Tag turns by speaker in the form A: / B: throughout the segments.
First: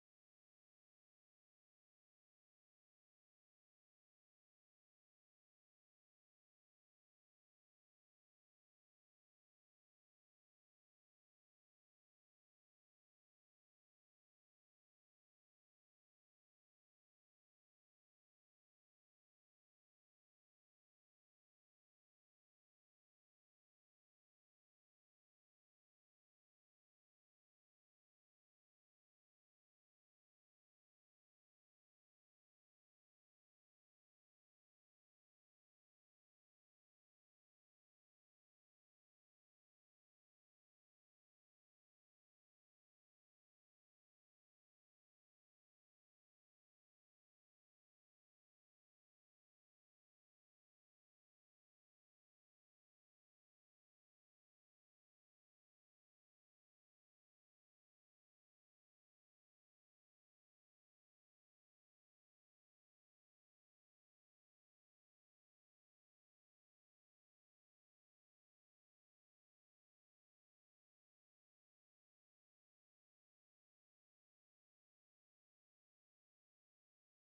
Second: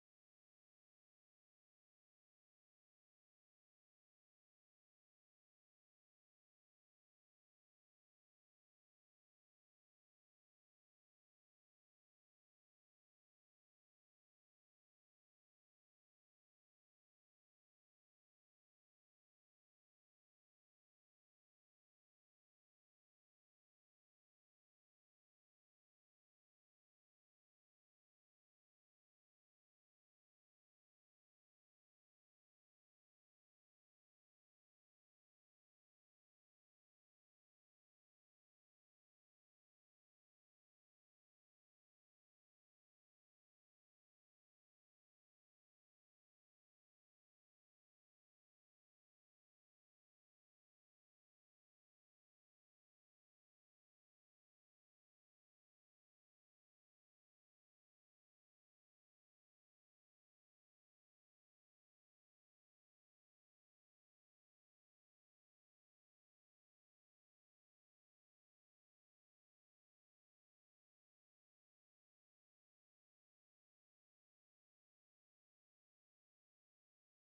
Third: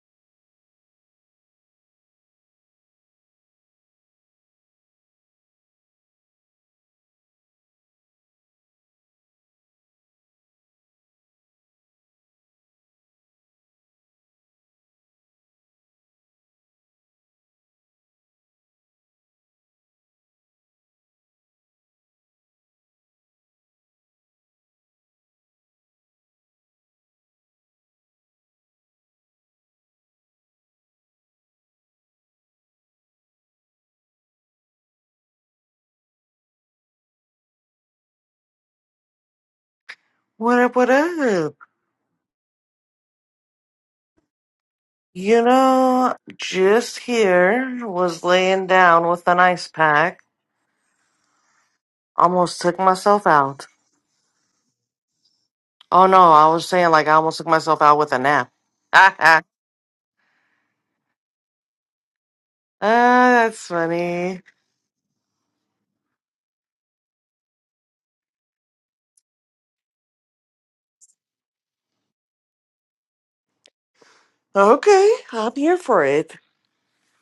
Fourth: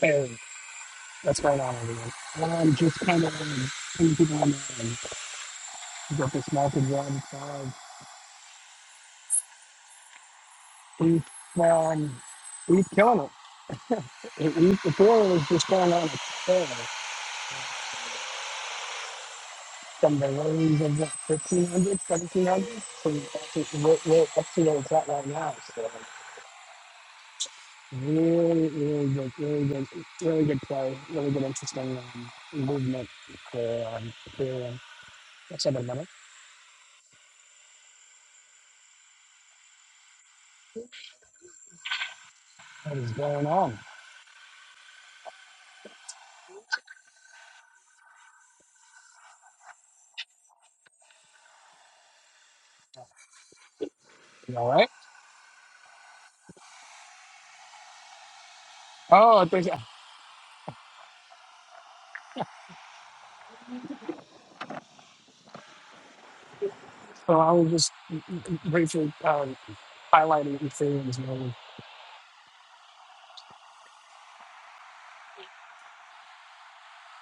A: Hey, what's going on, everyone? am just kind of um, putting people on the get this market run. Uh, we've, um, we've killing it. it we, the floor is just going on a tear. From the lows of what, 1500, 1700 we're, we're up to where it's at right now. So really, really good, really good, really good play, really good, interesting um, movement for um, Ethereum. What's up, everybody?
B: What up, what up?
A: What is going on?
B: You know, just here was laying down with an ice pack. Almost took myself out.
A: You all right?
B: Oh no, I was saying like I almost took myself out with a nap.
A: Oh, I think.
B: Ah, that's funny.
A: So I was just briefly um, highlighting the things you know,
B: Okay, I'm here for it.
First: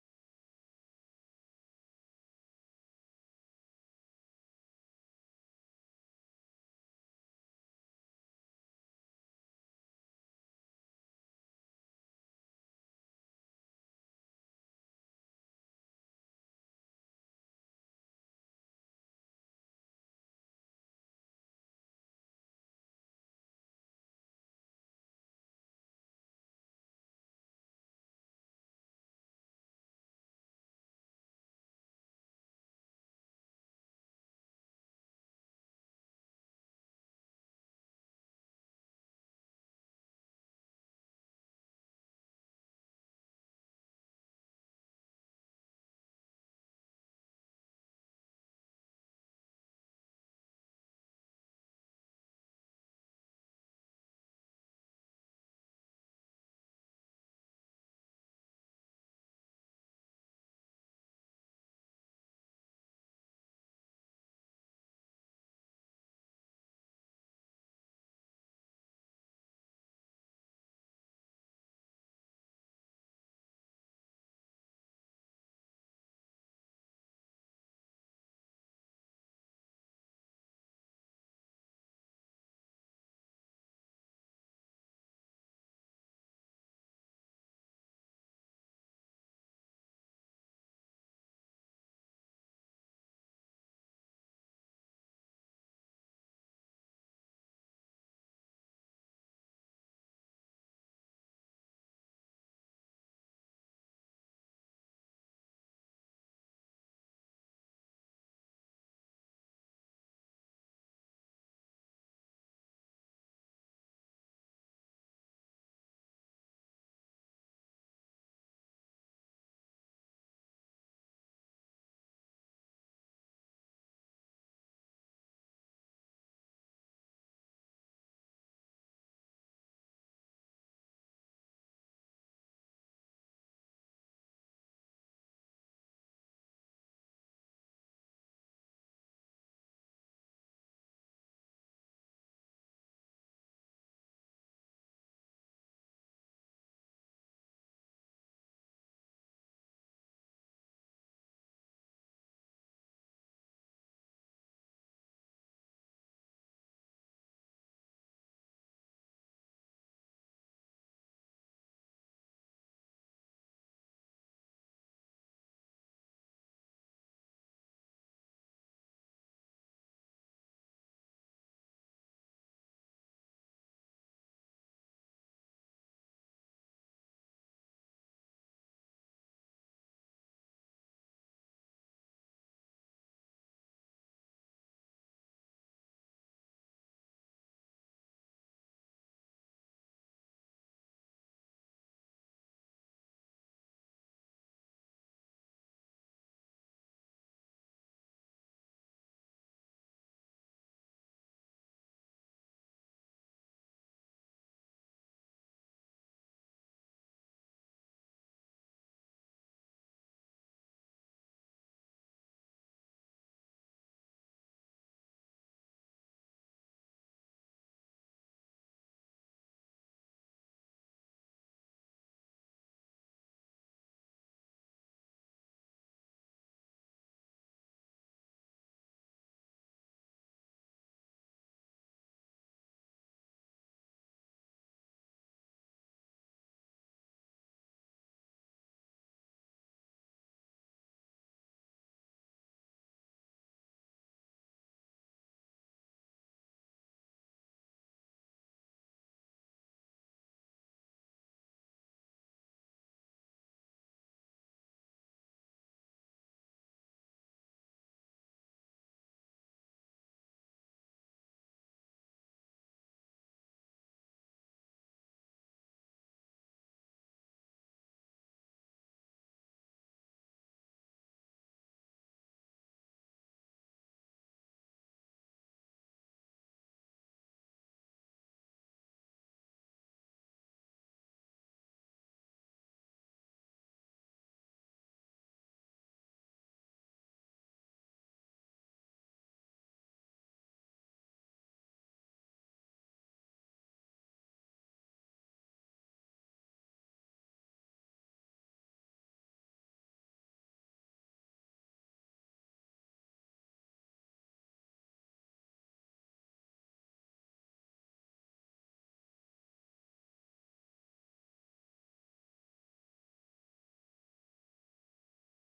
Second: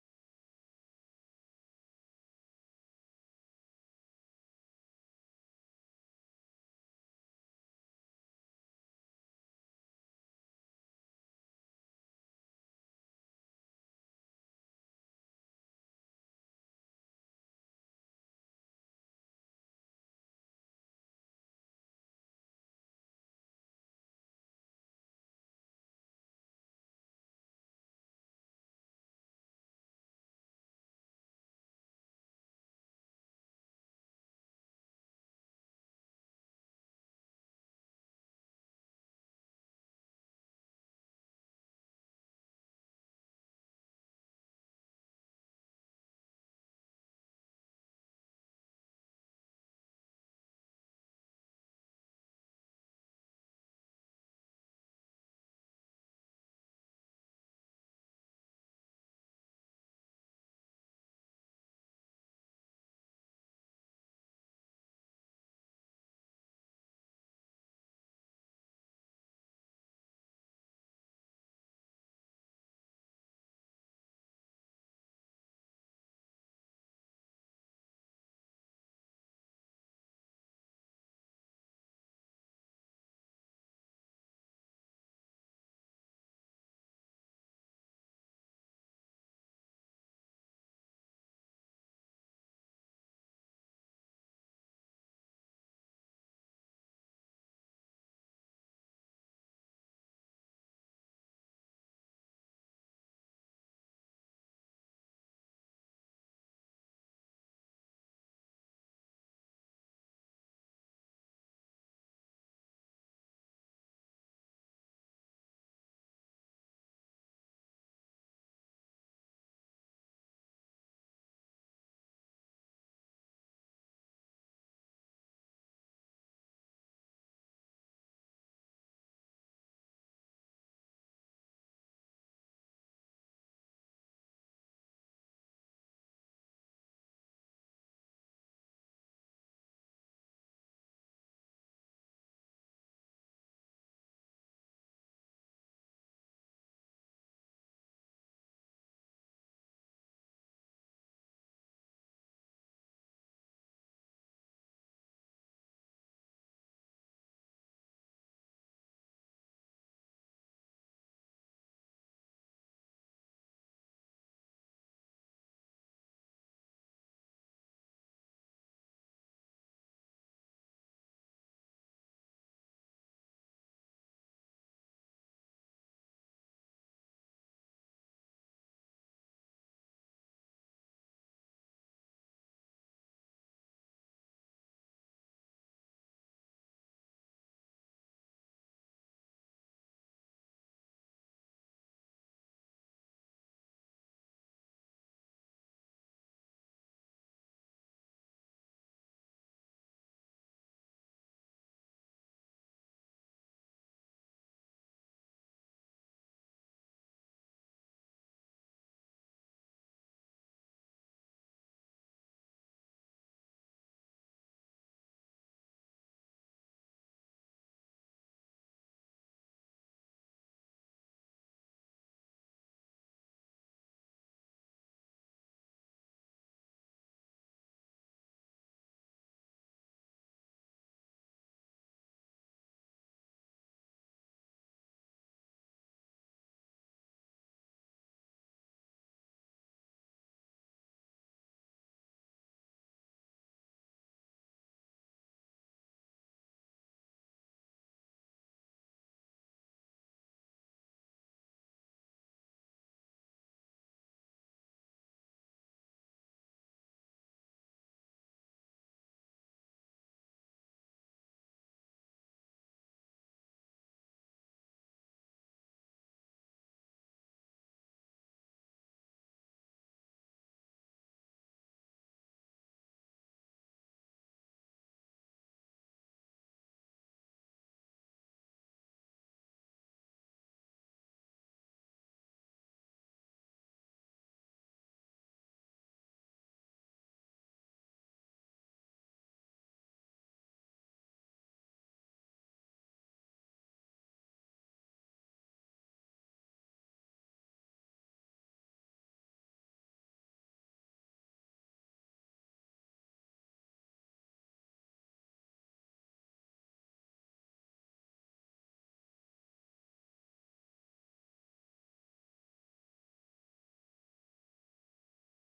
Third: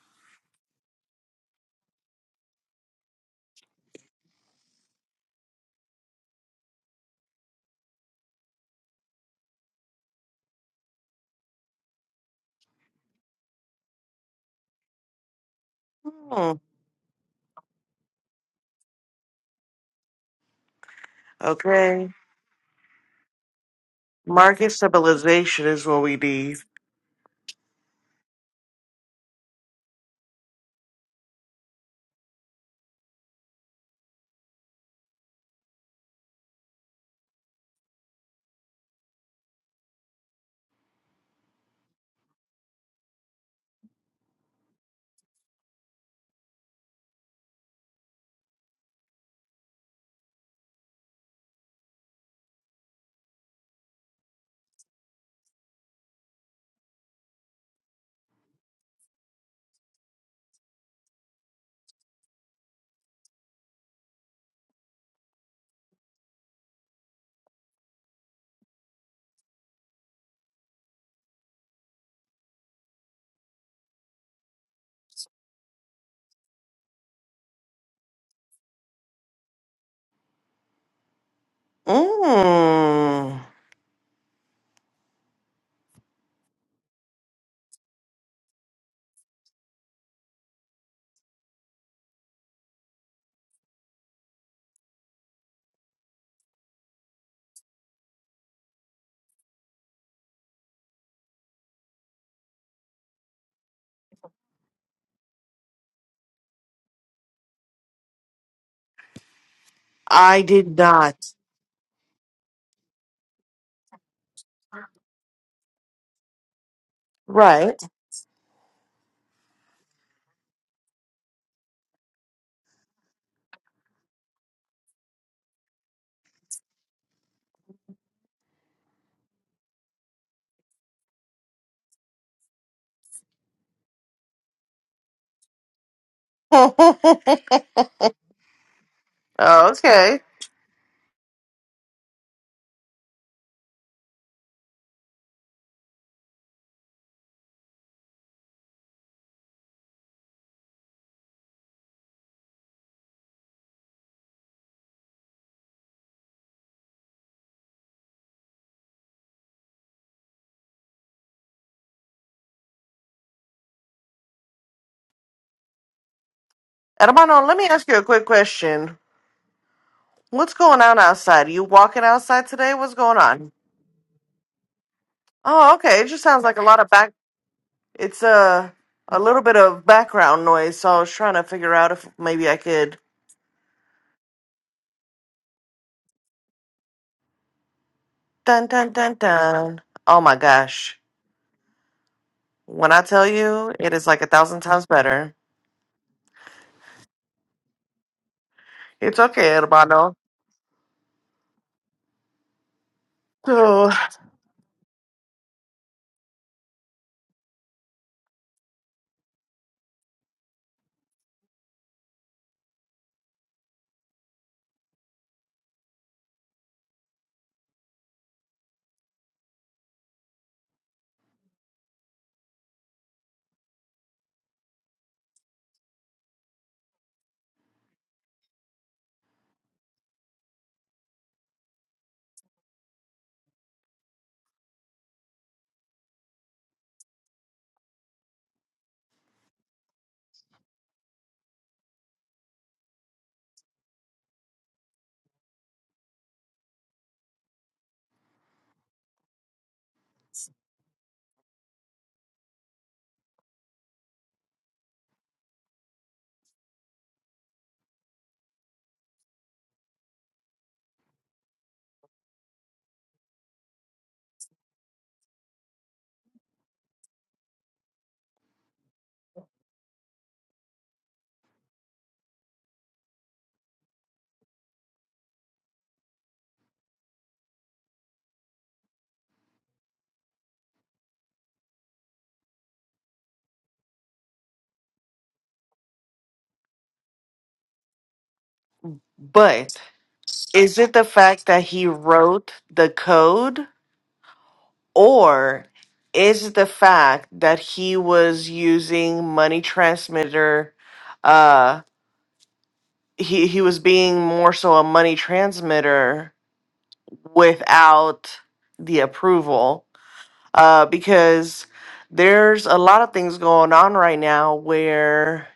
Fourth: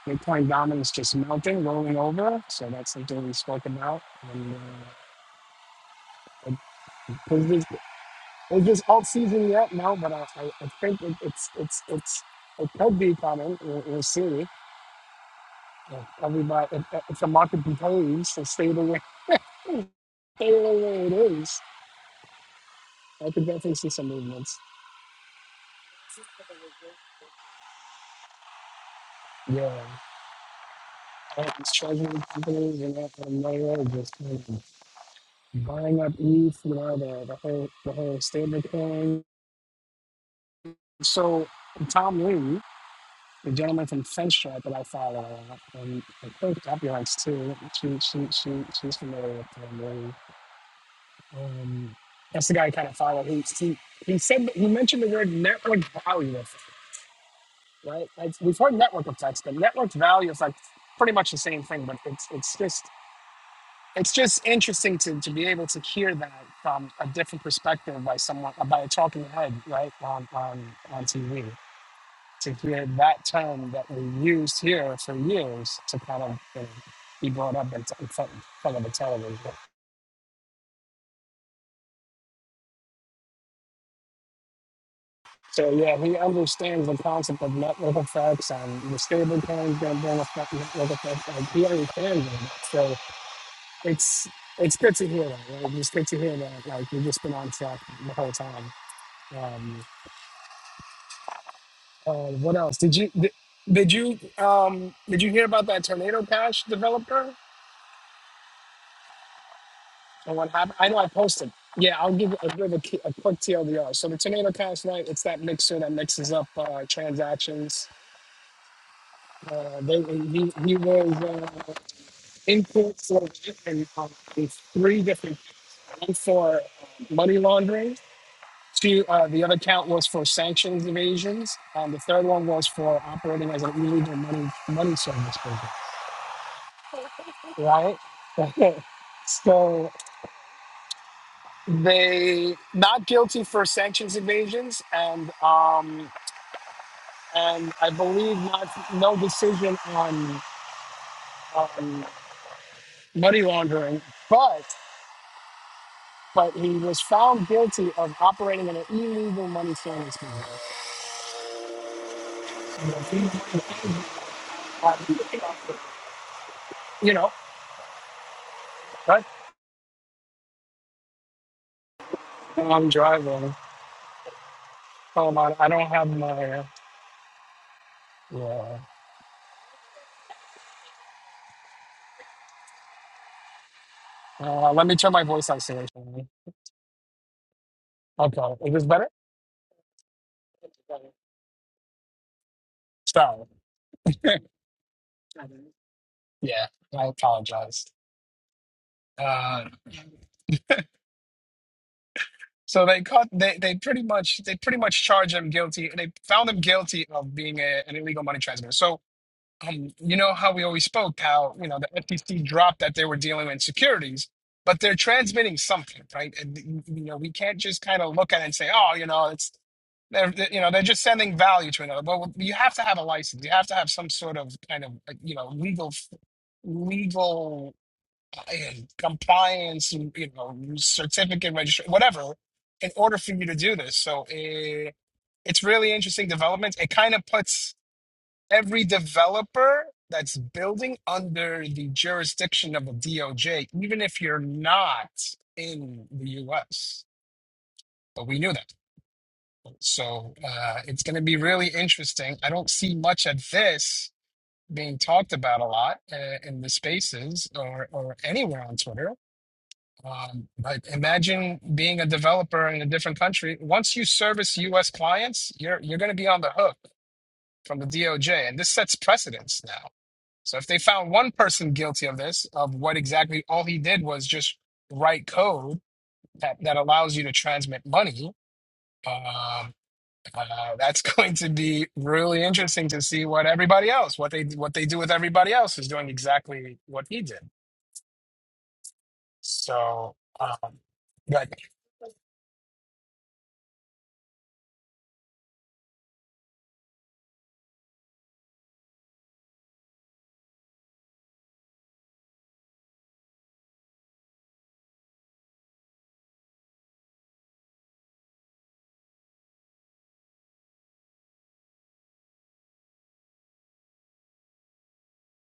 A: Bitcoin dominance just mounting, rolling over. So that's something we spoke about. And uh, it, is this is this alt season yet? No, but I, I, I think it, it's it's it's it could be coming. We'll, we'll see. If
B: Hmm.
A: everybody, if, if the market behaves and stay the way stay the way it is,
B: Okay.
A: I could definitely see some movements.
B: Market stabilization is what we need.
A: Yeah, all these treasury companies and that and that, just. buying up Eve, you know, the, the whole the whole stablecoin. So Tom Lee, the gentleman from FinStrat that I follow, and I think copyrights too. She she she she's familiar with Tom Lee. Um, that's the guy I kind of follow. He he he said he mentioned the word network value, right? Like we've heard network effects, but network value is like pretty much the same thing, but it's it's just it's just interesting to, to be able to hear that from a different perspective by someone by a talking head right on on on TV to hear that term that we used here for years to kind of you know, be brought up in, t- in front, in front of a television.
B: Mm.
A: So yeah, he understands the concept of network effects and the stable coins going to bring effect network effects. Like he understands all that. So it's it's good to hear that. Right? It's good to hear that. Like we've just been on track the whole time. Um, Uh, what else? Did you did, did you um did you hear about that tornado cash developer and
B: I
A: what happened?
B: did
A: I know I
B: not.
A: posted. Yeah, I'll give I'll give a, key- a quick TLDR. So the tornado cash right, it's that mixer that mixes up uh,
B: Right.
A: transactions. Uh, they he, he was uh, in court for in, um, in three different one for um, money laundering. Two, uh, the other count was for sanctions evasions. Um, the third one was for operating as an illegal money money service. business.
B: okay.
A: right? so they not guilty for sanctions evasions, and um, and I believe not no decision on um, money laundering, but but he was found guilty of operating in an illegal money service business. You know,
B: Hermano, let me ask you a quick question.
A: right?
B: What's going on outside? you walking outside today?
A: I'm
B: What's going on?
A: driving. Hold on, I
B: Oh,
A: don't
B: okay. It
A: have
B: just sounds like a
A: my
B: lot of back. It's a
A: yeah.
B: a little bit of background noise. So I was trying to figure out if maybe I could.
A: Uh, let me turn my voice isolation. on. Okay,
B: Dun
A: is this
B: dun
A: better?
B: dun dun. Oh my gosh! When I tell
A: Sorry.
B: you, it is like a thousand times better.
A: Yeah, I apologize.
B: It's okay,
A: Uh,
B: hermano.
A: so they cut. They they
B: So,
A: pretty much they pretty much charged him guilty. They found him guilty of being a, an illegal money transmitter. So um, you know how we always spoke how you know the FTC dropped that they were dealing with securities, but they're transmitting something, right? And, you know we can't just kind of look at it and say, oh, you know, it's they're they're- you know they're just sending value to another well you have to have a license you have to have some sort of kind of like, you know legal legal and compliance, you know, certificate registration, whatever, in order for you to do this. So it, it's really interesting development. It kind of puts every developer that's building under the jurisdiction of a DOJ, even if you're not in the US. But we knew that. So uh, it's going to be really interesting. I don't see much of this being talked about a lot uh, in the spaces or, or anywhere on Twitter Um, like imagine being a developer in a different country. Once you service U.S. clients, you're you're going to be on the hook from the DOJ, and this sets precedents now. So if they found one person guilty of this, of what exactly all he did was just write code that, that allows you to transmit money, um, uh, that's going to be really interesting to see what everybody else, what they what they do with everybody else, is doing exactly what he did.
B: but
A: So,
B: is
A: um,
B: it the
A: but
B: fact that he wrote the code, or is it the fact that he was using money transmitter? uh, he he was being more so a money transmitter without the approval uh because there's a lot of things going on right now where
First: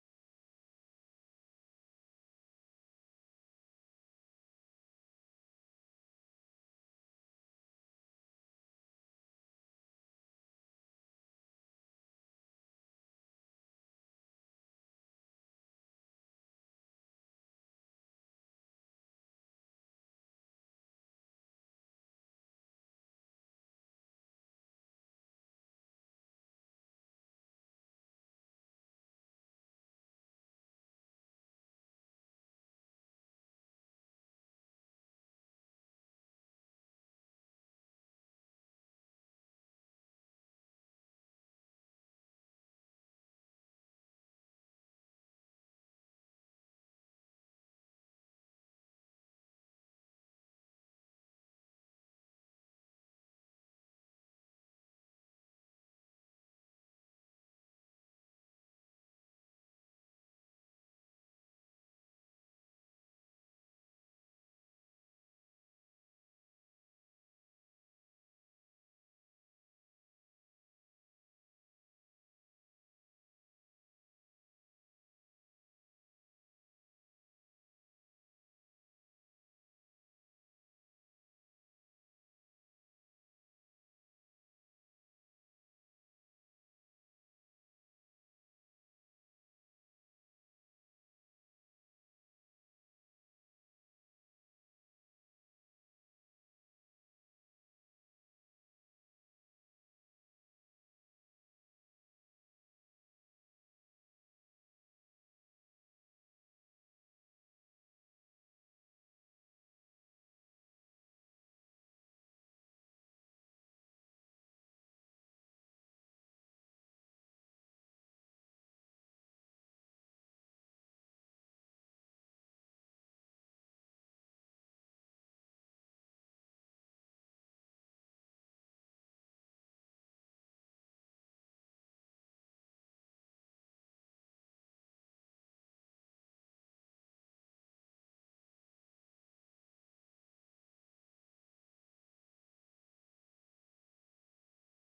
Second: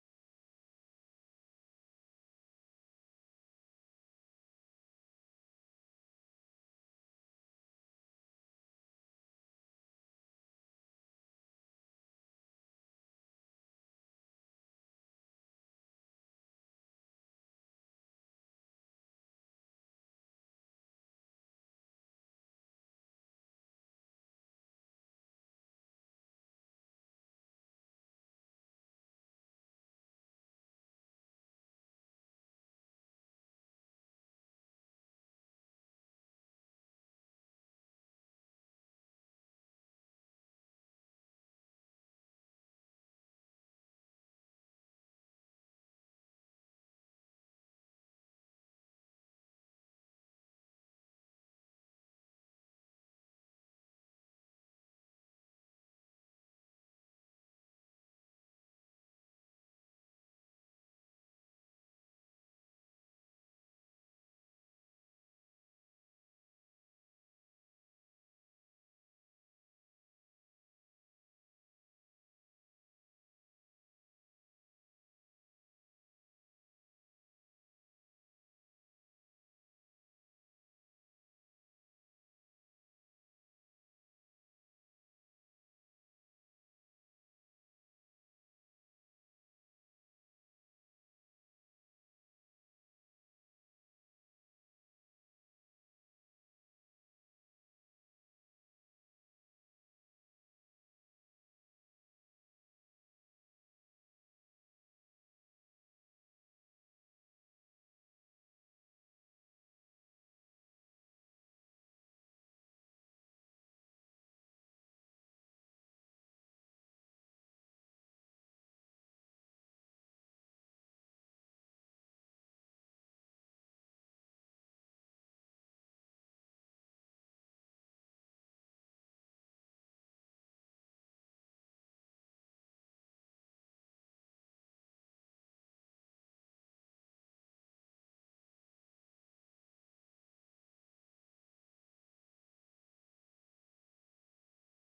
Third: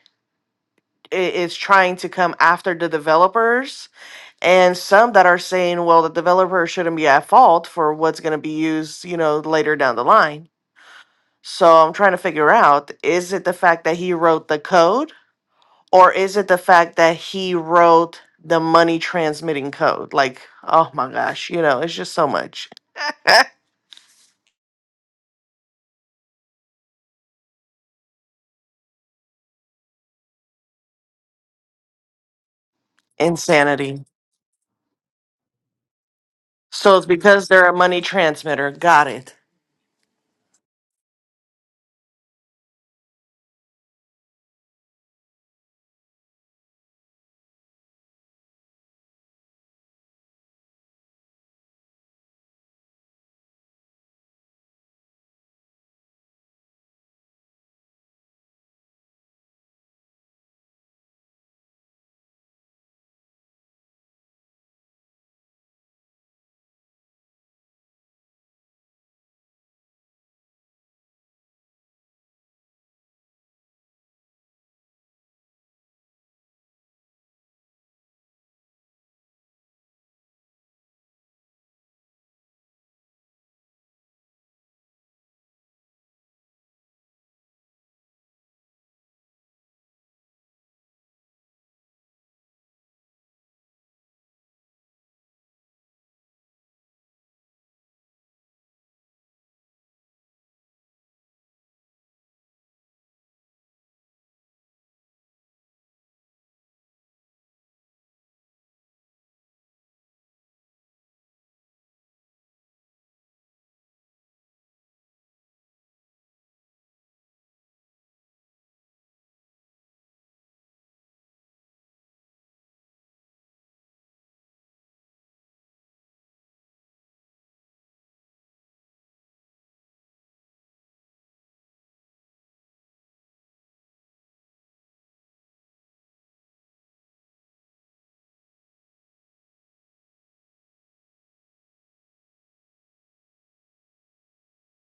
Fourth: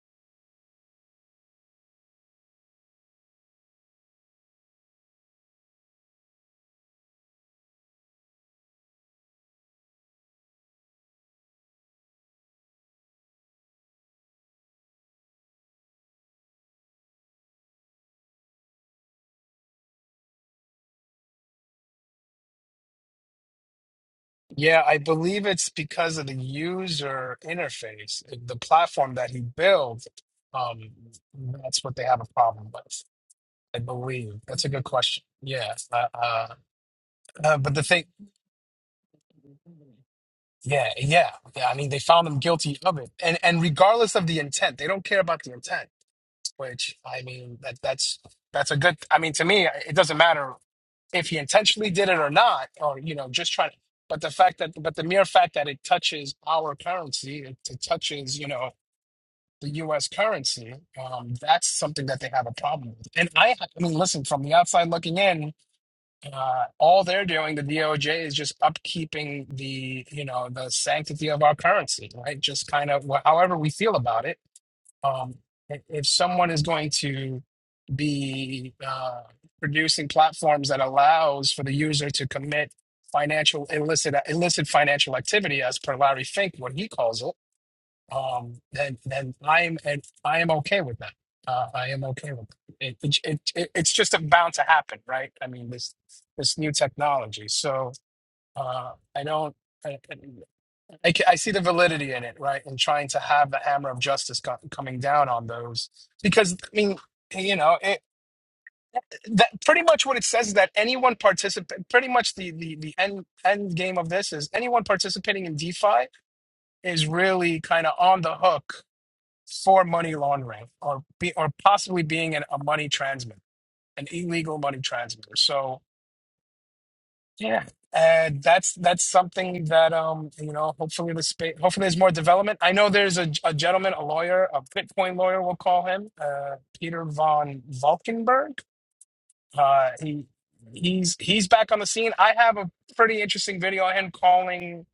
B: i- it's trying to come after the developers and some that are saying well the developer shouldn't be at fault for what's going to be used you know later down the line so i'm trying to figure out is it the fact that he wrote the code Or is it the fact that he wrote the money transmitting code? Like, oh my gosh, you know, it's just so much
A: Yeah, I believe it's because of the user interface, the platform that he built. Um, that's what they have a problem with. I
B: insanity.
A: believe that's a good question. Yeah, uh, uh,
B: So it's because
A: uh,
B: they're
A: but
B: a
A: the
B: money
A: thing,
B: transmitter. Got it.
A: yeah, yeah, yeah. I mean, they found him guilty of it, and and regardless of the intent, they don't care about the intent. Which I mean, that that's that's a good. I mean, to me, it doesn't matter if he intentionally did it or not, or you know, just trying. to, But the fact that, but the mere fact that it touches our currency, it, it touches you know the U.S. currency, um, that's something that they have a problem with. And I, I mean, listen, from the outside looking in, uh, all they're doing, the DOJ, is just upkeeping the you know the sanctity of our currency, right? Just kind of wh- however we feel about it um, i- if someone is going to be uh, producing platforms that allows for the user to commit financial illicit uh, illicit financial activity as per Larry Fink, what he calls it, um, then then I am and I am okay with that. Uh, I am okay with it. It, it, it. It's just bound to happen, right? I mean this this new technology. So uh, I don't. I, ca- I see the validity in it, right? And trying to have the hammer of justice co- coming down on those, because I mean, you know, it, that pretty much what it says is that anyone participate, pretty much the the the end end game of this is anyone participating in DeFi is really kind of on the hook for money laundering or be or possibly being an, a money transmitter, an illegal money transmitter. So Yeah, and that's that's something that um you know hopefully the space hopefully there's more development. I know there's a, a gentleman, a lawyer, a Bitcoin lawyer, we'll call him uh, Peter von Valkenburg. Uh, he he's he's back on the scene. I have a pretty interesting video of him calling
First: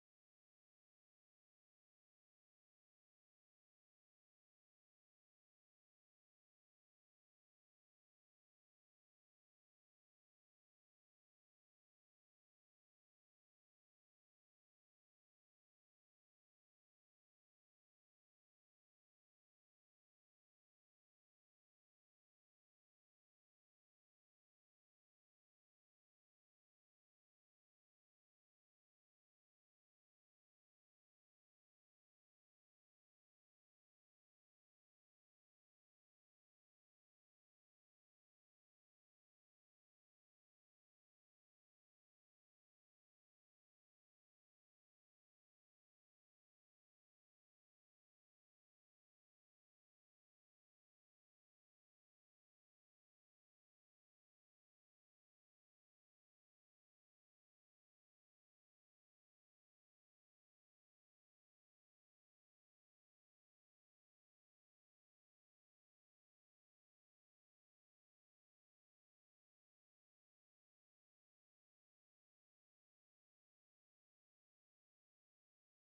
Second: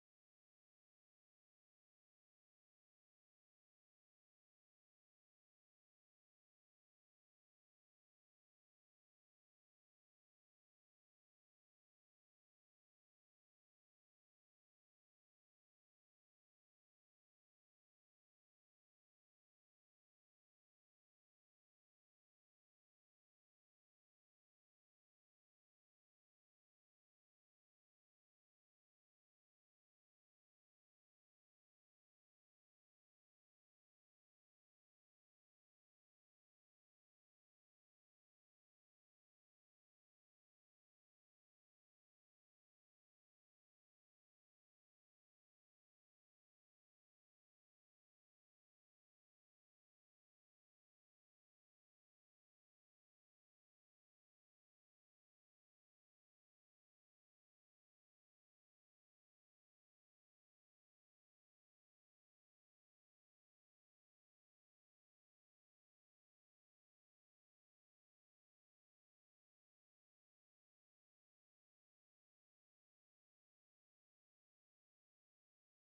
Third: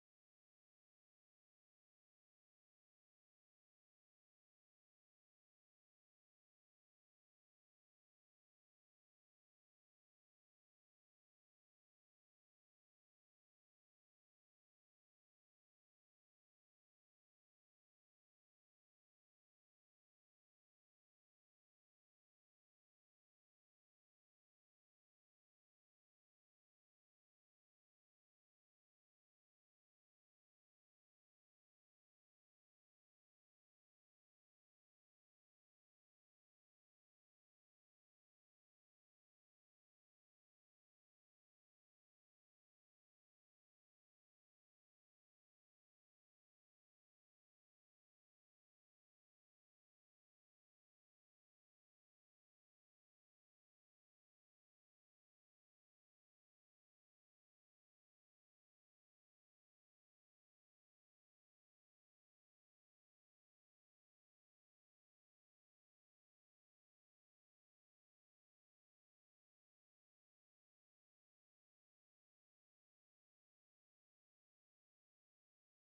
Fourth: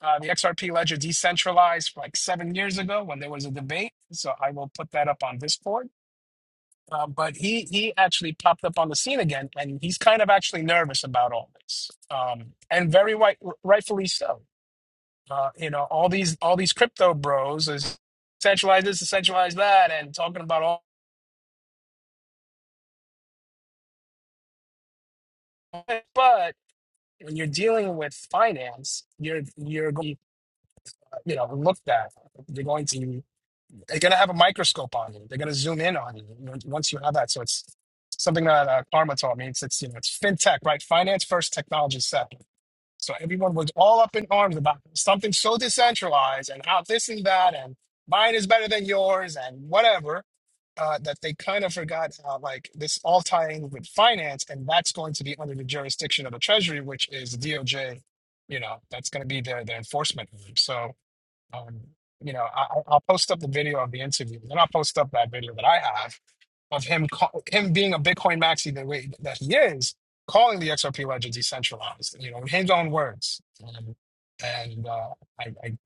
A: uh, the XRP ledger decentralized like seven years ago when there was a debate. So I will put that up on Discord uh, but he he actually popped up on the scene again, and he's kind of actually nervous about all this, um, and very right, rightfully so. Uh, you know, all these all these crypto bros is centralize this, centralize that, and talking about all. But when you're dealing with finance, you're you're going you know looked at. They're going to they're going to have a microscope on you. They're going to zoom in on you on- once you have that. So it's something that uh, Karma taught me. It's it's you know it's fintech, right? Finance first, technology second So everyone was all up in arms about something so decentralized and how this and that and mine is better than yours and whatever uh, that they kind of forgot uh, like this all tying with finance and that's going to be under the jurisdiction of the Treasury, which is the DOJ. You know that's going to be their their enforcement. arm. So um, you know I, I'll I'll post up the video of the interview and I'll post up that video that I have of him call, him being a Bitcoin maxi the way that he is, calling the XRP ledger decentralized, you know, in his own words. Um, and uh, I, I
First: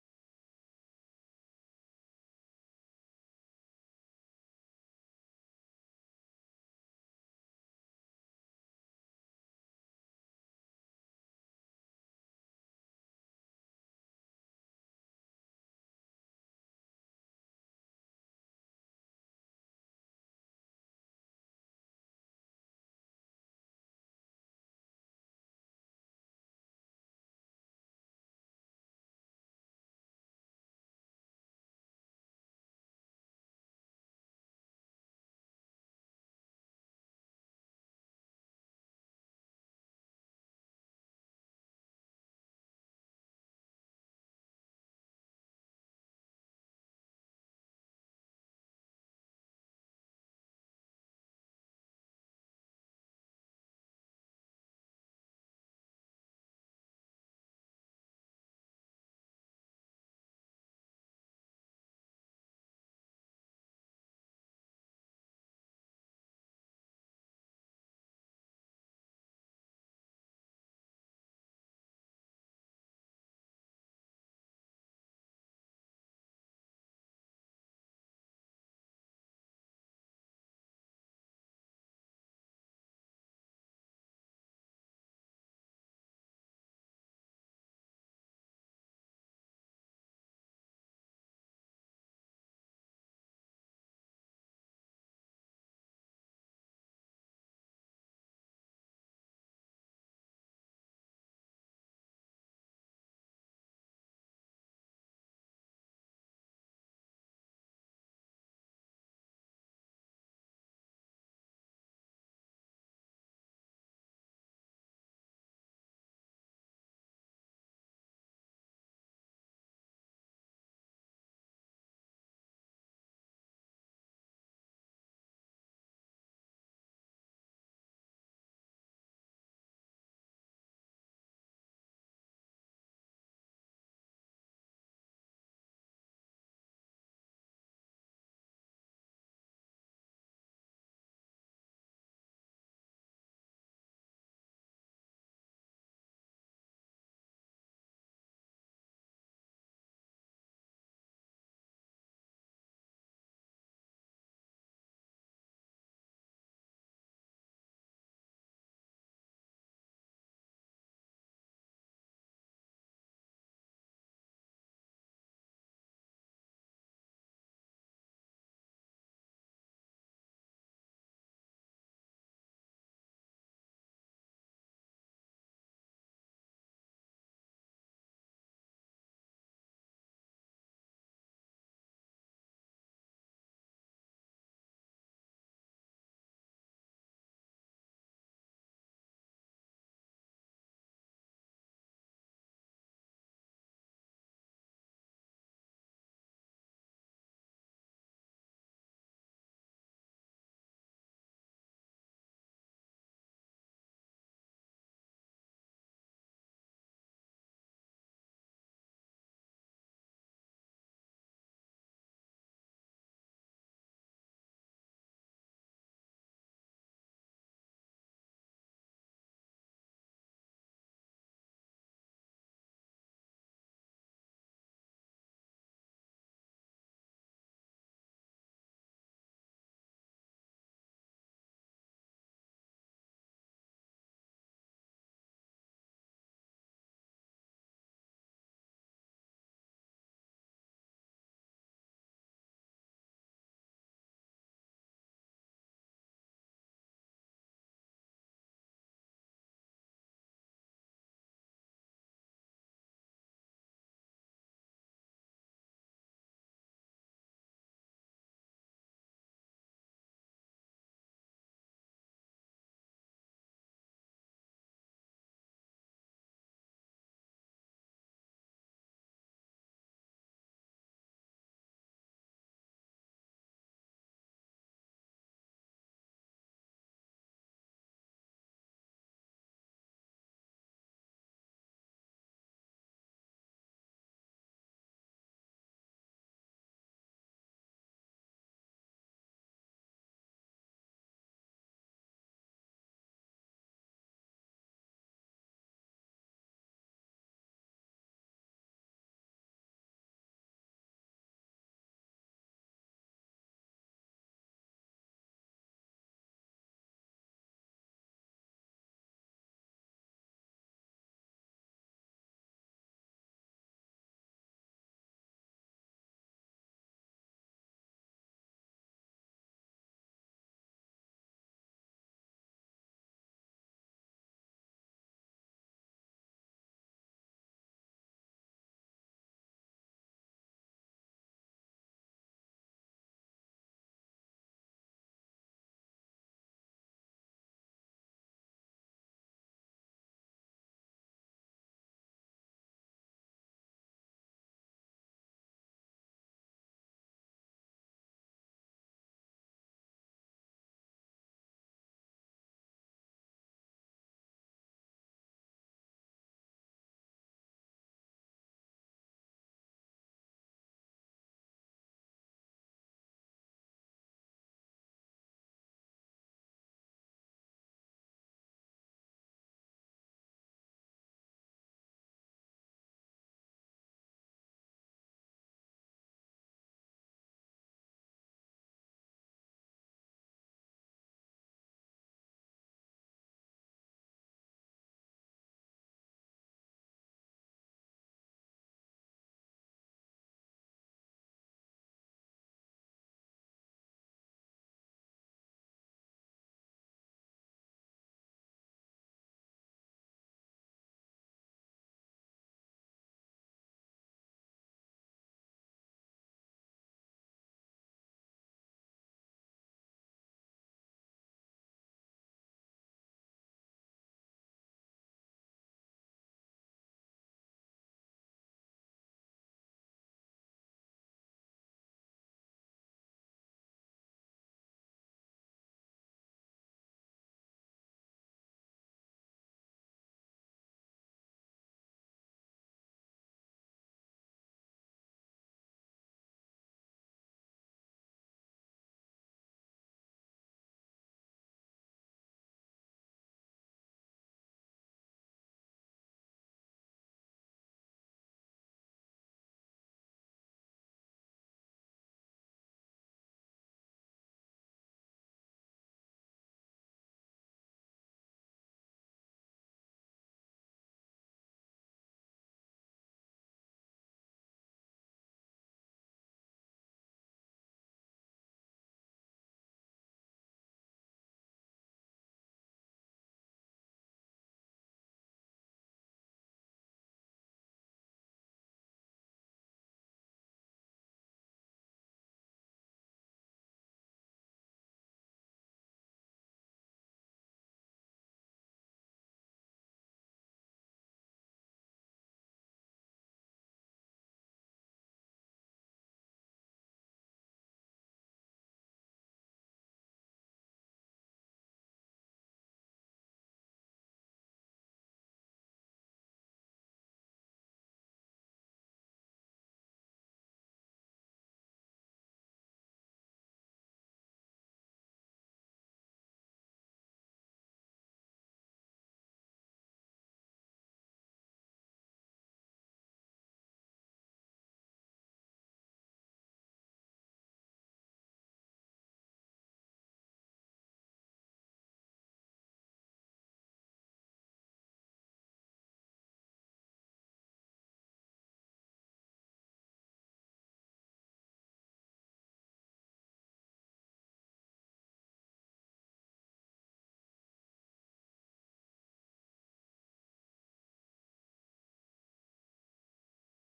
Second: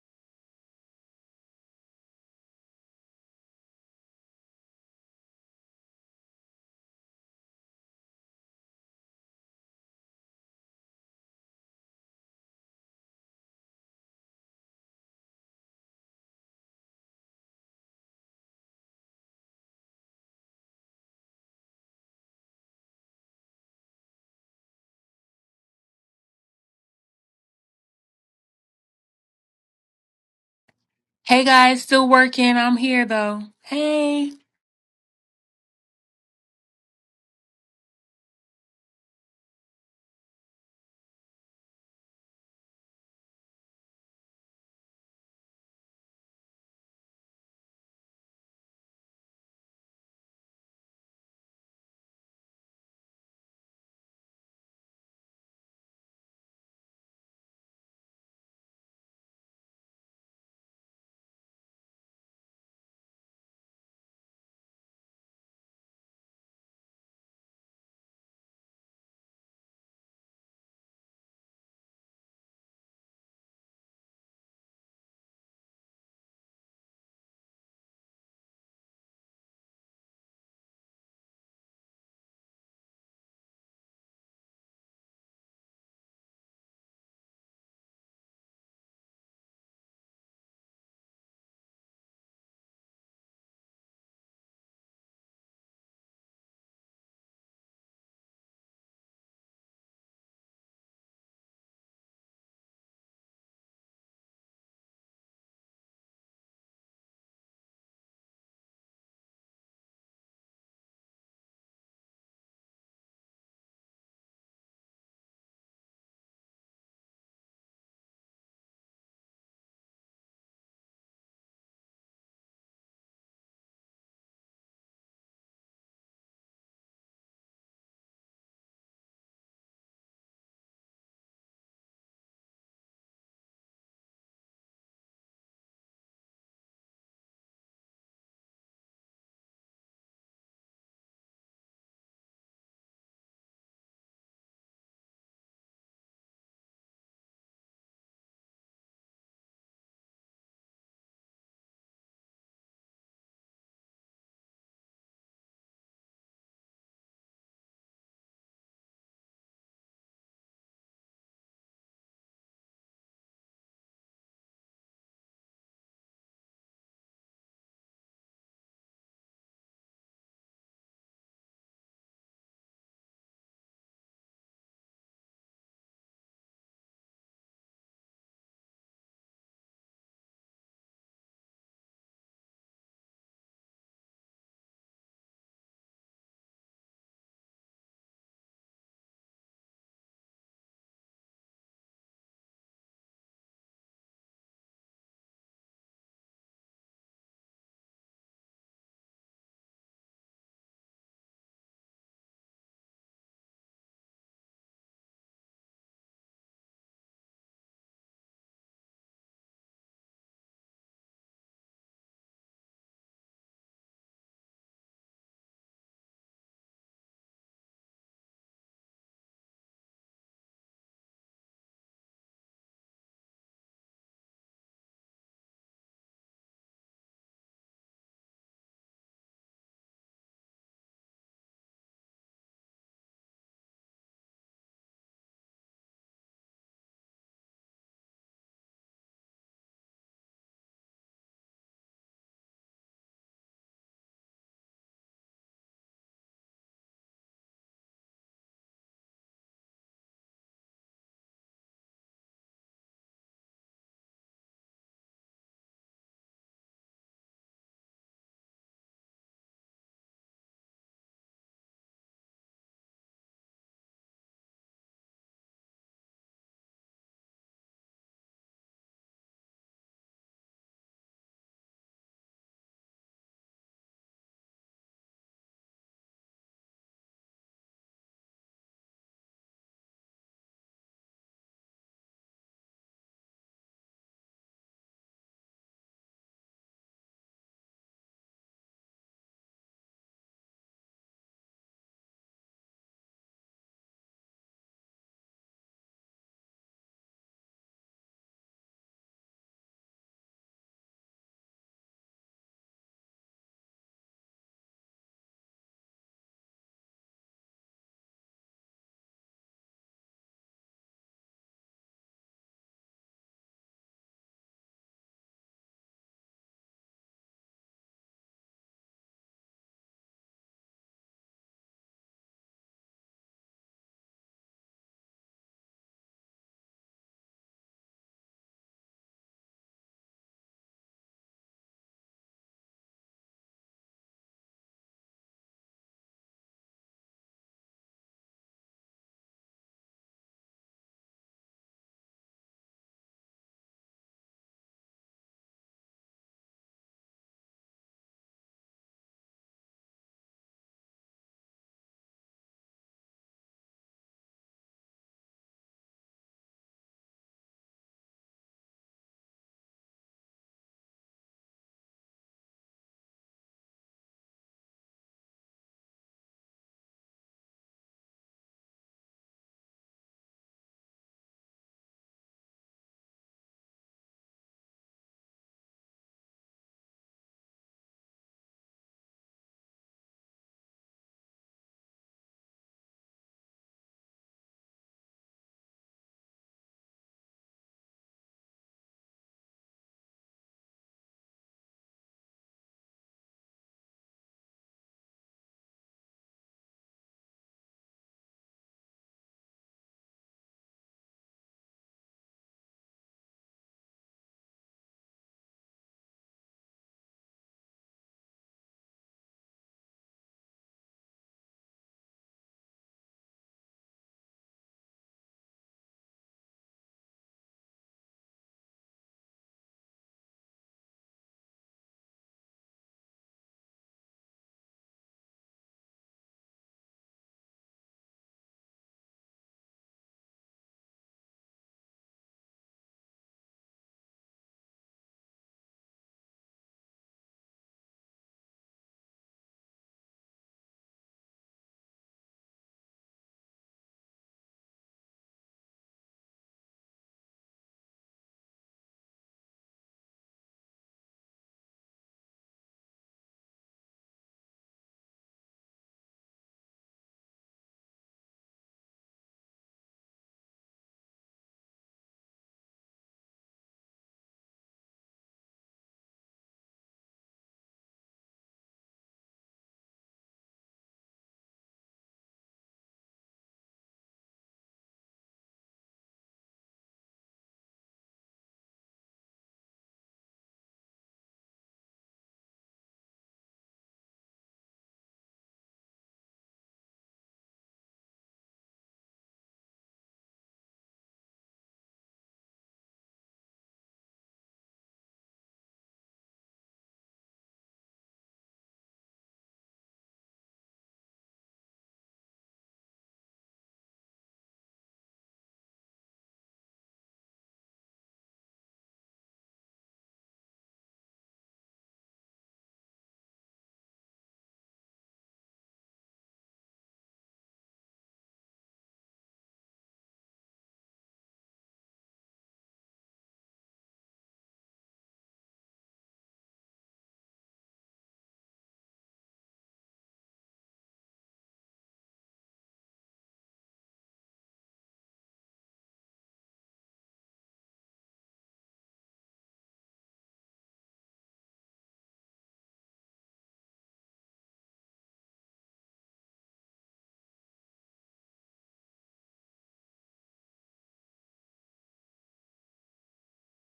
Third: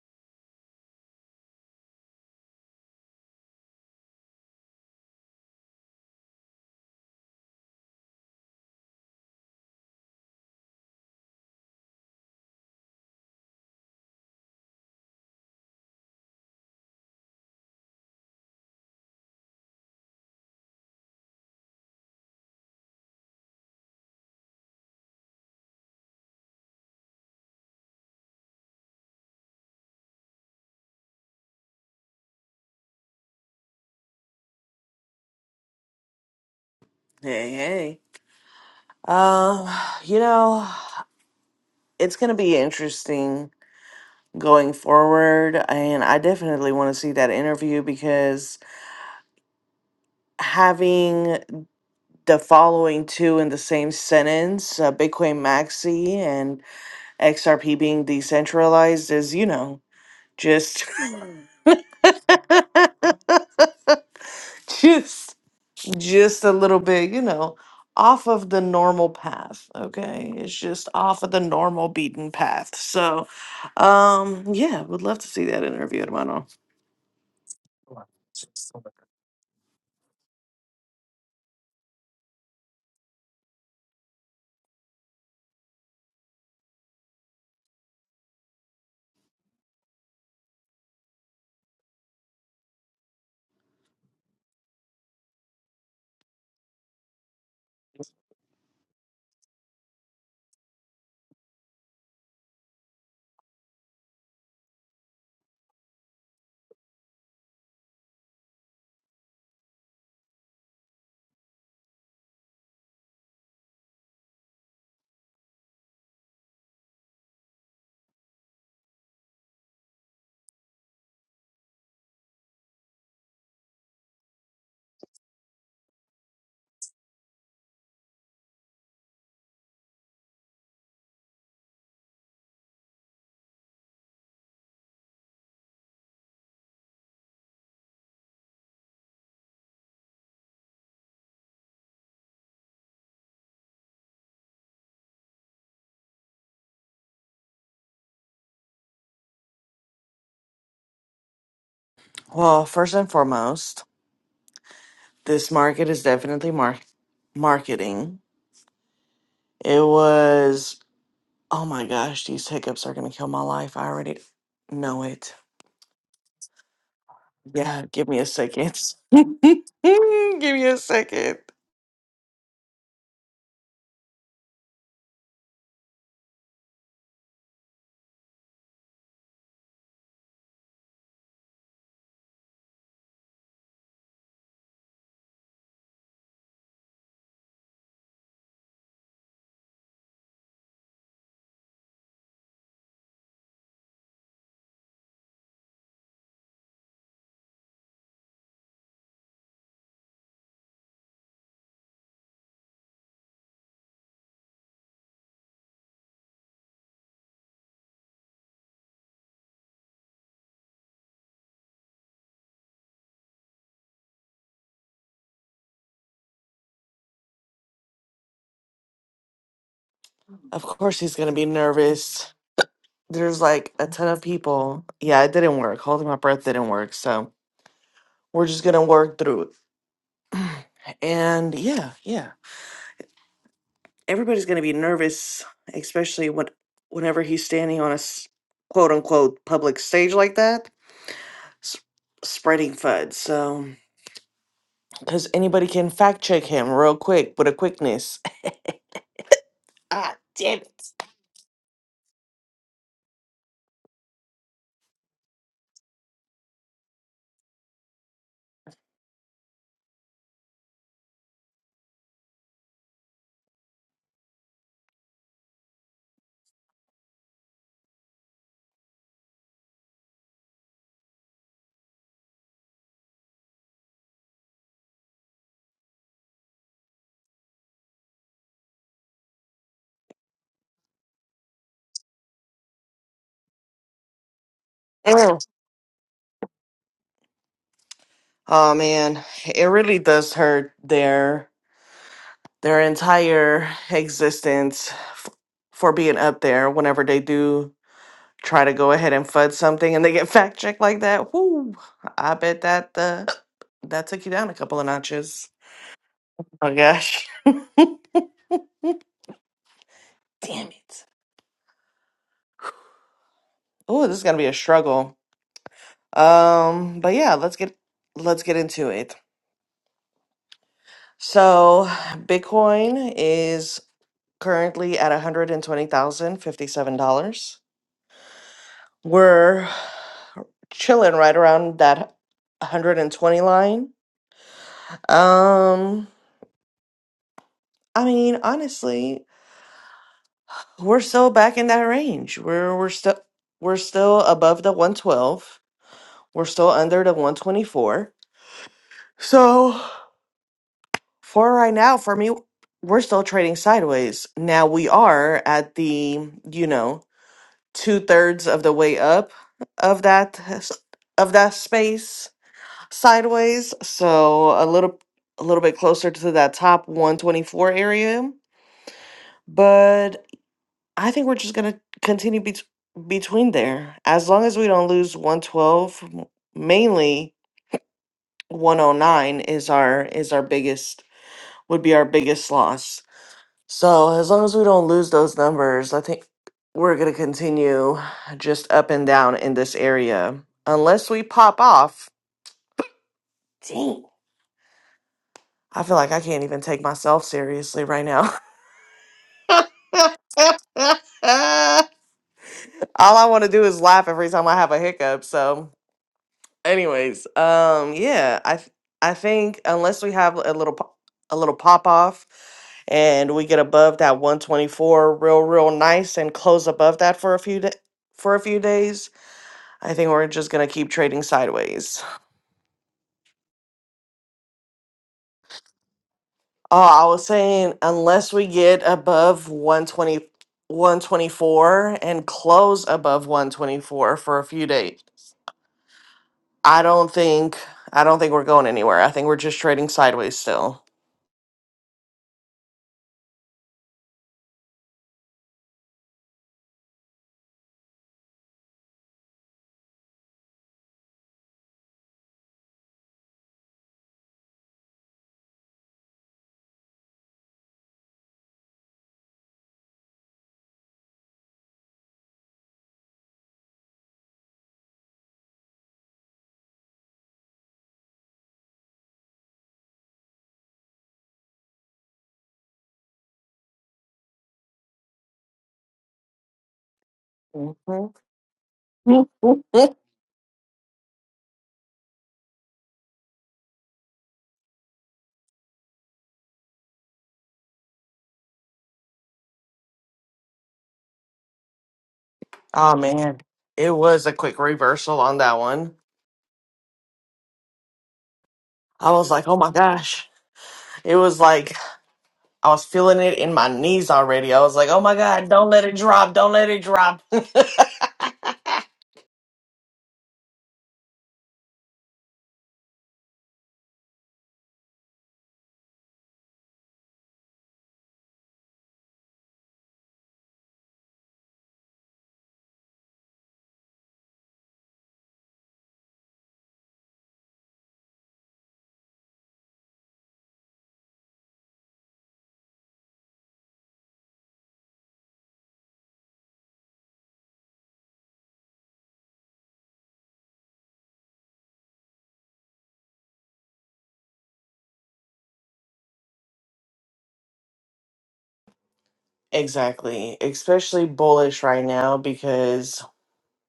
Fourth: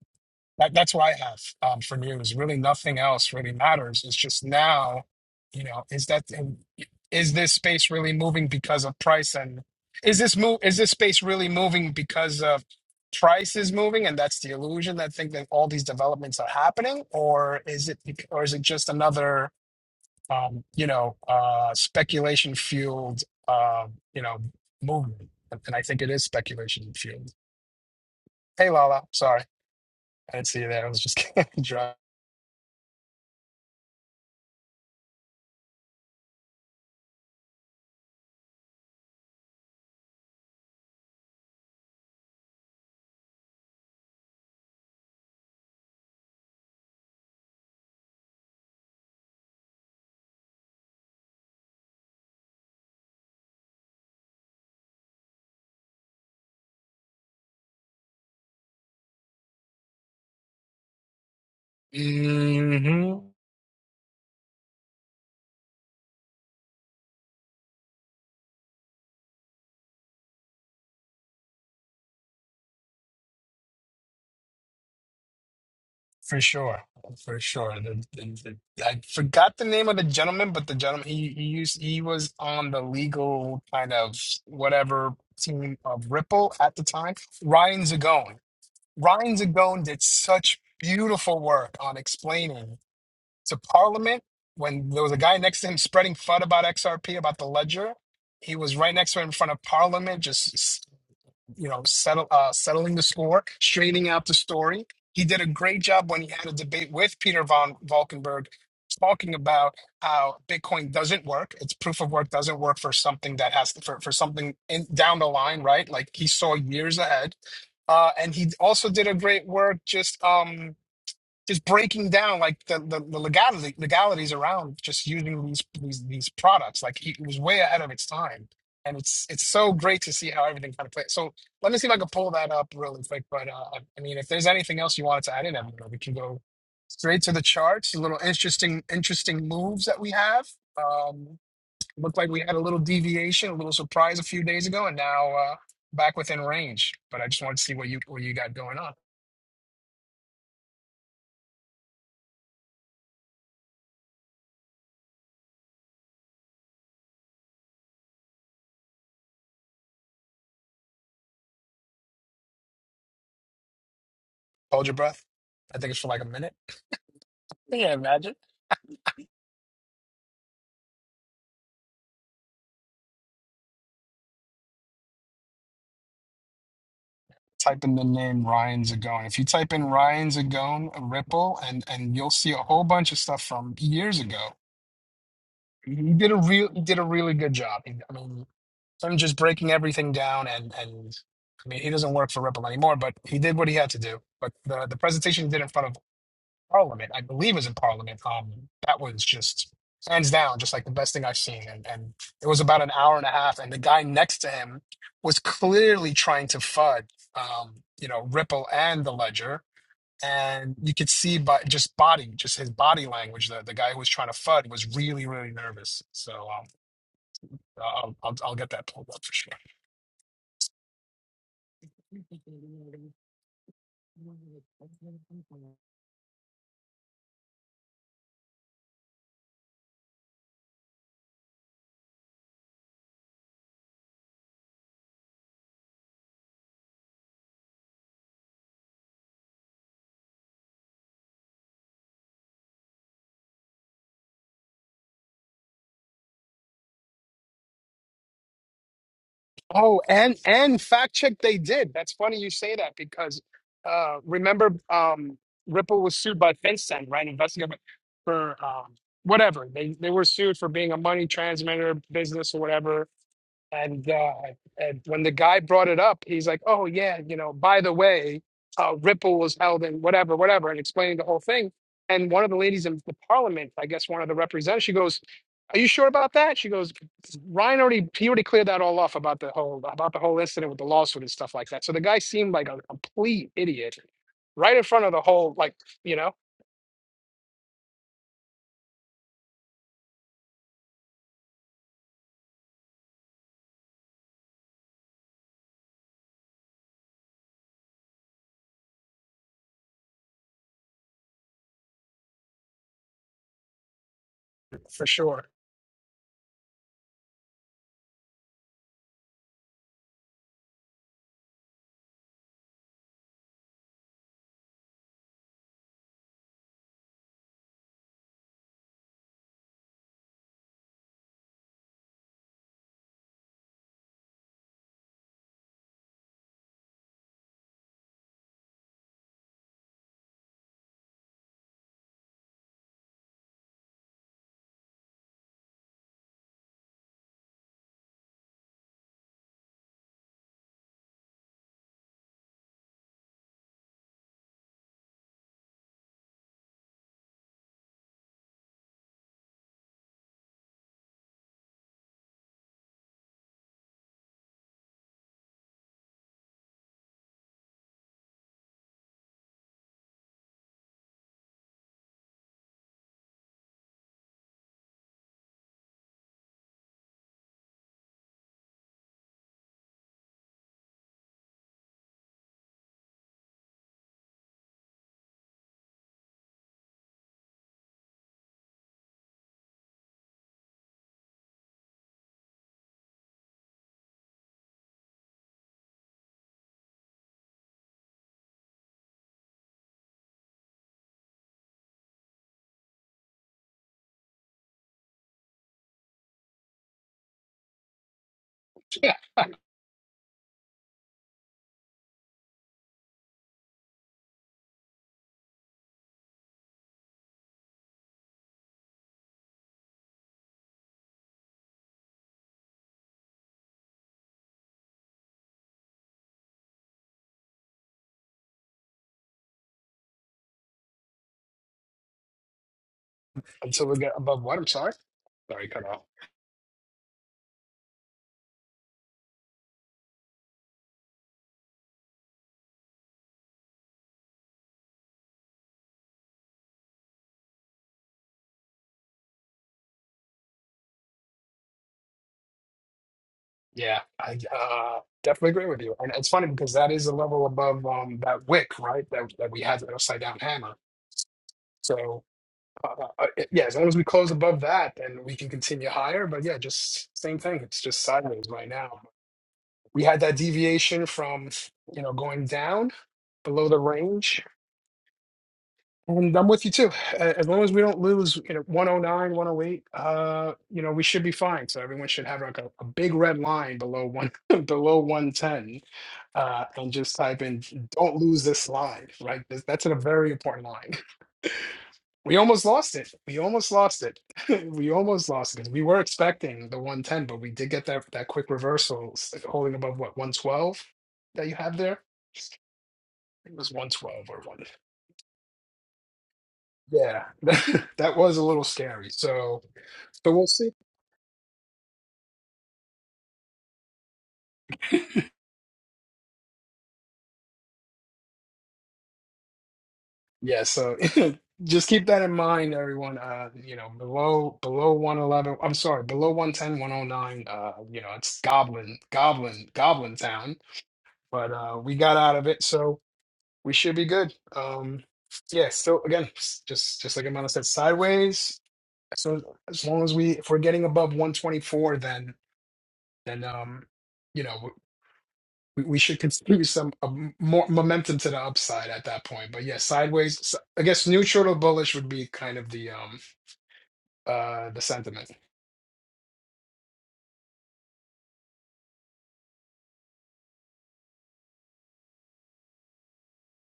A: that, that's what I have um, for news. Really, nothing else really matters. It's just now, you know, is that um, is this space really moving because of price and is this move is this space really moving because of price is moving and that's the illusion that think that all these developments are happening or is it bec- or is it just another um, you know, uh, speculation fueled, uh, you know, movement. And, and I think it is speculation fueled. Hey, Lala, sorry. I didn't see you there. I was just
C: Hey guys,
A: driving.
C: still working. I'm here though. Hey,
B: Hey, hey. Um, you know, it's going to be interesting going forward. And I definitely want to see that interview because having the following two in the same sentence, uh, Bitcoin Maxi and XRP being decentralized, is you know just
A: hmm
B: just just a little bit, you know, off of the normal path. Okay, it's just off of the normal beaten path. So, um, yeah, would love to see that interview,
A: For
B: hermano.
A: sure. For sure. The- the- the- I forgot the name of the gentleman, but the gentleman, he, he used, he was on the legal kind of whatever team of Ripple at the time. Ryan Zagone. Ryan Zagone did such beautiful work on explaining to Parliament when there was a guy next to him spreading FUD about XRP, about the ledger. He was right next to him in front of Parliament, just you know, settle, uh, settling the score, straightening out the story. He did a great job when he had a debate with Peter von Valkenburg, talking about how Bitcoin doesn't work. Its proof of work doesn't work for something that has to, for, for something in, down the line, right? Like he saw years ahead. Uh, and he also did a great work just um, just breaking down like the, the, the legality, legalities around just using these these these products. Like it was way ahead of its time, and it's it's so great to see how everything kind of plays. So let me see if I can pull that up really quick. But uh, I I mean, if there's anything else you wanted to add in, Evan, we can go straight to the charts. A little interesting interesting moves that we have. Um, looked like we had a little deviation, a little surprise a few days ago, and now uh, back within range. But I just wanted to see what you what you got going on.
B: Well, first and foremost, this market is definitely mar- marketing. It was. Oh my gosh, these hiccups are gonna kill my life. I already
A: Hold your
B: know
A: breath.
B: it.
A: I think it's for like a minute.
B: Yeah,
A: Yeah,
B: give me a
A: imagine.
B: second. give me a second.
A: Type in the name Ryan Zagone. If you type in Ryan Zagone Ripple, and and you'll see a whole bunch of stuff from years ago. He did a real, he did a really good job. He- I mean, him just breaking everything down, and and I mean, he doesn't work for Ripple anymore, but he did what he had to do. But the the presentation he did in front of Parliament, I believe was in Parliament. Um, that was just hands down, just like the best thing I've seen. And and it was about an hour and a half, and the guy next to him was clearly trying to fud, um, you know, Ripple and the Ledger. And you could see by just body, just his body language, the the guy who was trying to fud was really, really nervous. So um, I'll I'll, I'll get that pulled up for sure.
B: Of course, he's gonna be nervous. There's like a ton of people. Yeah, it didn't work. Holding my breath didn't work. So we're just gonna work through it. And yeah, yeah. Everybody's gonna be nervous, especially when whenever he's standing on a s- quote unquote public stage like that, s- spreading FUD. So. because anybody can fact check him real quick with a quickness.
A: Oh,
B: ah,
A: and
B: damn
A: and
B: it.
A: fact check they did. That's funny you say that because uh remember um Ripple was sued by FinCEN, right? Investigated for um whatever. They they were sued for being a money transmitter business or whatever and uh, and when the guy brought it up, he's like, "Oh yeah, you know, by the way, uh, Ripple was held in whatever, whatever," and explaining the whole thing. And one of the ladies in the parliament, I guess one of the representatives, she goes, "Are you sure about that?" She goes, "Ryan already he already cleared that all off about the whole about the whole incident with the lawsuit and stuff like that." So the guy seemed like a complete idiot right in front of the
B: Mm.
A: whole, like you know,
B: Oh man, it really does hurt their their entire existence f- for being up there whenever they do try to go ahead and fud something and they get fact checked like that. Whoo! I bet that the that took you down a couple of
A: for sure.
B: notches. Oh gosh. Damn it. Oh, this is gonna be a struggle. Um, but yeah, let's get let's get into it. So Bitcoin is currently at $120,057. We're chilling right around that 120 line. Um, I mean, honestly, we're still back in that range. We're we're still we're still above the 112. We're still under the 124. So for right now, for me, we're still trading sideways. Now we are at the, you know, two thirds of the way up of that of that space sideways so a little a little bit closer to that top 124 area but i think we're just going to continue bet- between there as long as we don't lose 112 m- mainly 109 is our is our biggest would be our biggest loss So as long as we don't lose those numbers, I think we're going to continue just up and down in this area unless we pop off. Dang. I feel like I can't even take myself seriously right now.
A: Yeah.
B: All I want to do is laugh every time I have a hiccup. So Anyways, um, yeah, I th- I think unless we have a little po- a little pop off, and we get above that 124 real real nice and close above that for a few da for a few days, I think we're just gonna keep trading sideways.
A: Until we get above what? I'm sorry. Sorry, cut off.
B: Oh, I was saying unless we get above one twenty one twenty four and close above 124 for a few days, I don't think I don't think we're going anywhere. I think we're just trading sideways still.
A: Yeah, I uh, definitely agree with you. And it's funny because that is a level above um, that wick, right? That that we had that upside down hammer. So uh, uh, yeah, as long as we close above that, then we can continue higher. But yeah, just same thing. It's just sideways right now. We had that deviation from you know going down below the range. And I'm with you too. A- As long as we don't lose, you know, one oh nine, one oh eight, uh, you know, we should be fine. So everyone should have like a, a big red line below one, below 110, uh, and just type in, don't
B: Mhm.
A: lose this line, right? That's that's a very important line. We almost lost it. We almost lost it. We almost lost it. 'Cause We were expecting the 110, but we did get that that quick reversal s- holding above what, 112 that you have there?
B: Oh
A: I
B: man,
A: think It was
B: it was
A: 112
B: a
A: or
B: quick
A: 1.
B: reversal on that one.
A: Yeah, that was a little scary.
B: I was like, oh
A: So,
B: my gosh.
A: so we'll see.
B: It was like I was feeling it in my knees already. I was like, oh my God, don't let it drop. Don't let it drop.
A: Yeah, so just keep that in mind, everyone. Uh, you know, below below 111, I'm sorry, below one ten, one o nine. uh, you know, it's goblin, goblin, goblin town, but uh we got out of it, so we should be good. Um, yeah, so again, s- just just like Amanda said, sideways. So as long as we if we're getting above 124, then then um, you know. we, we should continue some uh, more momentum to the upside at that point. But yeah, sideways. s- I guess neutral to bullish would be kind of the um uh the sentiment.
B: exactly. Especially bullish right now because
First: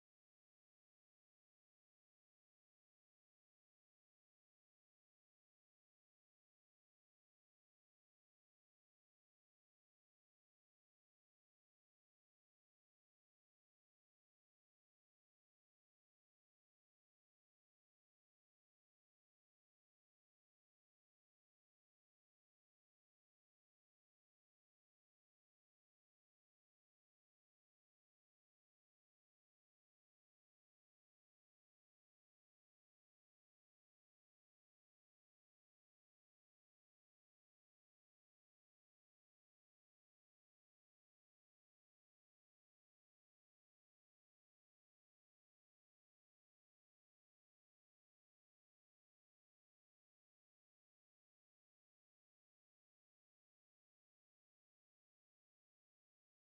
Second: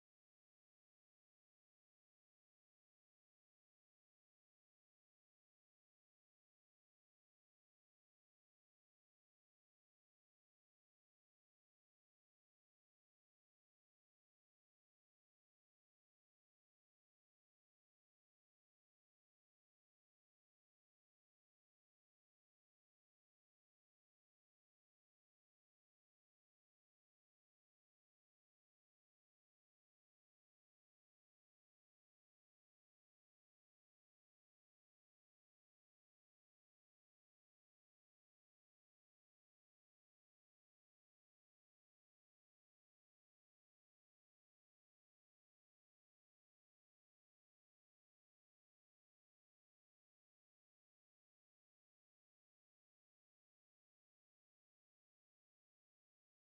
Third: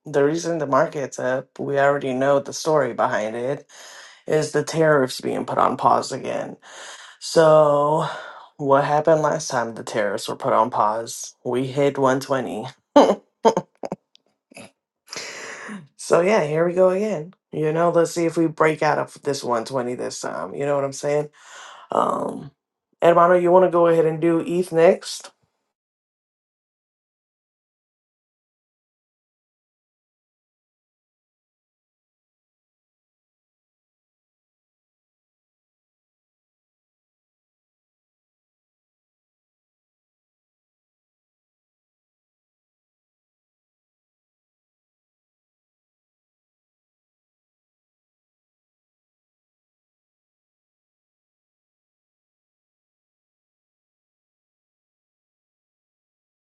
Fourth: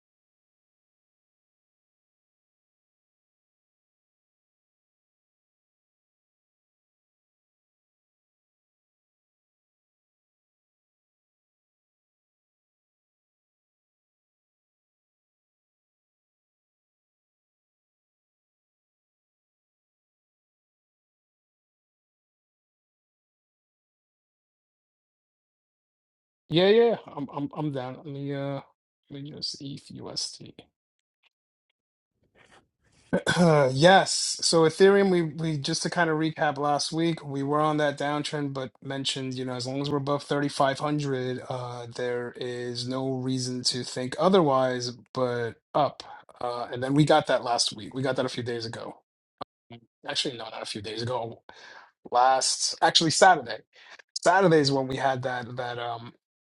B: the reason the market's up, we already know the story behind it, is the tariffs being put on pause again. So, what happened last time the tariffs were put on pause? We hit 120. So yeah, here we go again. You know, let's see if we break out of this 120 this time. You know what I'm saying? Um Hermano, you want to go ahead and do ETH next?
A: Yeah, yeah, I'm I'm I'm down. Let me uh let me just ETH USD. yes. So Ethereum, we we just to kind of recap last week, we were on that downtrend, but mentioned you know as long as we're above 3,500, uh, there is no reason to think otherwise, but up. Uh, and then we got that last week. We got that a few days ago. Mm, Actually, no, not a few days ago. Last, actually, Saturday. Saturday is when we had that that um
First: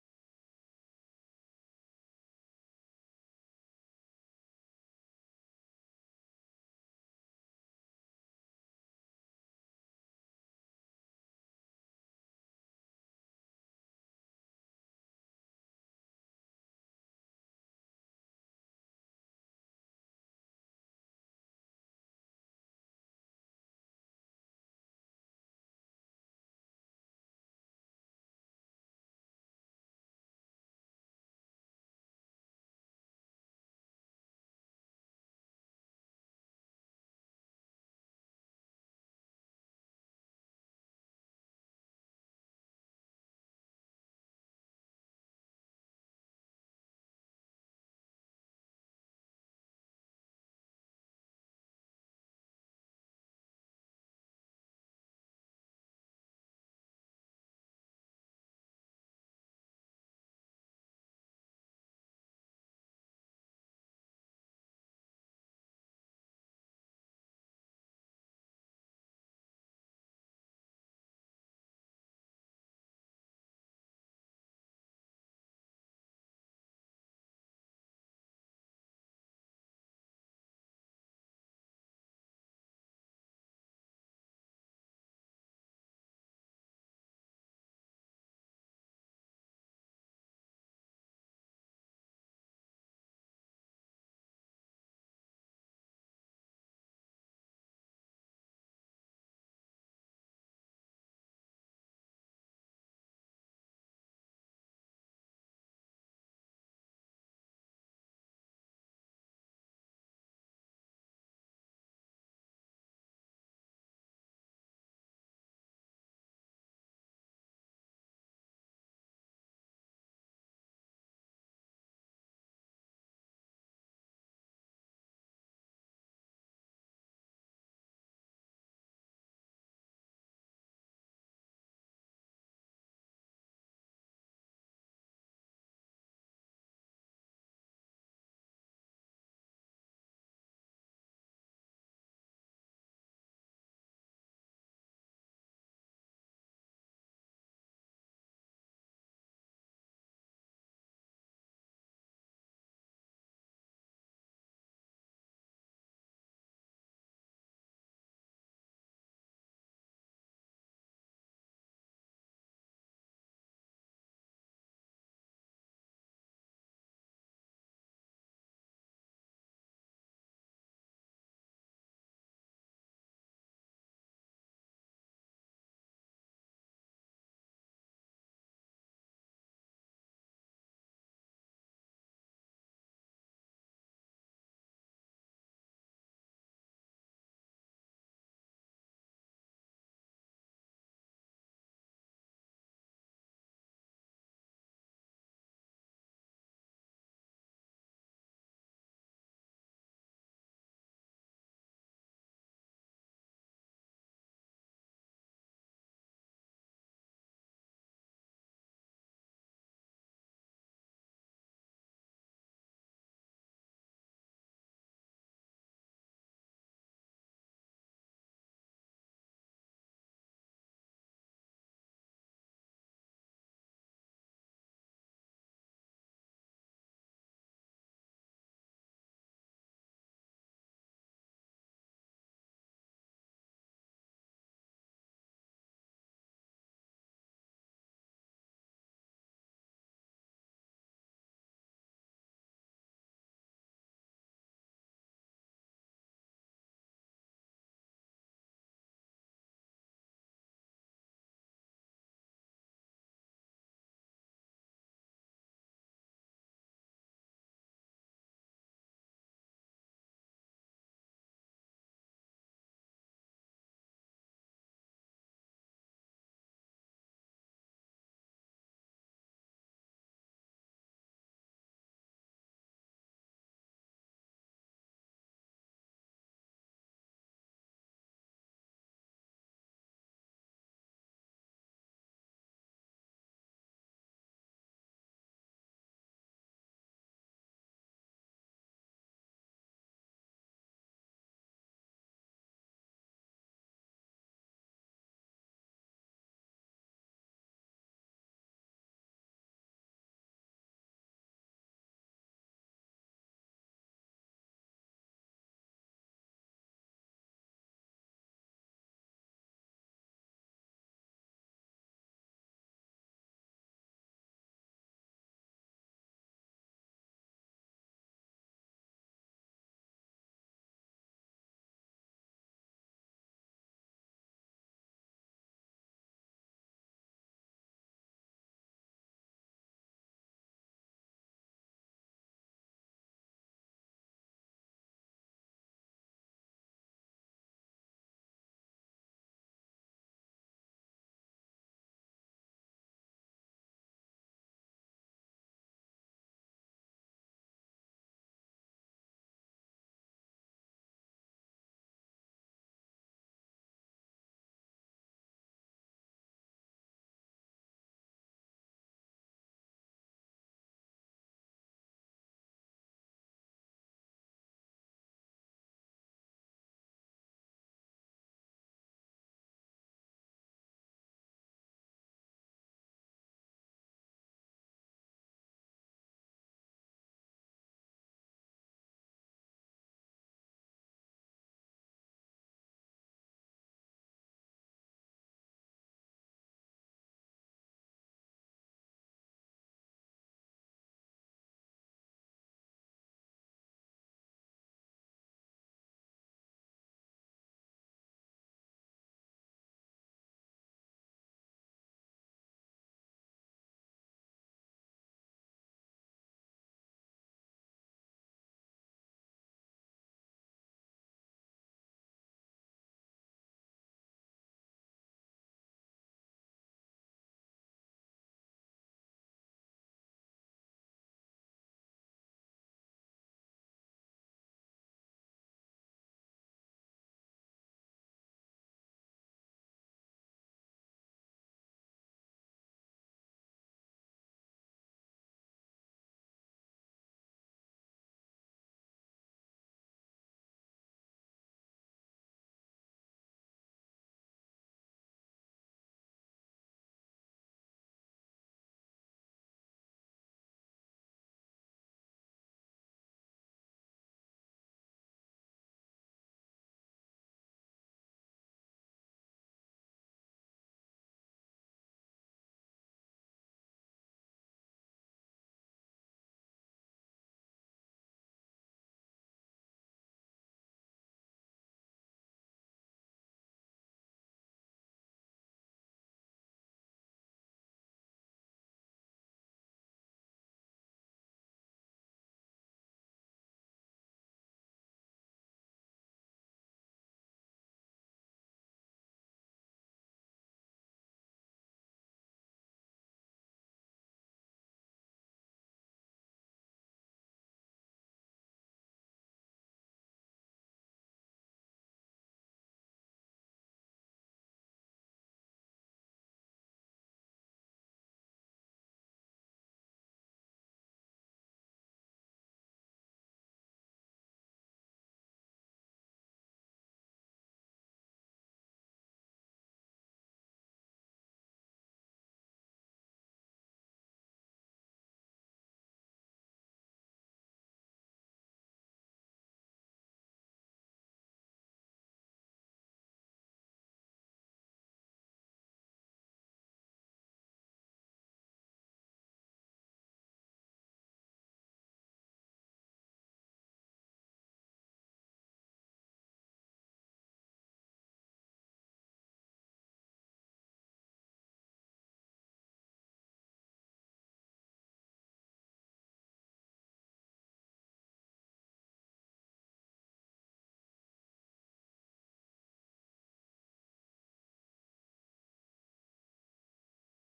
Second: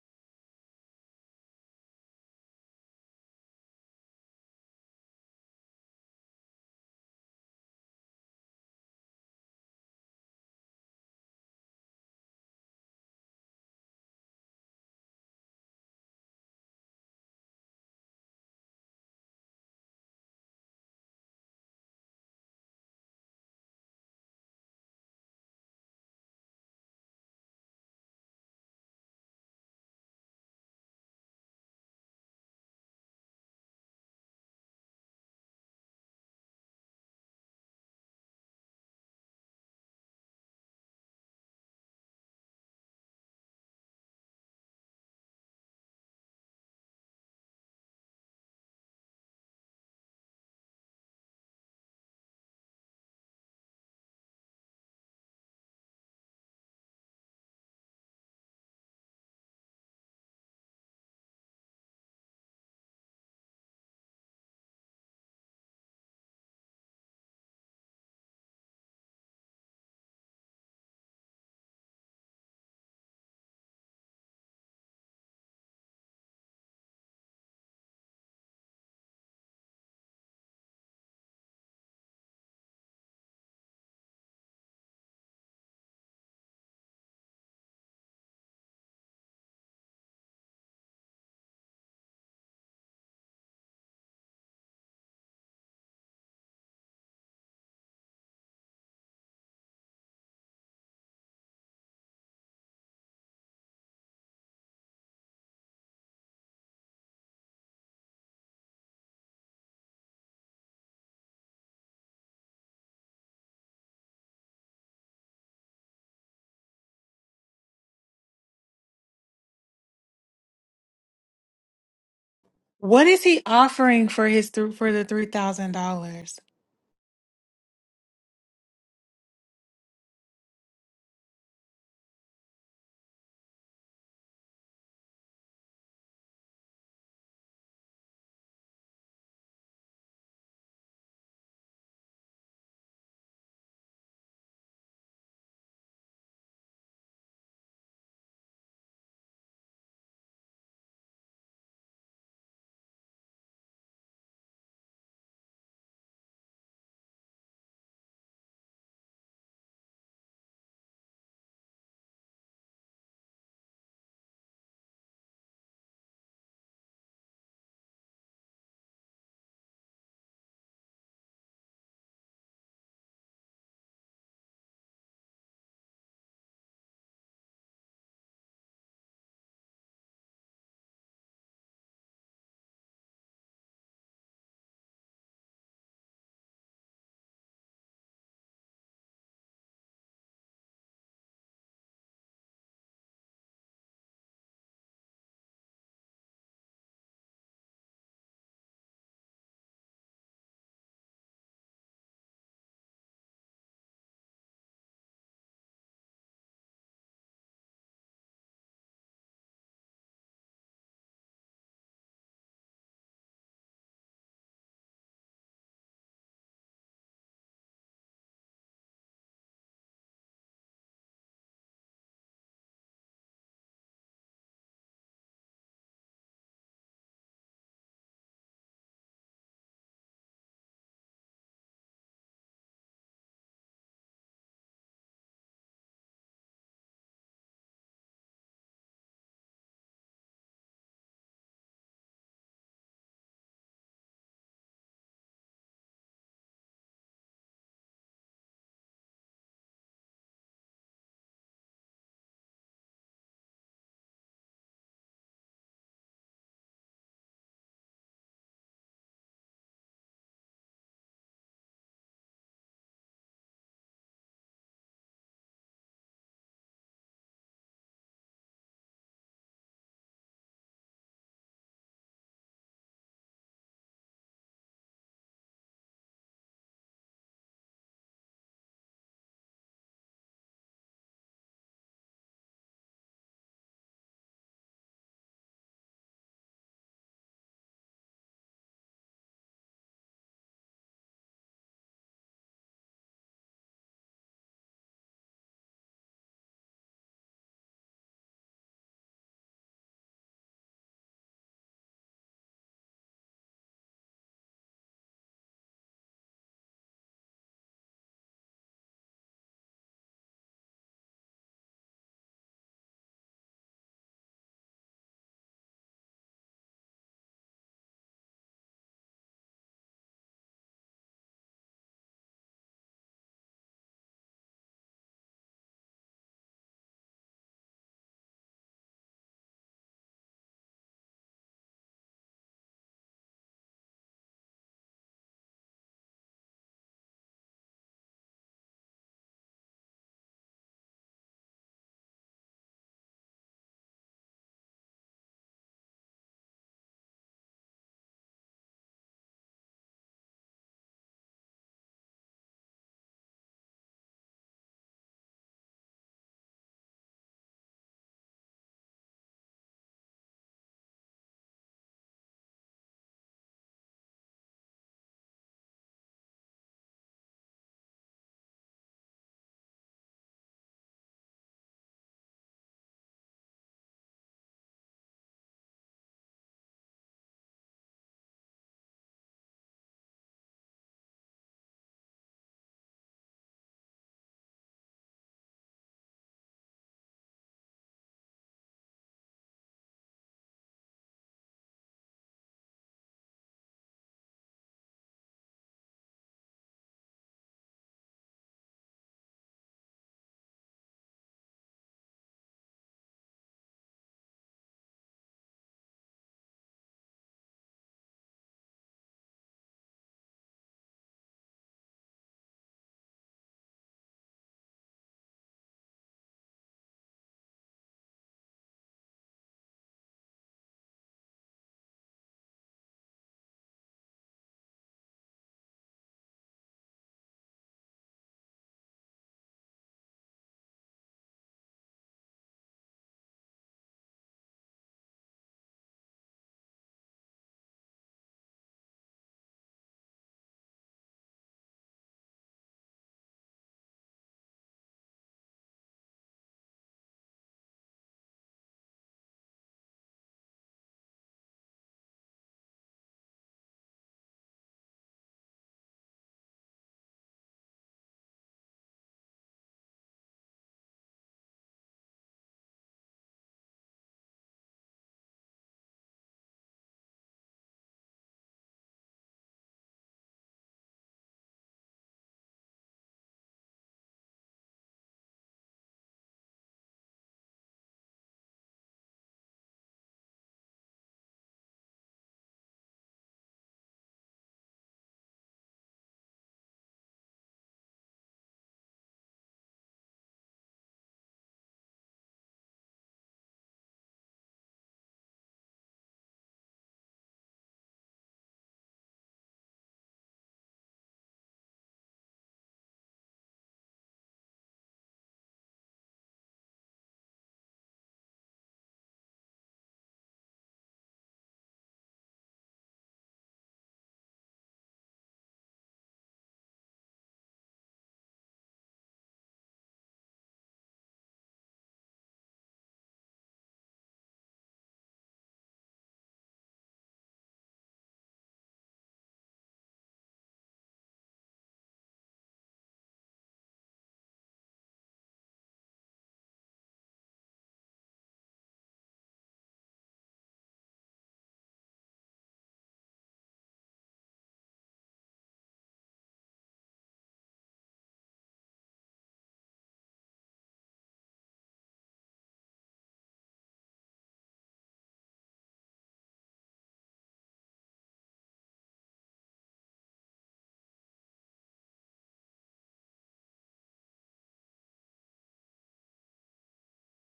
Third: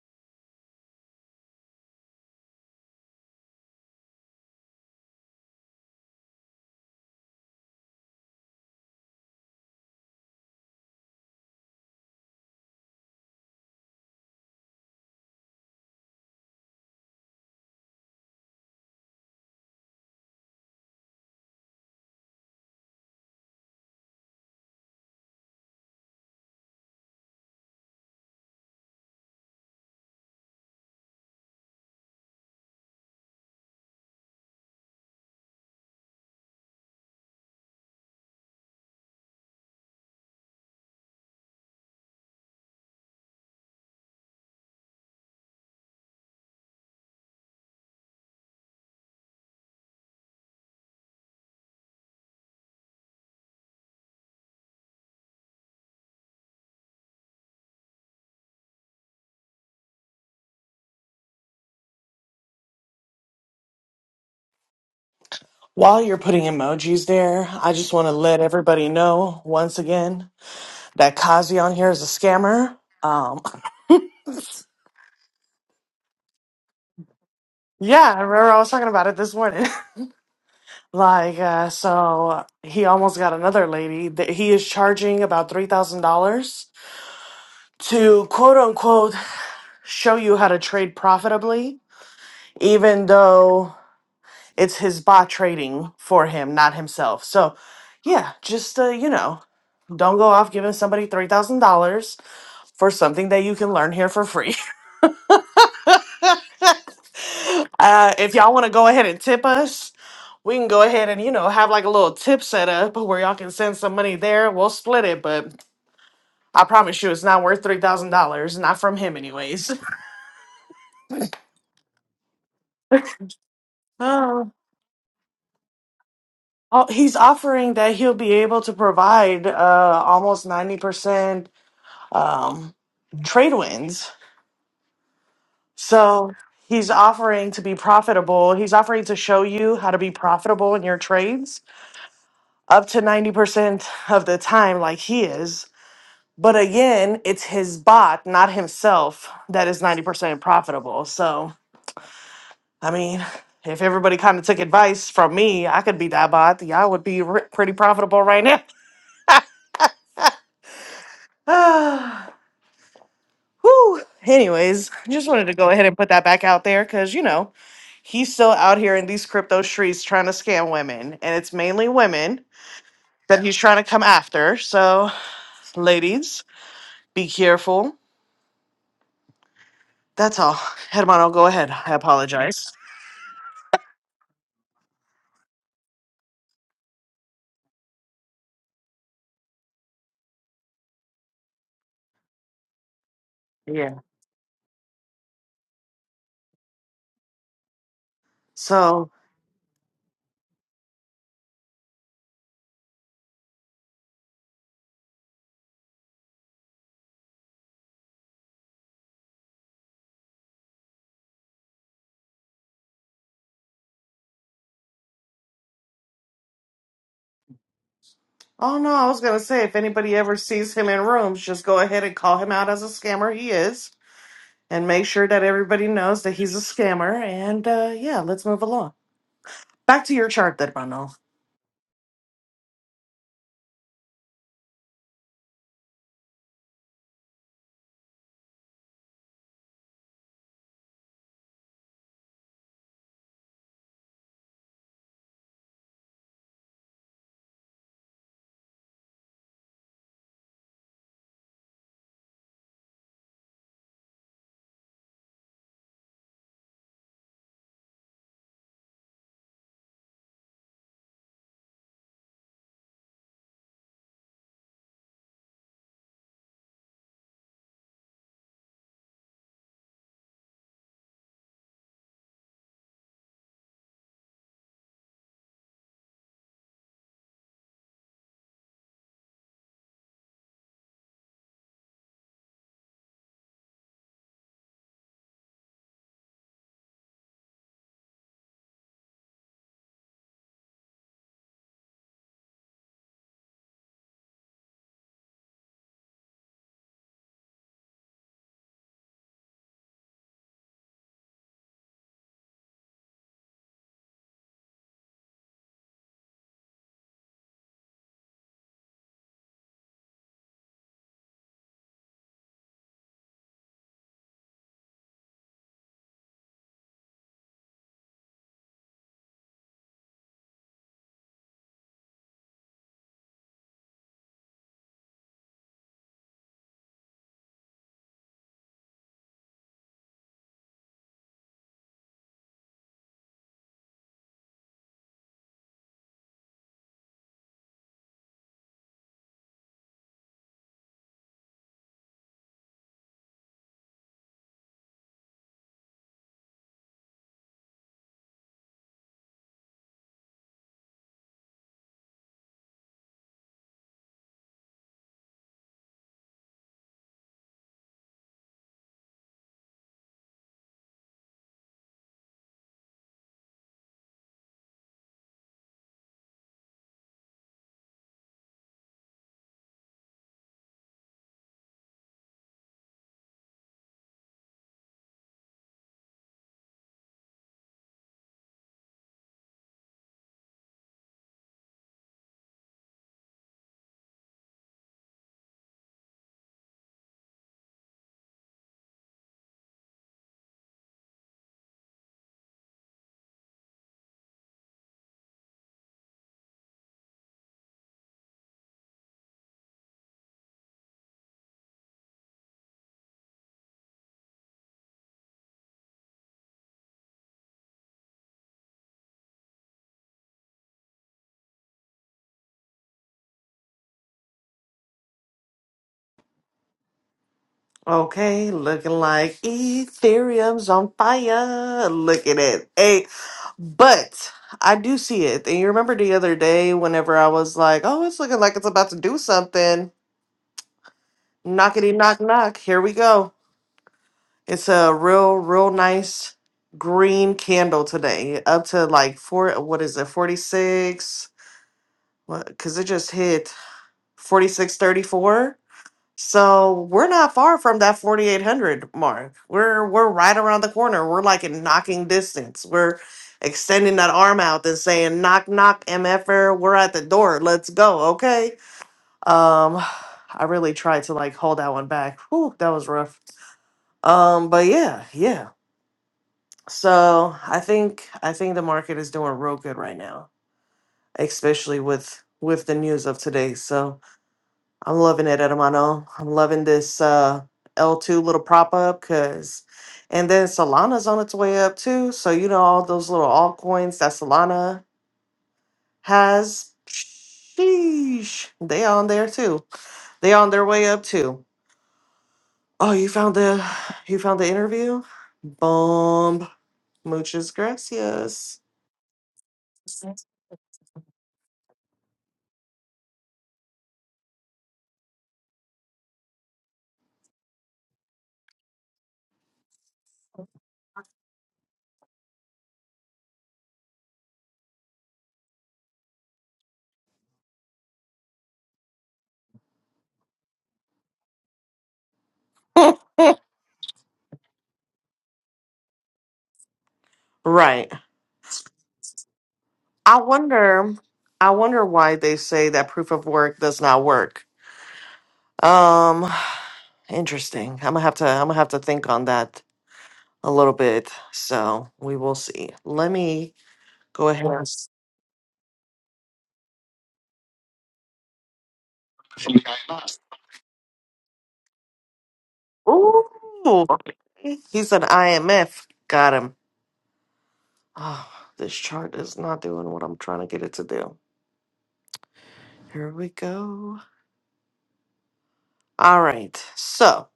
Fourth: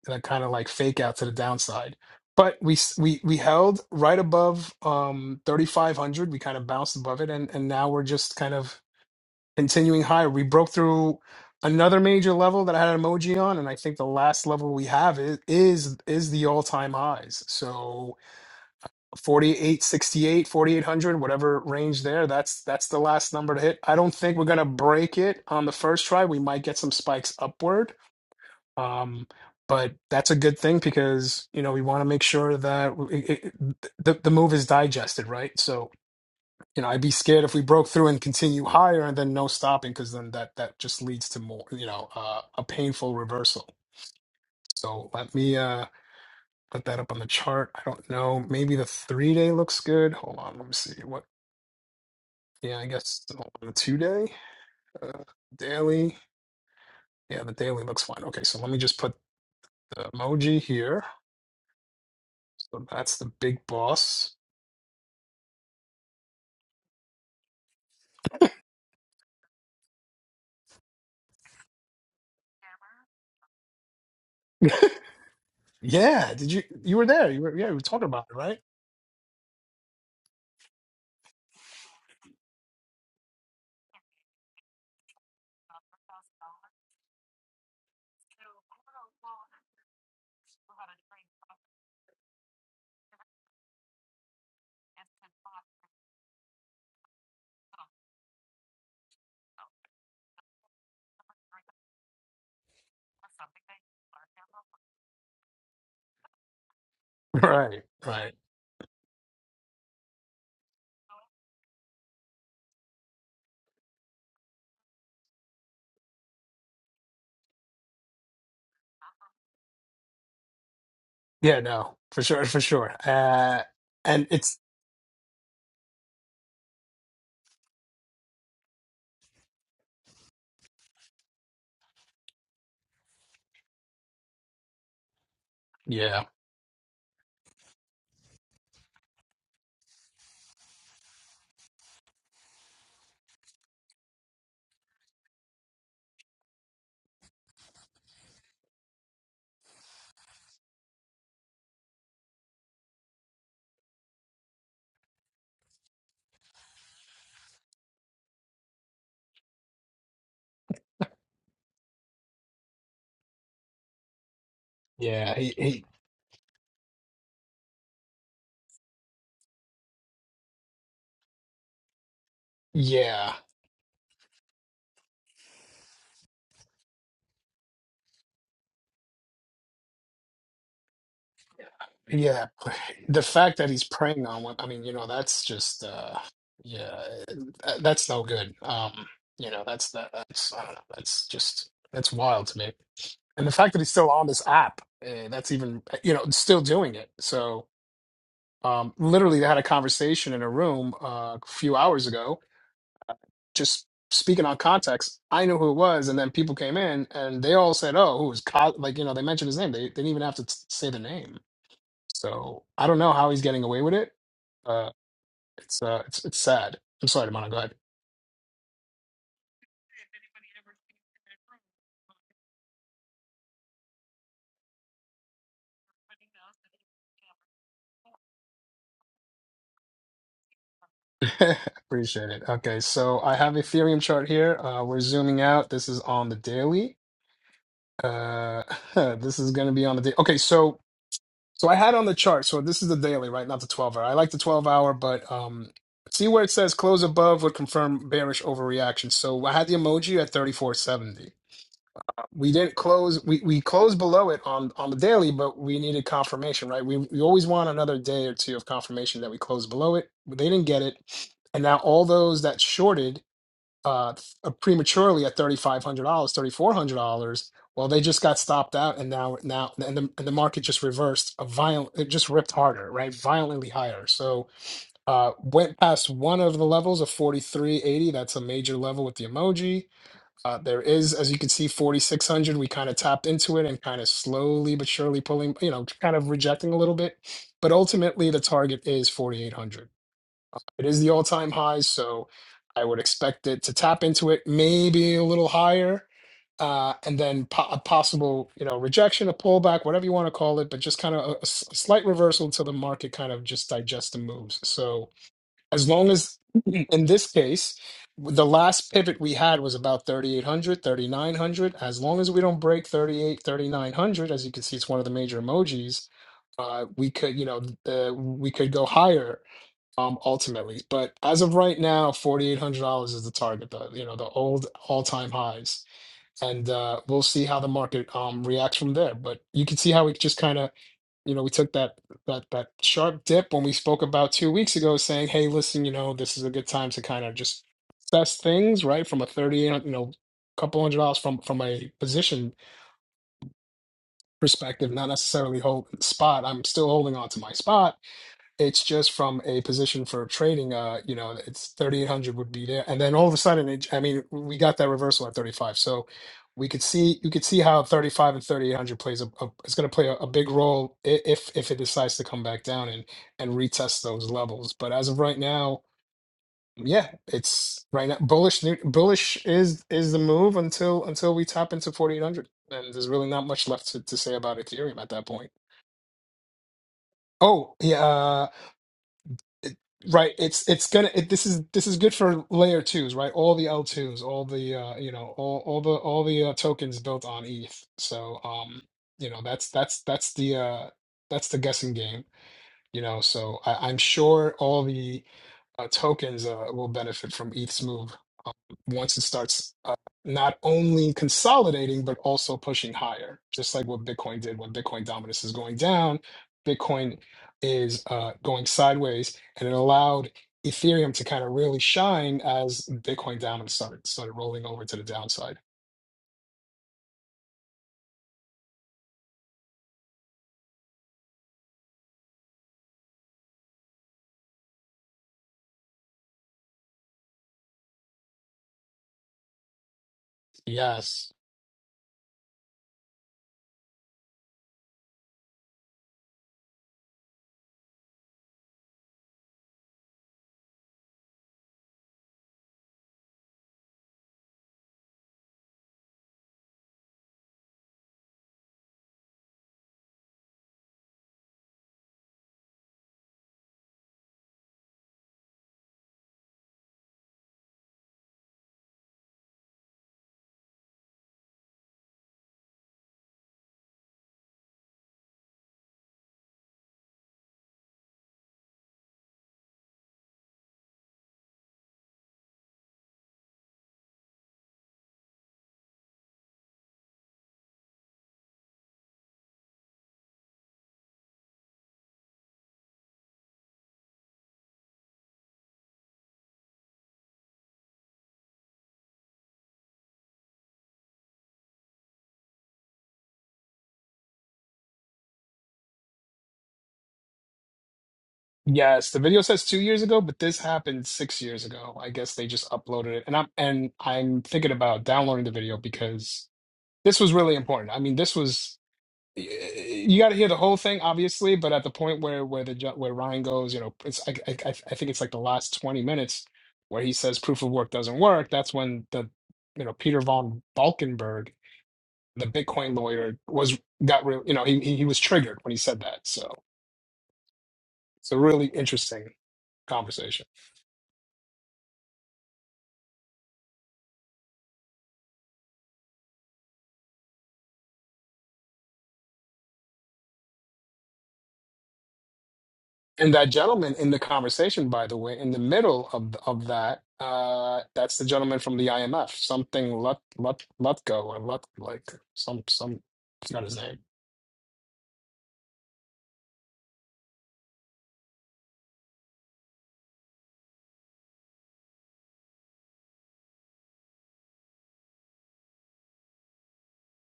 A: that kind of like fake out to the downside. But we s- we we held right above um 3500. We kind of bounced above it and and now we're just kind of continuing higher. We broke through another major level that I had an emoji on and I think the last level we have is is is the all-time highs. So Forty-eight, sixty-eight, forty-eight hundred, whatever range there that's that's the last number to hit i don't think we're going to break it on the first try we might get some spikes upward um but that's a good thing because you know we want to make sure that it, it, the, the move is digested right so you know i'd be scared if we broke through and continue higher and then no stopping because then that that just leads to more you know uh, a painful reversal so let me uh put that up on the chart. I don't know. Maybe the three day looks good. Hold on. Let me see. What? Yeah, I guess on two day, uh, daily. Yeah, the daily looks fine. Okay, so let me just put the emoji here. So that's the big boss.
B: While you're putting emojis there, I just want to let everybody know once again that Kazi on here is a scammer. Um,
A: Yeah, did you you were there? You were yeah, we were talking
B: yeah, I
A: about it,
B: remember I
A: right?
B: was talking about it this morning. like, uh, so he almost got another lady that he is charging about $3,000 to quote unquote show you how to trade profitably even though it's his bot trading for him, not himself. So, yeah, just uh, you know, don't go off giving somebody three thousand dollars for something that you can learn here for free.
A: Right,
B: uh,
A: right.
B: if y'all want to go ahead and tip us, we can go ahead and you know have like a little tip set up where y'all can send some money there. We'll split it, but I promise you, it's not worth three thousand dollars. Not from him, anyways.
A: Yeah, no, for sure, for sure.
C: What is he
A: Uh,
C: offering
A: and
C: for
B: Oh,
C: his
A: it's
C: th- for the three thousand dollars?
B: oh, he's offering that he'll be able to provide uh, almost 90%. um, trade Tradewinds.
A: yeah,
B: So he's offering to be profitable. He's offering to show you how to be profitable in your trades up to 90% of the time, like he is. But again, it's his bot, not himself, that is 90% profitable. So, I mean, if everybody kind of took advice from me, I could be that bot. Y'all would be r- pretty profitable right now. Ah, Whew. Anyways, just
A: yeah,
B: wanted
A: he,
B: to go
A: he,
B: ahead and put that back out there because, you know, He's still out here in these crypto streets trying to scam women, and it's mainly women
A: yeah.
B: that he's trying to come after. So, ladies, be careful. That's all. Hermano, go ahead. I
A: Yeah, p-
B: apologize.
A: the fact that he's preying on women, I mean, you know, that's just uh yeah, th- that's no good. Um, you know, that's that that's I don't know, that's just that's wild to me. And the fact that he's
B: Yeah.
A: still on this app, uh, that's even eh, you know, still doing it. So, um
B: So,
A: literally they had a conversation in a room uh, a few hours ago, uh, just speaking on context. I knew who it was and then people came in and they all said, "Oh, who was Cos-" like, you know, they mentioned his name. They, they didn't even have to t- say the name. So I don't know how he's getting away with it. Uh, it's uh, it's it's sad. I'm sorry, Manu. Go
B: oh no, I was going to say if anybody ever sees him in rooms, just go ahead and call him out as a scammer. He is. and make sure that everybody knows that he's a scammer. And uh, yeah, let's move along. Back to your chart, then, Ronald.
A: ahead. Appreciate it. Okay, so I have Ethereum chart here. Uh, we're zooming out. This is on the daily. Uh, this is going to be on the day. Okay, so so I had on the chart. So this is the daily, right? Not the 12 hour. I like the 12 hour, but um, see where it says close above would confirm bearish overreaction. So I had the emoji at 34.70. we didn't close we, we closed below it on on the daily but we needed confirmation right we, we always want another day or two of confirmation that we closed below it but they didn't get it and now all those that shorted uh th- prematurely at $3500 $3400 well they just got stopped out and now now and the, and the market just reversed a violent it just ripped harder right violently higher so uh went past one of the levels of 4380 that's a major level with the emoji uh, there is, as you can see, 4,600. We kind of tapped into it and kind of slowly but surely pulling, you know, kind of rejecting a little bit. But ultimately, the target is 4,800. It is the all time high. So I would expect it to tap into it, maybe a little higher. Uh, and then po- a possible, you know, rejection, a pullback, whatever you want to call it, but just kind of a, a s- a slight reversal to the market, kind of just digest the moves. So as long as in this case the last pivot we had was about thirty eight hundred, thirty nine hundred. as long as we don't break thirty eight, thirty nine hundred, as you can see it's one of the major emojis uh, we could you know uh, we could go higher um ultimately but as of right now $4800 is the target the you know the old all-time highs and uh we'll see how the market um reacts from there but you can see how it just kind of you know, we took that that that sharp dip when we spoke about two weeks ago, saying, "Hey, listen, you know, this is a good time to kind of just assess things, right? From a thirty, you know, couple hundred dollars from from a position perspective, not necessarily hold spot. I'm still holding on to my spot, it's just from a position for trading uh you know it's 3800 would be there and then all of a sudden it, i mean we got that reversal at 35 so we could see you could see how 35 and 3800 plays a, a it's going to play a, a big role i- if if it decides to come back down and and retest those levels but as of right now yeah it's right now bullish new- bullish is is the move until until we tap into 4800 and there's really not much left to, to say about ethereum at that point oh yeah uh, it, right it's it's gonna it, this is this is good for layer twos right all the l2s all the uh you know all all the all the uh, tokens built on eth so um you know that's that's that's the uh that's the guessing game you know, so I, I'm sure all the uh, tokens uh, will benefit from ETH's move um, once it starts uh, not only consolidating but also pushing higher, just like what Bitcoin did when Bitcoin dominance is going down. Bitcoin is uh, going sideways, and it allowed Ethereum to kind of really shine as Bitcoin dominance started started rolling over to the downside.
B: Okay, looking like Ethereum's on fire. Look at it. Hey, but I do see it. And you remember the other day, whenever I was like, oh, it's looking like it's about to do something.
A: Yes.
B: Knockety knock knock. Here we go. It's a real, real nice green candle today, up to like four, what is it, 46? What? Because it just hit 4634. So we're not far from that 4800 mark. We're we're right around the corner. We're like in knocking distance. We're extending that arm out and saying knock knock mf'er, we're at the door. Let's go, okay? Um I really tried to like hold that one back. Whew, that was rough. Um but yeah, yeah. So I think I think the market is doing real good right now, especially with with the news of today. So I'm loving it, Hermano. I'm loving this uh, L2 little prop up because, and then Solana's on its way up too. So, you know, all those little altcoins that Solana has, sheesh, they on there too. They on their way up too. Oh, you found the, you found the interview? Boom. Muchas gracias.
A: Yes, the video says two years ago, but this happened six years ago. I guess they just uploaded it, and I'm and I'm thinking about downloading the video because this was really important. I mean, this was y- you got to hear the whole thing, obviously, but at the point where where the ju- where Ryan goes, you know, it's I, I I I think it's like the last 20 minutes where he says proof of work doesn't work. That's when the you know Peter von Balkenberg, the Bitcoin lawyer, was got real. You know, he he he was triggered when he said that. So
B: Right.
A: it's a really interesting
B: I
A: conversation.
B: wonder, I wonder why they say that proof of work does not work. Um, Interesting. I'm gonna have to I'm gonna have to think on that a little bit. So we will see. Let
A: And that
B: me
A: gentleman in the
B: go ahead. and s-
A: conversation, by the way, in the middle of th- of that, uh, that's the gentleman from the IMF, something Lut Lut Lutko or Lut like some some. It's not his
B: Ooh, okay. he's an IMF. Got him. Oh, this chart is not doing what I'm trying to get it to do. Here we go. All right. So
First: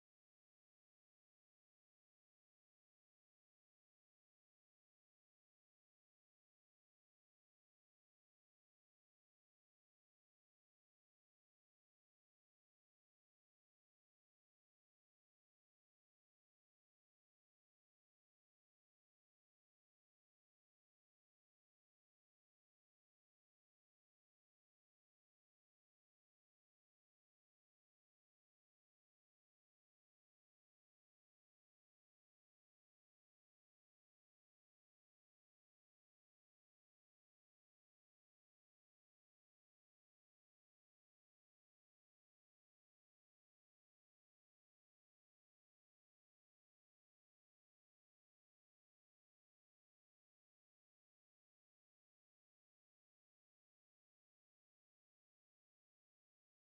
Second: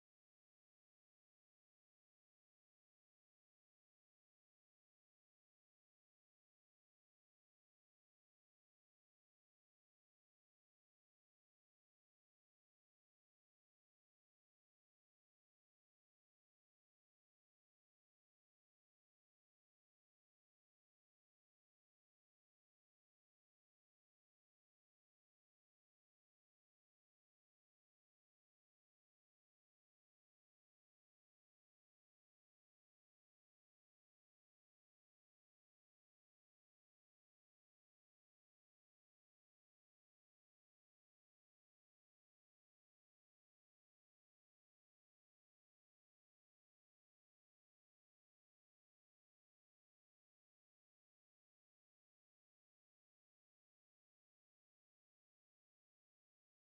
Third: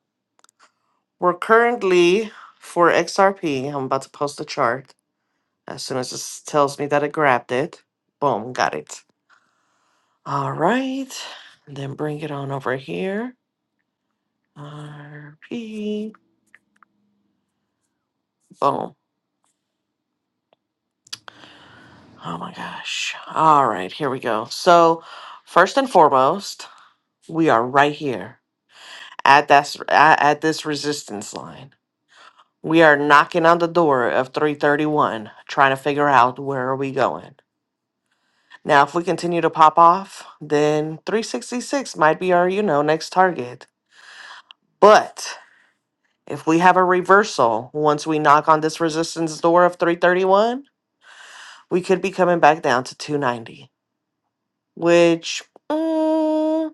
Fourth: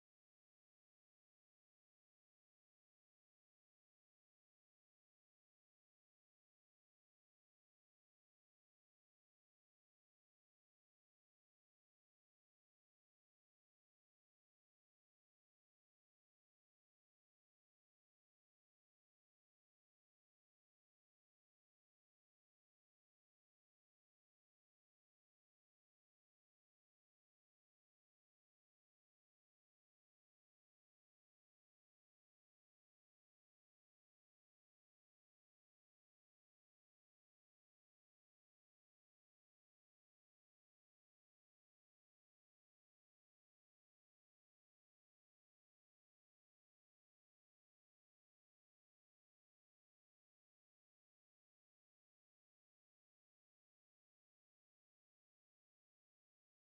B: we're currently for XRP. I'm about to post the chart as soon as this tells me that it grabbed it. Boom, got it. All right. And then bring it on over here. RP. Boom. Oh my gosh. All right, here we go. So, first and foremost, we are right here at that s- at at this resistance line. We are knocking on the door of 331, trying to figure out where are we going. Now, if we continue to pop off, then 366 might be our, you know, next target. But if we have a reversal once we knock on this resistance door of 331, we could be coming back down to 290. which uh,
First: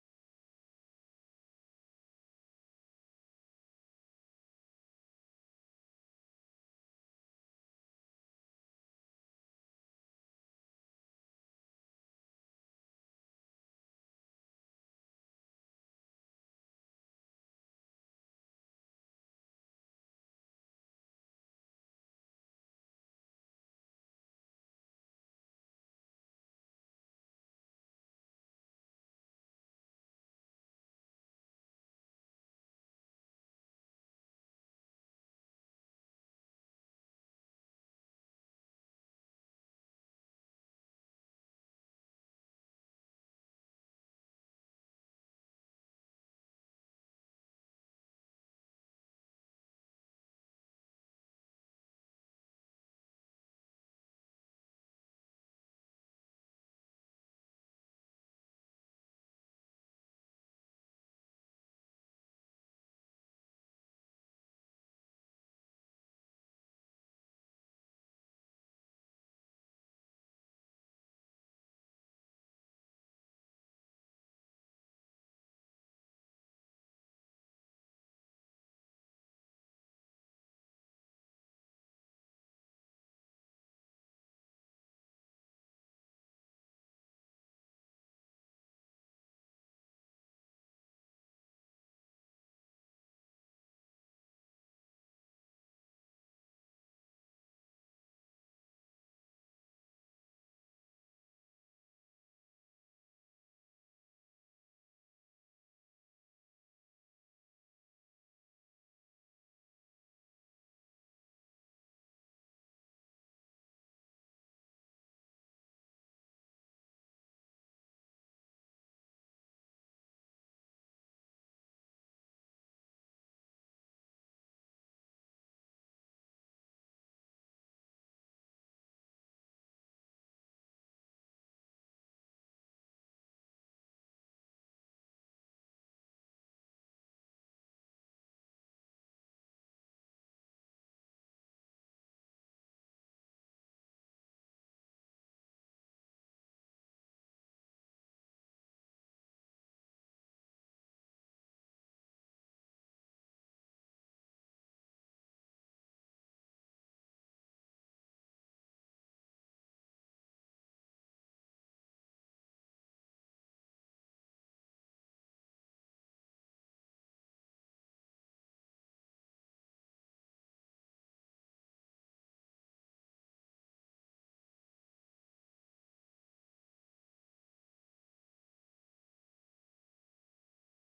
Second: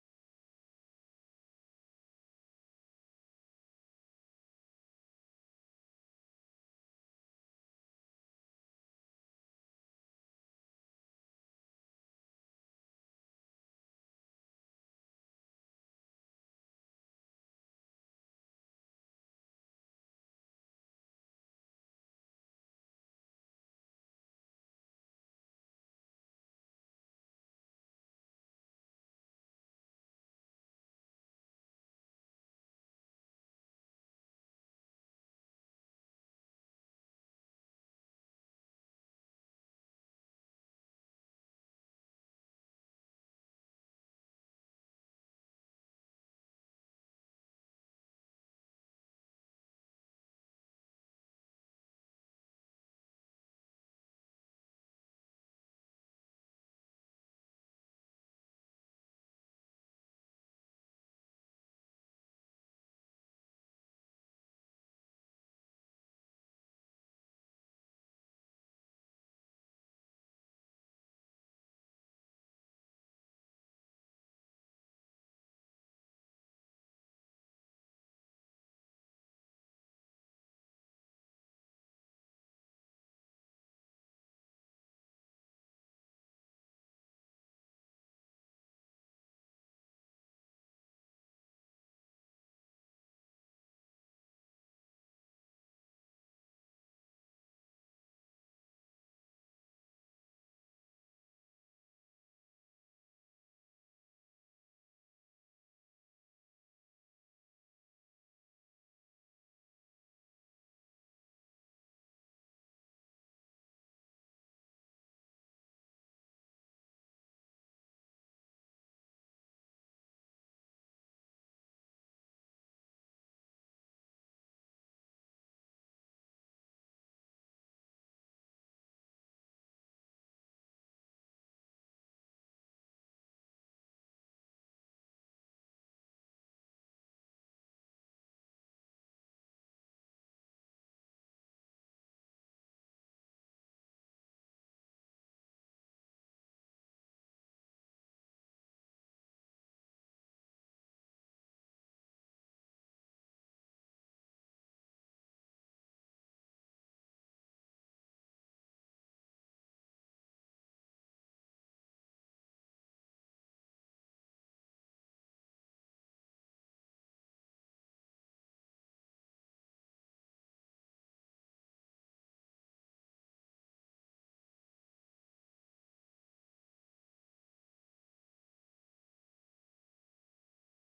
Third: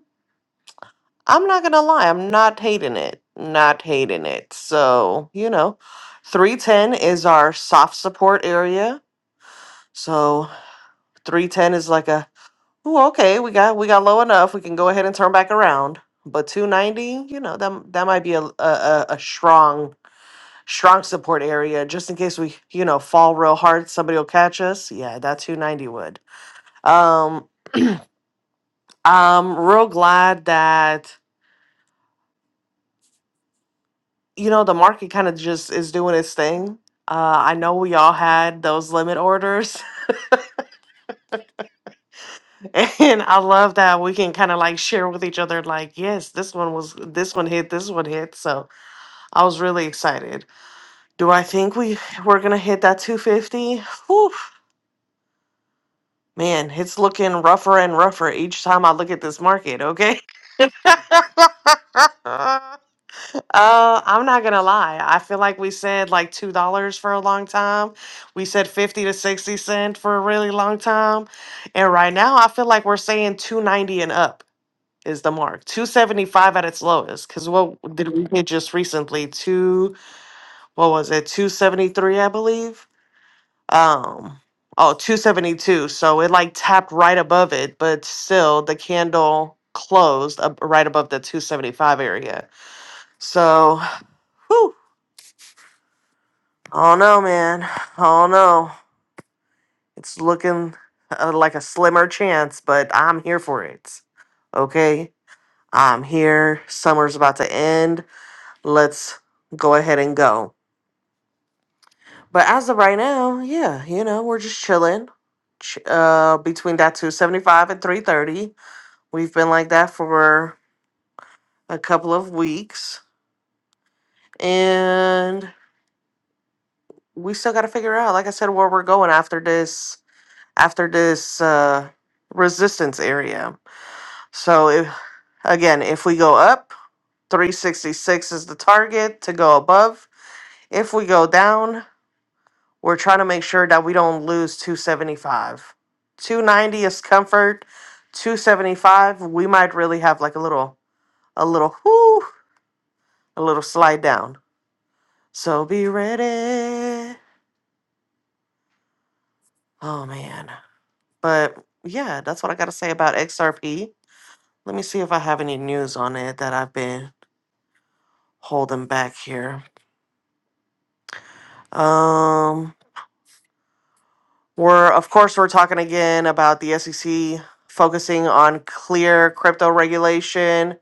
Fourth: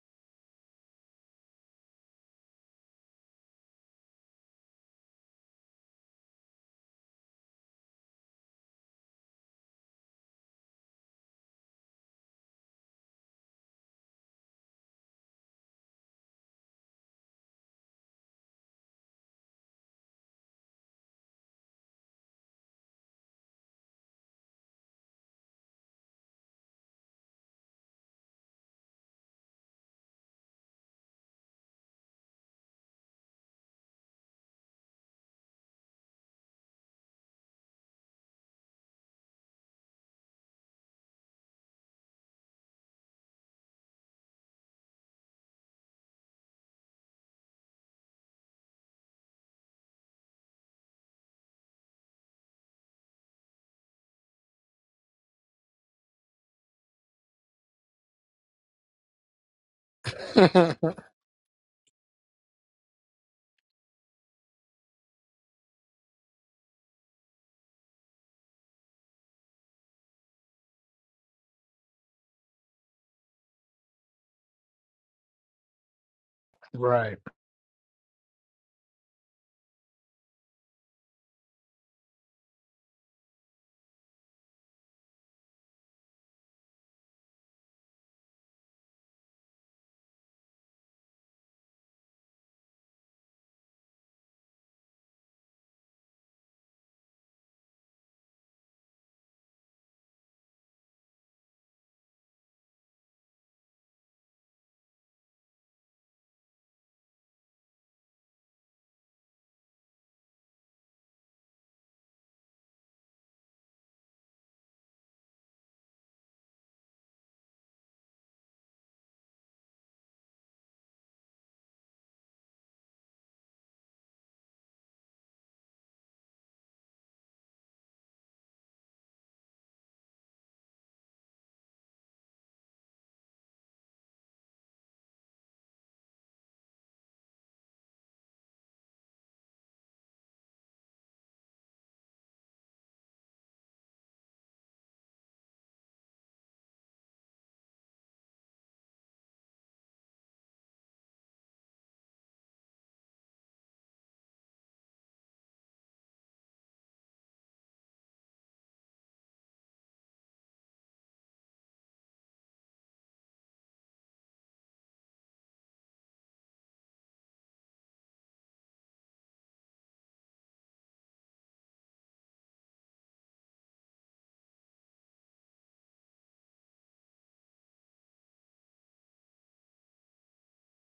B: I'm not gonna lie, I'm not hating it, not hating it. So you know, three ten is our soft support area. So three ten is like a oh okay, we got we got low enough, we can go ahead and turn back around. But two ninety, you know, that that might be a, a a a strong strong support area just in case we you know fall real hard, somebody will catch us. Yeah, that two ninety would. Um, I'm real glad that you know, the market kind of just is doing its thing. Uh, I know we all had those limit orders, and I love that we can kind of like share with each other, like, yes, this one was, this one hit, this one hit. So I was really excited. Do I think we we're gonna hit that 250? Whew, man, it's looking rougher and rougher each time I look at this market. Okay.
A: name.
B: Uh, I'm not gonna lie. I feel like we said like two dollars for a long time. We said fifty to sixty cent for a really long time, and right now I feel like we're saying two ninety and up is the mark. Two seventy five at its
A: right.
B: lowest. Cause what did we hit just recently? Two what was it? Two seventy three, I believe. Um, oh, two seventy two. So it like tapped right above it, but still the candle closed up right above the two seventy five area. So. Oh no, man. Oh no. It's looking uh, like a slimmer chance, but I'm here for it. Okay? I'm here. Summer's about to end. Let's go ahead and go. But as of right now, yeah, you know, we're just chilling. Ch- uh, between that 275 and 330. We've been like that for a couple of weeks. And we still got to figure out, like I said, where we're going after this, after this, uh, resistance area. So if, again, if we go up, 366 is the target to go above. If we go down, we're trying to make sure that we don't lose 275. 290 is comfort. 275, we might really have like a little, a little, whoo, a little slide down. So be ready. Oh man. But yeah, that's what I got to say about XRP. Let me see if I have any news on it that I've been holding back here. Um, We're, of course, we're talking again about the SEC focusing on clear crypto regulation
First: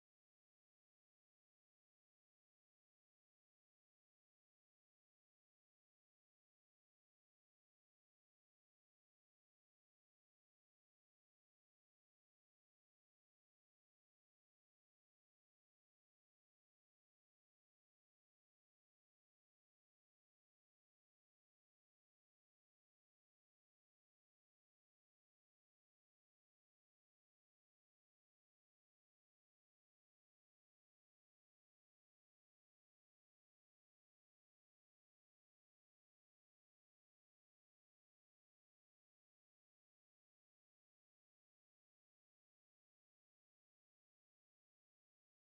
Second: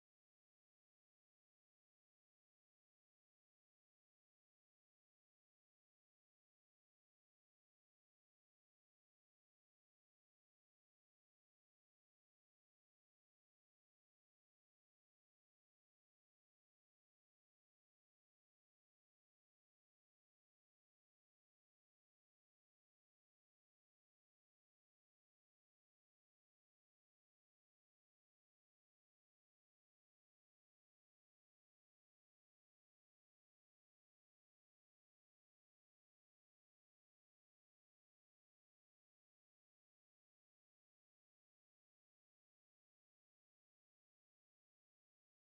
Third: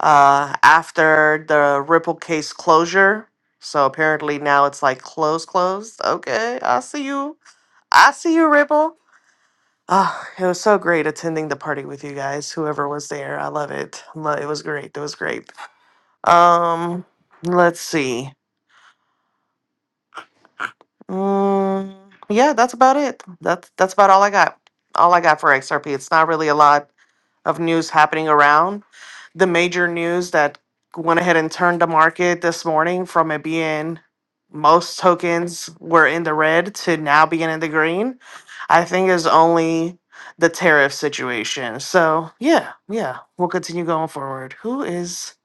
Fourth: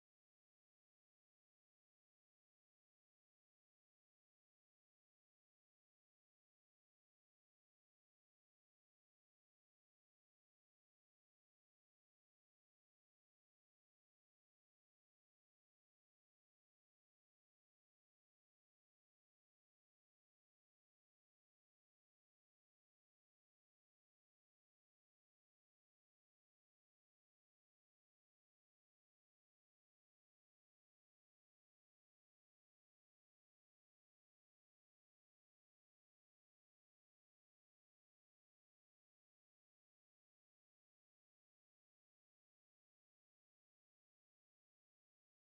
B: uh, after the Ripple case closure. So apparently now it's like close, closed. Okay, I see you. I see you, Ripple. Ah, it was so great attending the party with you guys. Whoever was there, I love it. Lo- It was great. It was great. Um, let's see. Mm, yeah, that's about it. That's that's about all I got. All I got for XRP. It's not really a lot of news happening around. The major news that went ahead and turned the market this morning from it being most tokens were in the red to now being in the green, I think is only the tariff situation. So, yeah, yeah, we'll continue going forward. Who is,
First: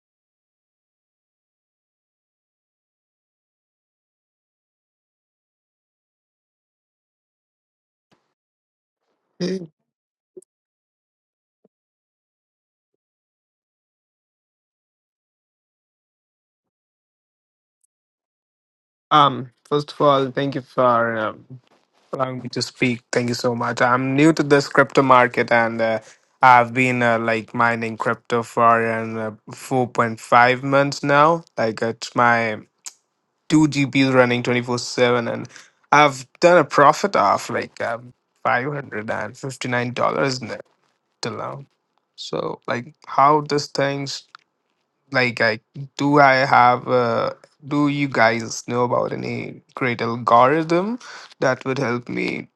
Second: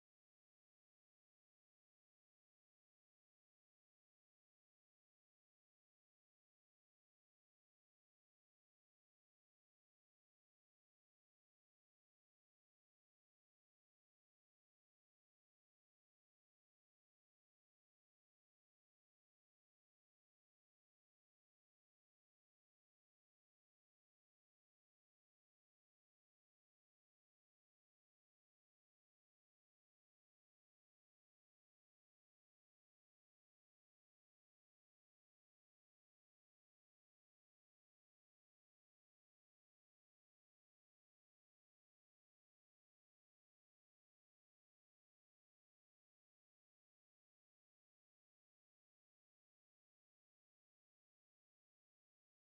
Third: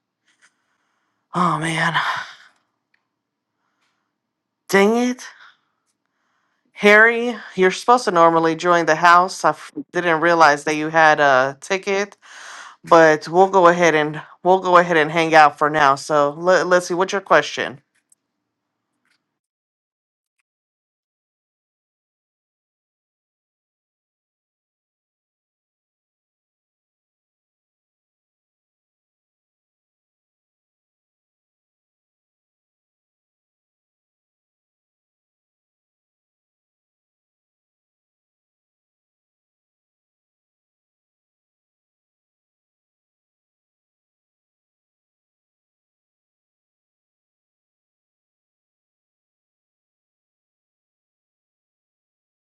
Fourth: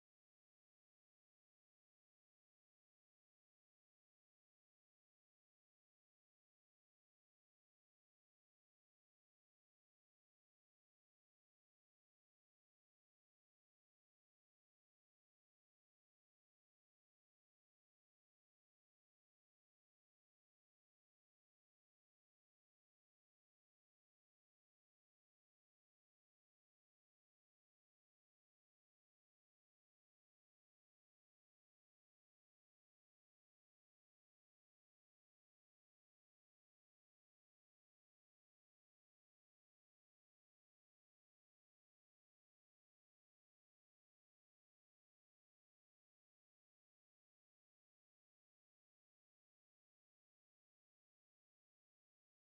B: oh man, dang it. Harry, you're supposed to normally join the house. I
D: Hey.
B: f- didn't realize that you had a ticket. but we'll go ahead and we'll go ahead and hang out for now. So let, let's see, what's your question?
D: Um, first of all, thank you for um, allowing me to speak. Thank you so much. I'm new to this crypto market, and uh, I've been uh, like mining crypto for um, uh, 4.5 months now. Like uh, it's my two GPUs running 24 seven, and I've done a profit of like um, 559 dollars till now. So like, how this things like I do I have uh, do you guys know about any great algorithm that would help me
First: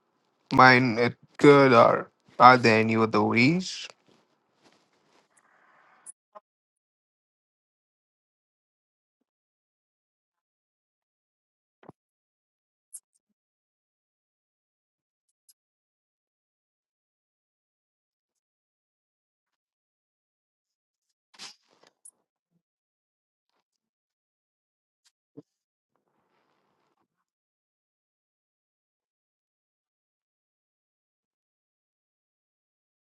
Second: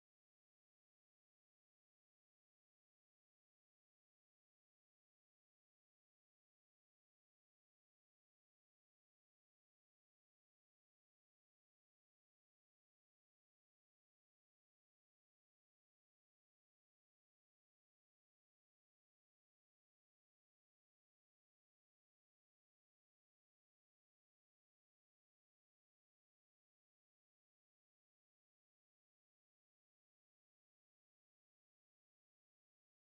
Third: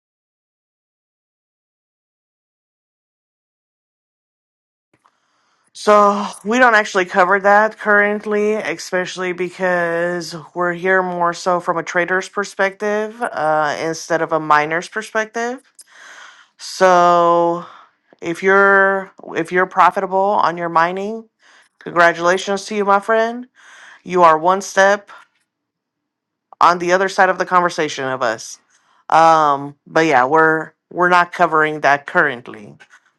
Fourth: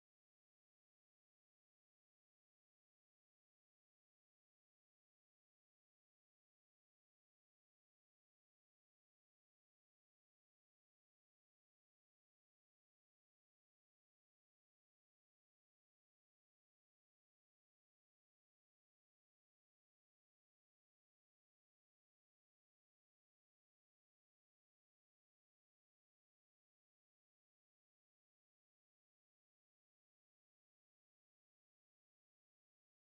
D: mine it good or are there any other ways?
B: So we don't actually cover that currently, especially because we're here more so from a trader's perspective uh, instead of a miner's perspective. So if you're if you're profitable on your mining, congratulations to you, my friend. You are one step on the other side of the conversation of us. Um, but yeah, we're we're not covering that currently.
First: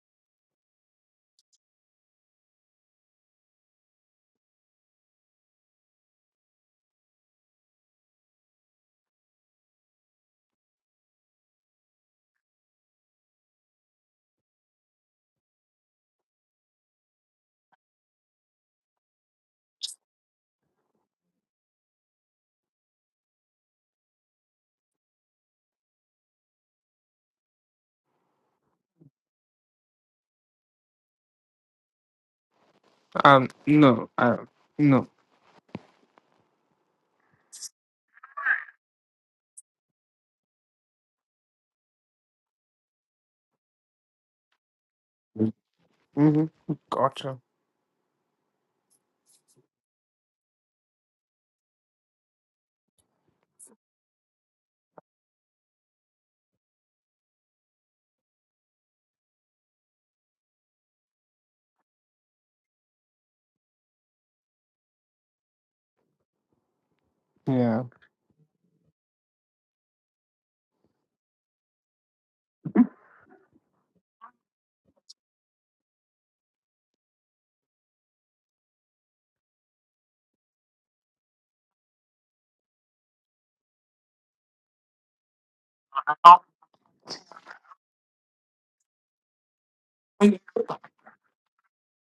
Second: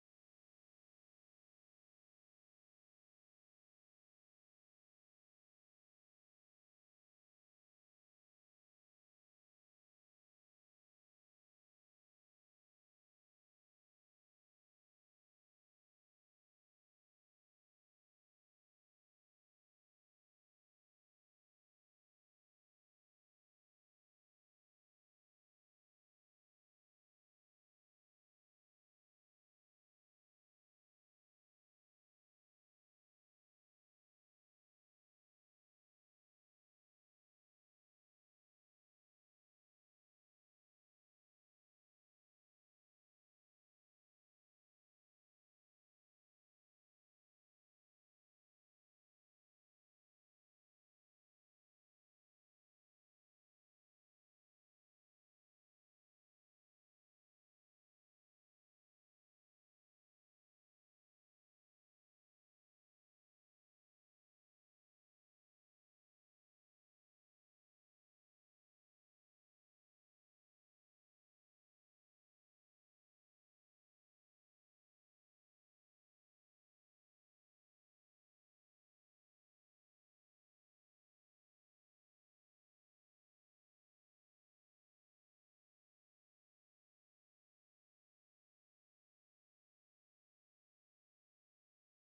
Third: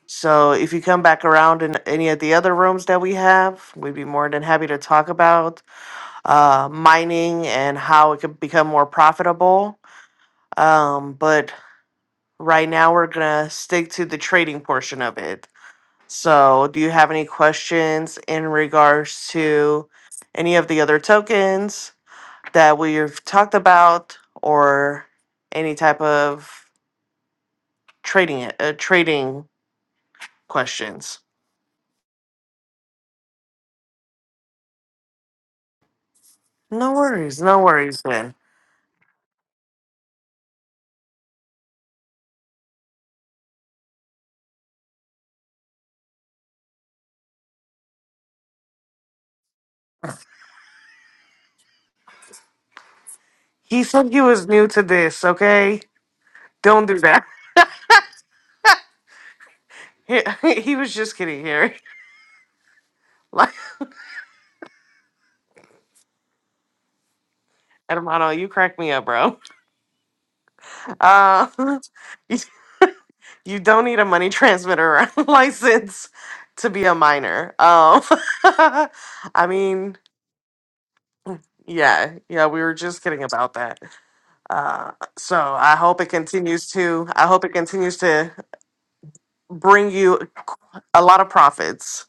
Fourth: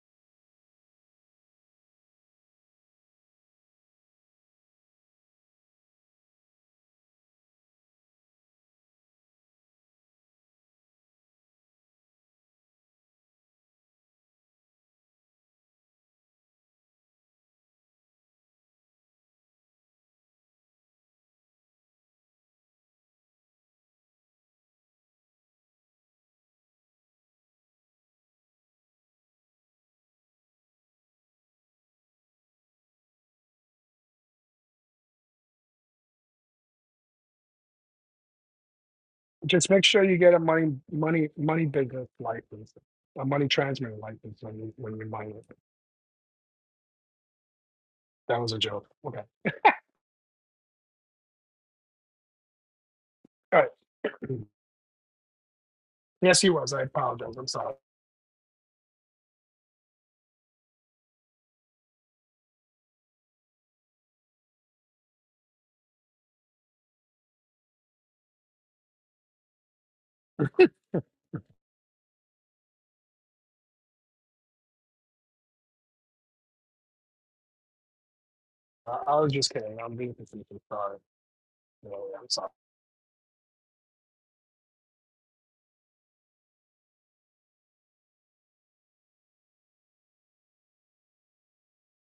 B: So if you come back around in any of the other rooms that we have, we'd be more than happy to talk about uh, mining and how it could become more profitable. Um, but right now, we're gonna stick to the trading portion of it. So, do you have any questions in regards to any of the other tokens? that we've talked about or any type of trading uh, trading questions.
D: Um no I no.
B: No worries, no worries, man.
A: Just make sure you get a money money money business license, a money transmitter license when you when you mine it.
D: Mm-hmm. Gotcha.
A: That was a joke. Okay. All
B: He said he
A: right.
B: was new to this, okay?
A: yes, he was. I
B: Don't do that.
A: apologize. I'm sorry.
B: He, he was just kidding here. Like,
D: Yeah.
B: Hermano, you crack me up, bro. Uh, you, you don't need a money transmitter license to be a minor. Um,
A: I, I was
B: I
A: just kidding. I'm
B: mean,
A: being facetious. Sorry. No,
B: yeah,
A: I'm
B: yeah,
A: sorry.
B: we were just kidding about that. Uh, so I hope it continues to. I hope it continues to bring you
D: Thank
B: a lot of profits.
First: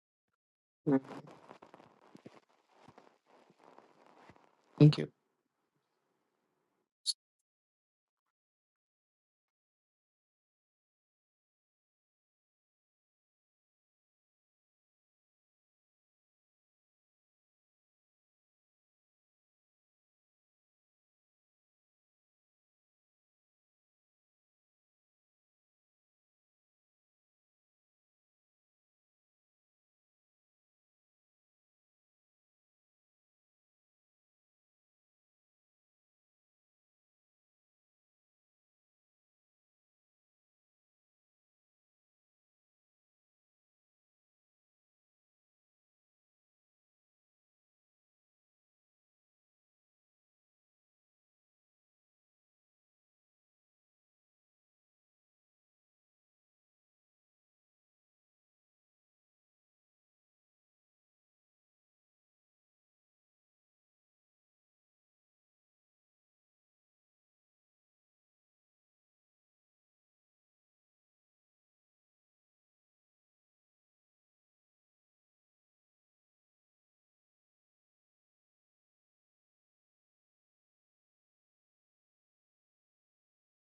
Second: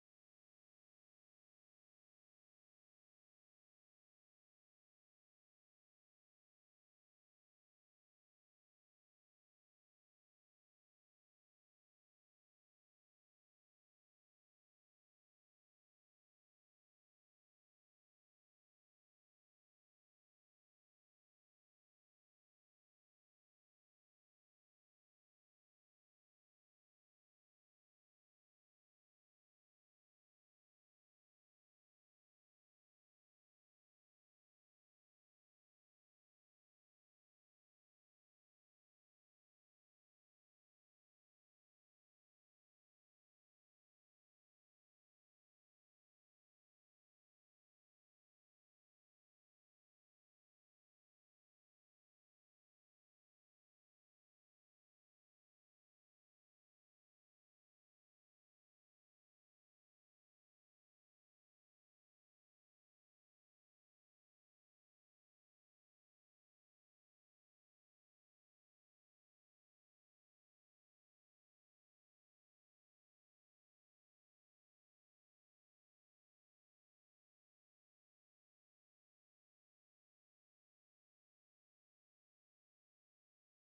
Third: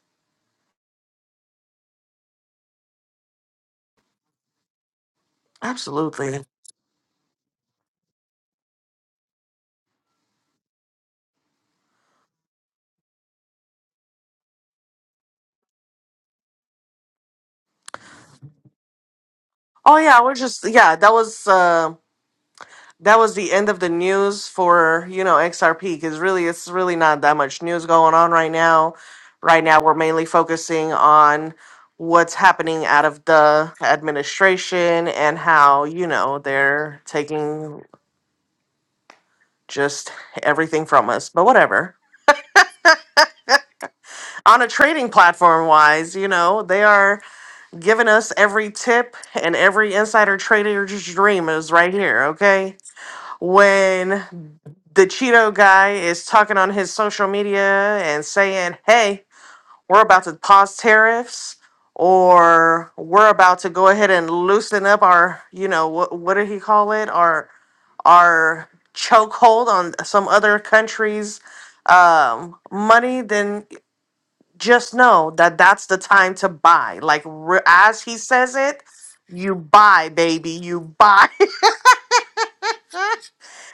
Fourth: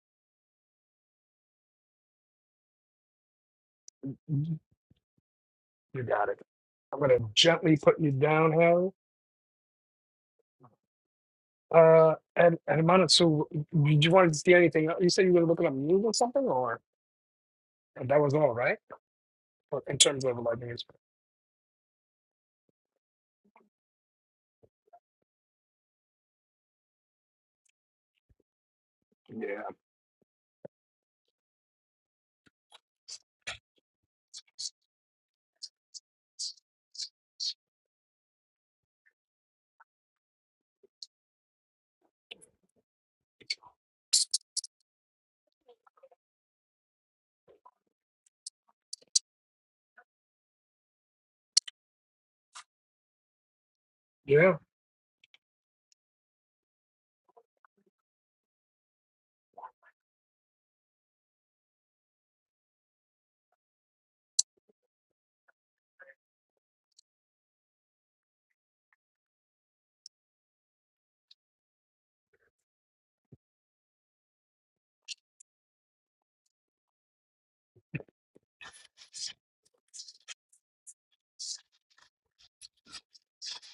D: you.
A: You got it.
B: Absolutely.
A: I'm gonna gently put you down, Harry. Uh, and and Manit, so did you want to see anything? else? You said you were looking up news or something, or and that was all, right? Or In
B: Oh yeah,
A: terms
B: we're
A: of like
B: just
A: news.
B: yeah. That was uh, that was the end of the news for you know XRP because really it's really not that much news going on right now.
A: Yeah.
B: Right now we're mainly focusing on what's happening out of the administration and how you know they're taking just everything from us. But whatever. on a trading platform wise, you know, they are giving us every tip and every insider trader's dream is right here, okay? When
A: Yeah.
B: the Cheeto guy is talking on his social media and saying, hey, we're about to pause tariffs or we're about to go ahead and loosen up our, you know, what, what did he call it? Our, our chokehold on some other countries um money then just know that that's the time to buy. Like re- as he says it, you buy, baby, you buy.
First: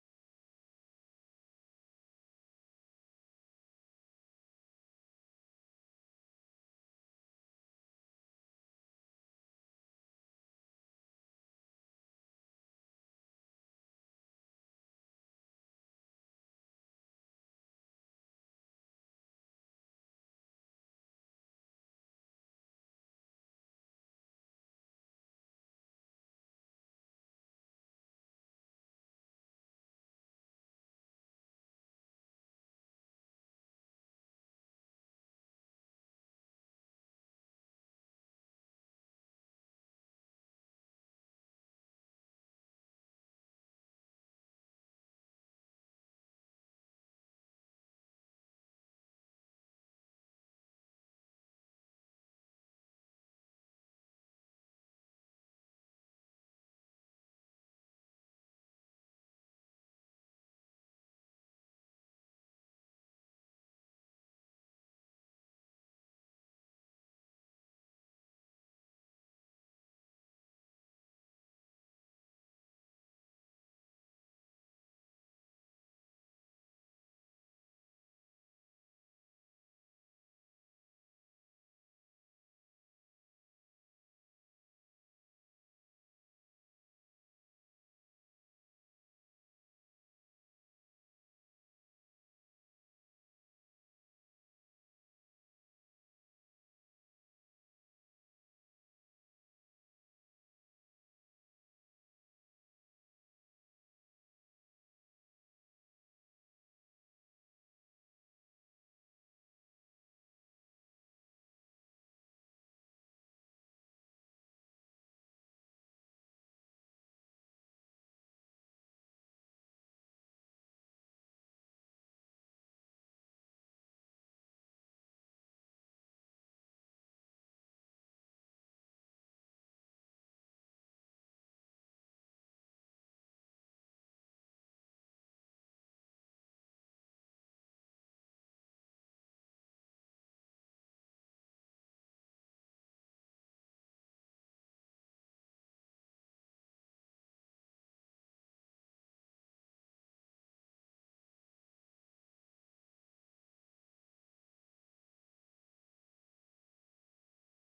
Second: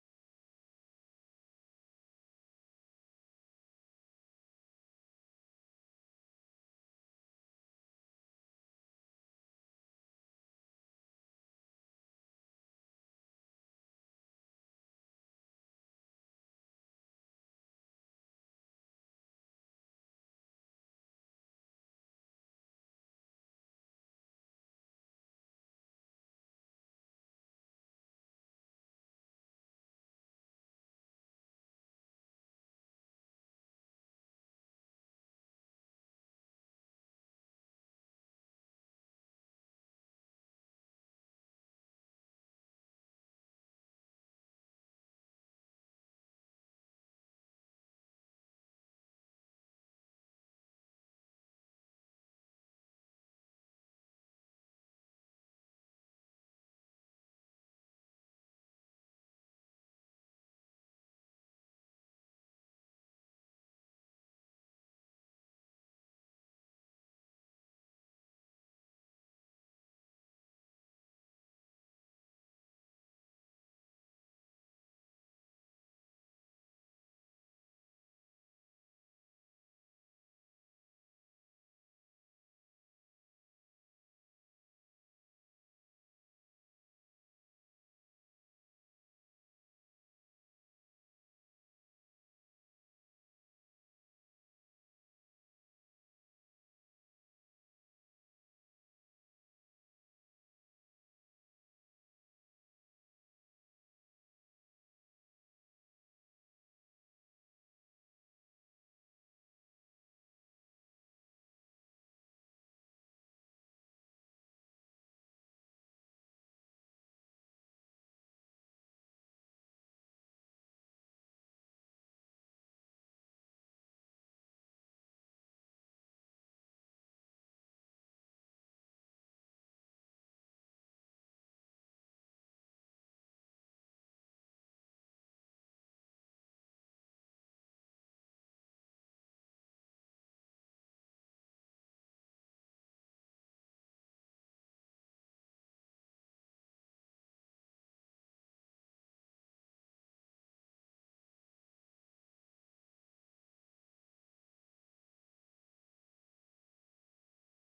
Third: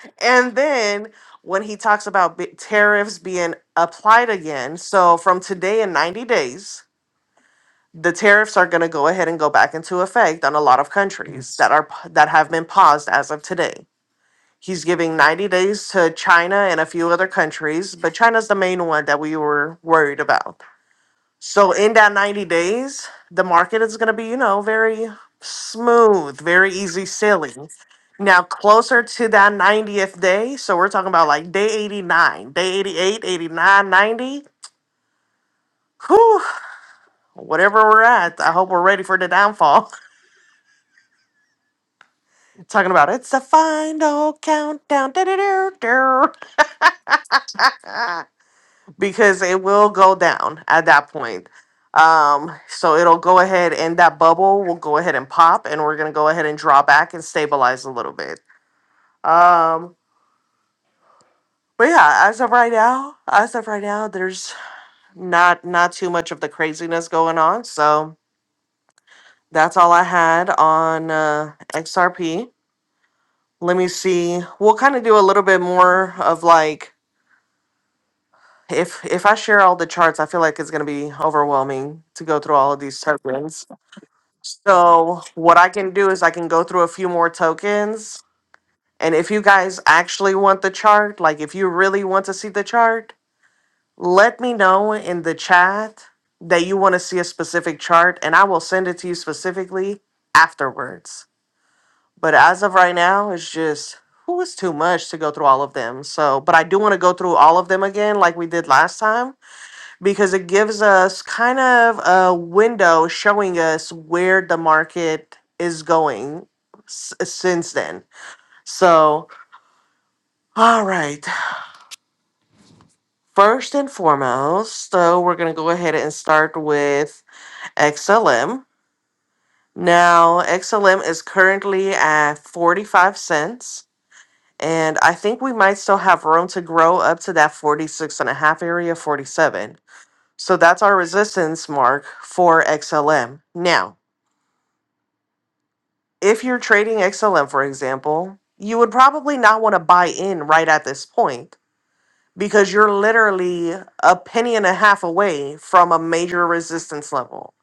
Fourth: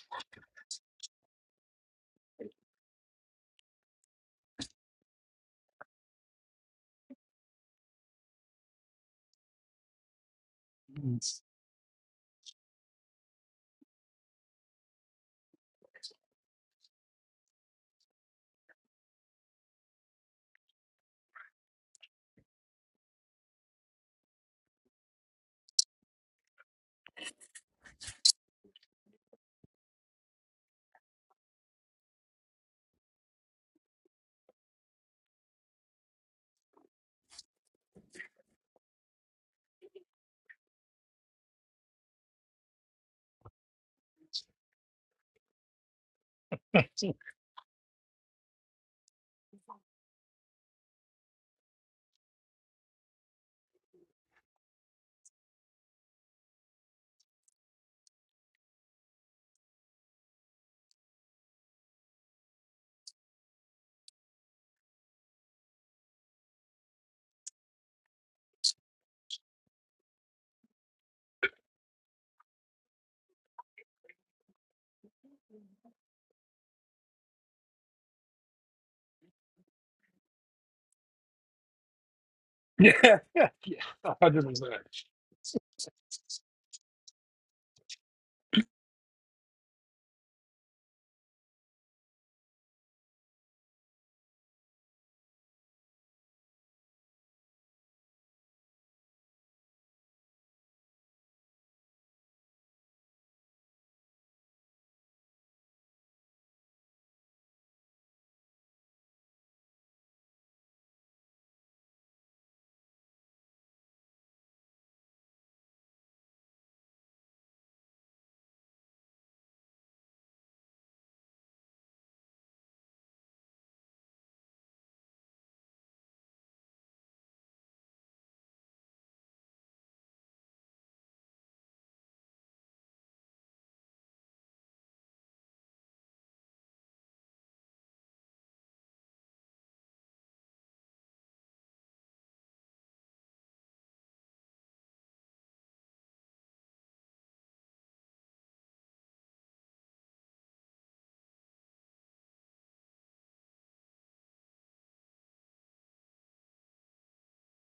B: and then when he talks about b- tariffs being applied again, so from today in 90 days, the tariffs are going to go ahead and go back into effect on a lot of
A: Mm.
B: countries that are p- that have been paused as of today. He's giving 90 days to China and a few other countries, but China's the main one that we were worried about. So in that 90 days, the market is going to be, you know, very smooth, very easy sailing. Now, closer to that 90th day, so we're talking about like day 89, day 88, 89, 90. Whew, whatever we're at, I hope we're ready for the downfall. Talking about it's the final countdown. because it will go down at that point. Um, so it'll go ahead and that bubble will go ahead and pop, and we're gonna go ahead and draw back and stabilize a little bit. Um, but yeah, as of right now, as of right now, there's not not too much of the craziness going on. So that's all I had on uh, XRP. Let me see. We'll kind of do a little bit more of like if if I share all the charts, I feel like it's gonna be overwhelming to go through all of these
A: yeah. Yeah.
B: tokens.
A: Yeah. A Hundred percent.
B: So what I can do is I can go through a few more tokens. And if you guys actually want the chart, like if you really want to see the chart, let me know in the chat that you want to see a specific chart and I will send it to you specifically afterwards. But as of right now, it's just who is too much to go through all of them. So, but I do want to go through all of them again like we did last time because it gives us kind of a window showing us where the market is going s- since then. So, all right. First and foremost, so we're going to go ahead and start with XLM. Now, XLM is currently at 45 cents. And I think we might still have room to grow up to that 46 and a half area, 47. So that's our resistance mark for XLM. Now, if you're trading XLM, for example, you would probably not want to buy in right at this point because you're literally a penny and a half away from a major resistance level.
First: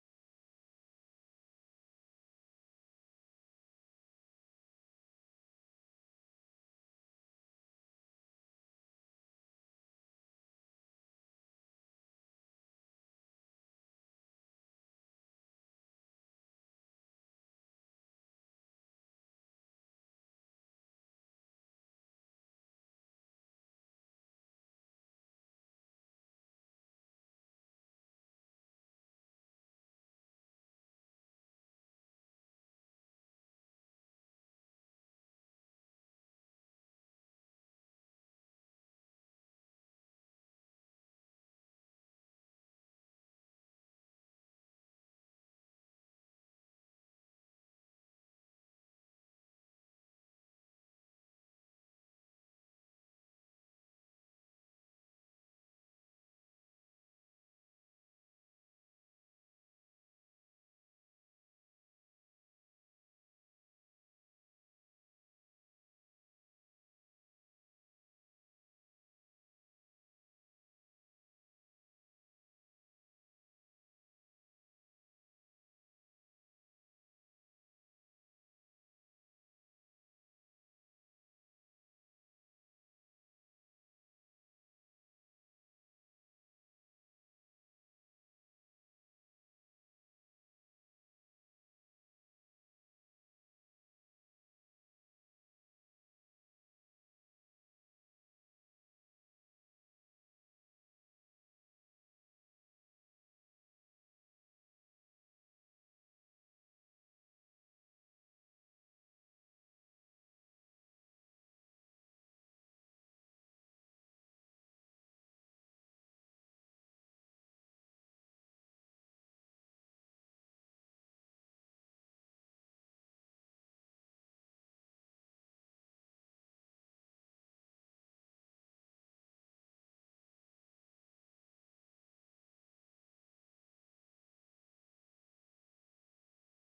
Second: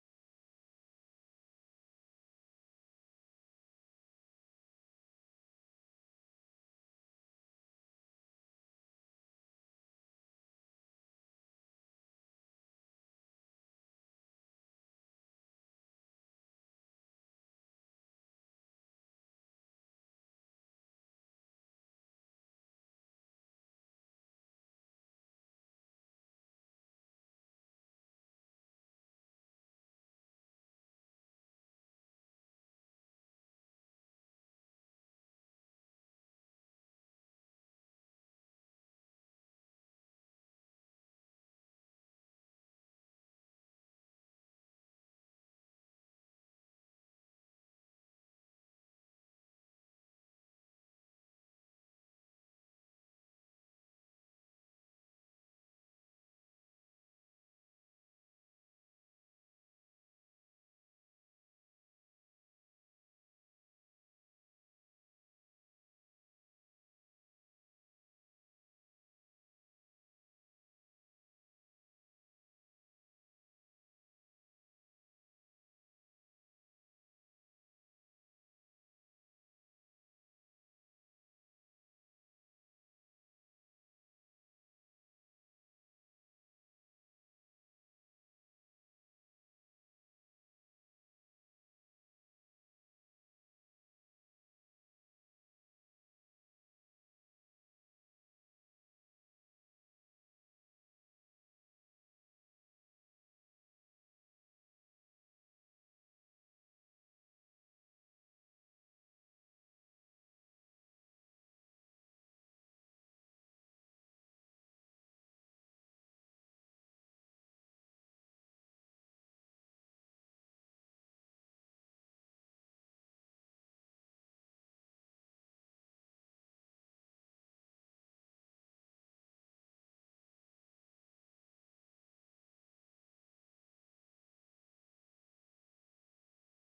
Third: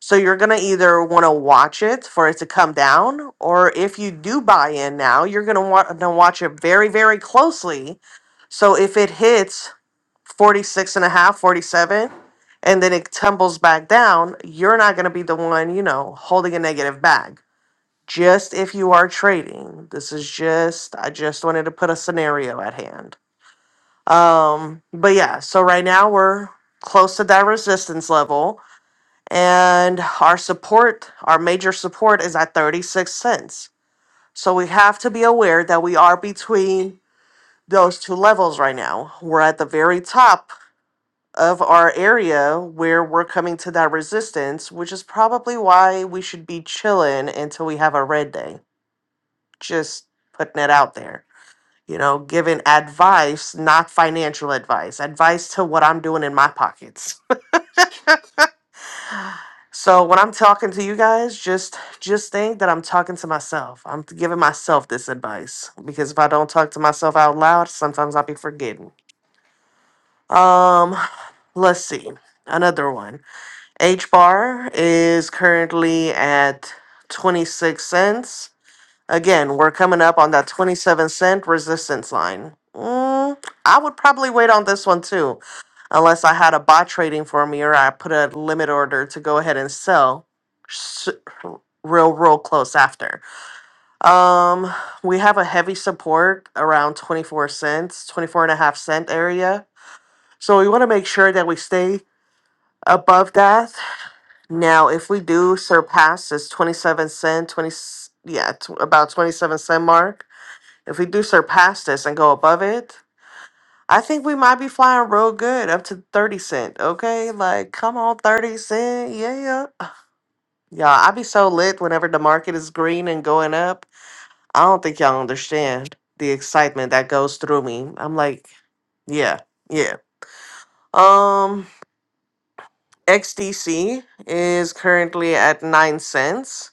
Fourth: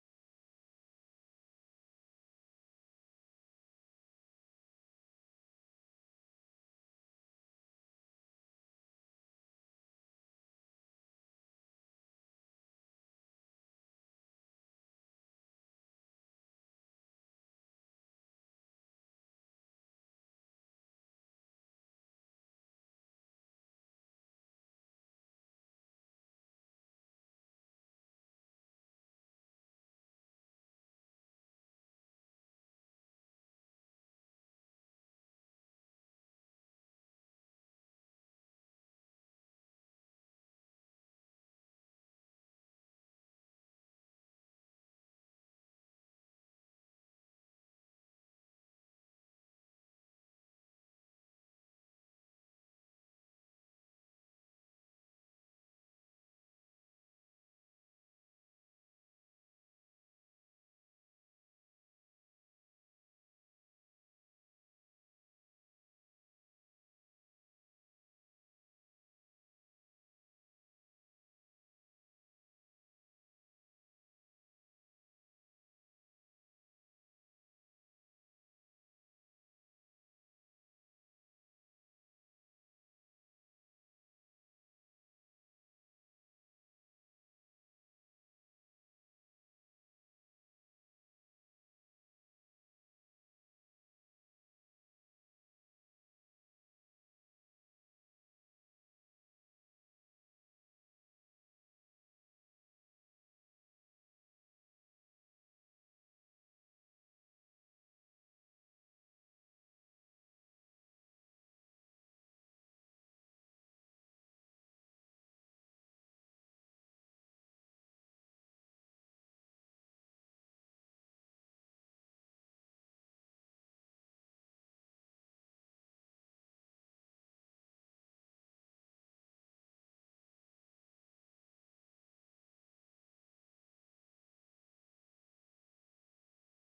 B: So you're going to either want to watch it for it to come down, or if you do buy in now, you're going to want to watch it very, very closely. So if it hits 46 and a half, 47, and then it tumbles back down, you're not going to be the one, you know, holding a negative bag just if you are trading. This is just I just wanted to put a scenario at hand. Um but yeah, so right now we're close to that resistance level and our support, our major support is at 36 cents. So we have to be aware that we are between those two levels right now. We're at the very top of our area where we're coming to that resistance, which is probably why we should be chilling until we have a red day just putting it out there. You know, giving advice, not financial advice, advice to what I'm doing in my pockets. So when I'm talking to you guys, just just think that I'm talking to myself. I'm giving myself this advice because if I don't talk to myself out loud, sometimes I'll be forgetting. Um, let's see. Another one. H bar is currently at 26 cents Again, we're coming up on that 27 cent resistance line. Mm, I would probably wait on this one too, unless I had a bot trading for me or I put a limit order to go ahead and sell s- real, real close after. Um, we have a heavy support around 24 cents, 24 and a half cent area. So we want to make sure that we stay above that. Now, if we do surpass this 27 cent, 20, yeah, t- about 27 cent mark, if we do surpass this and go above it, I think we might be flying real good up to 30 cent. Okay. Like, come on, 30 cent. Yeah. Y'all, I be so lit whenever the market is green and going up. I don't think y'all understand the excitement that goes through me. I'm like, yeah, yeah. Um, XDC is currently at nine cents.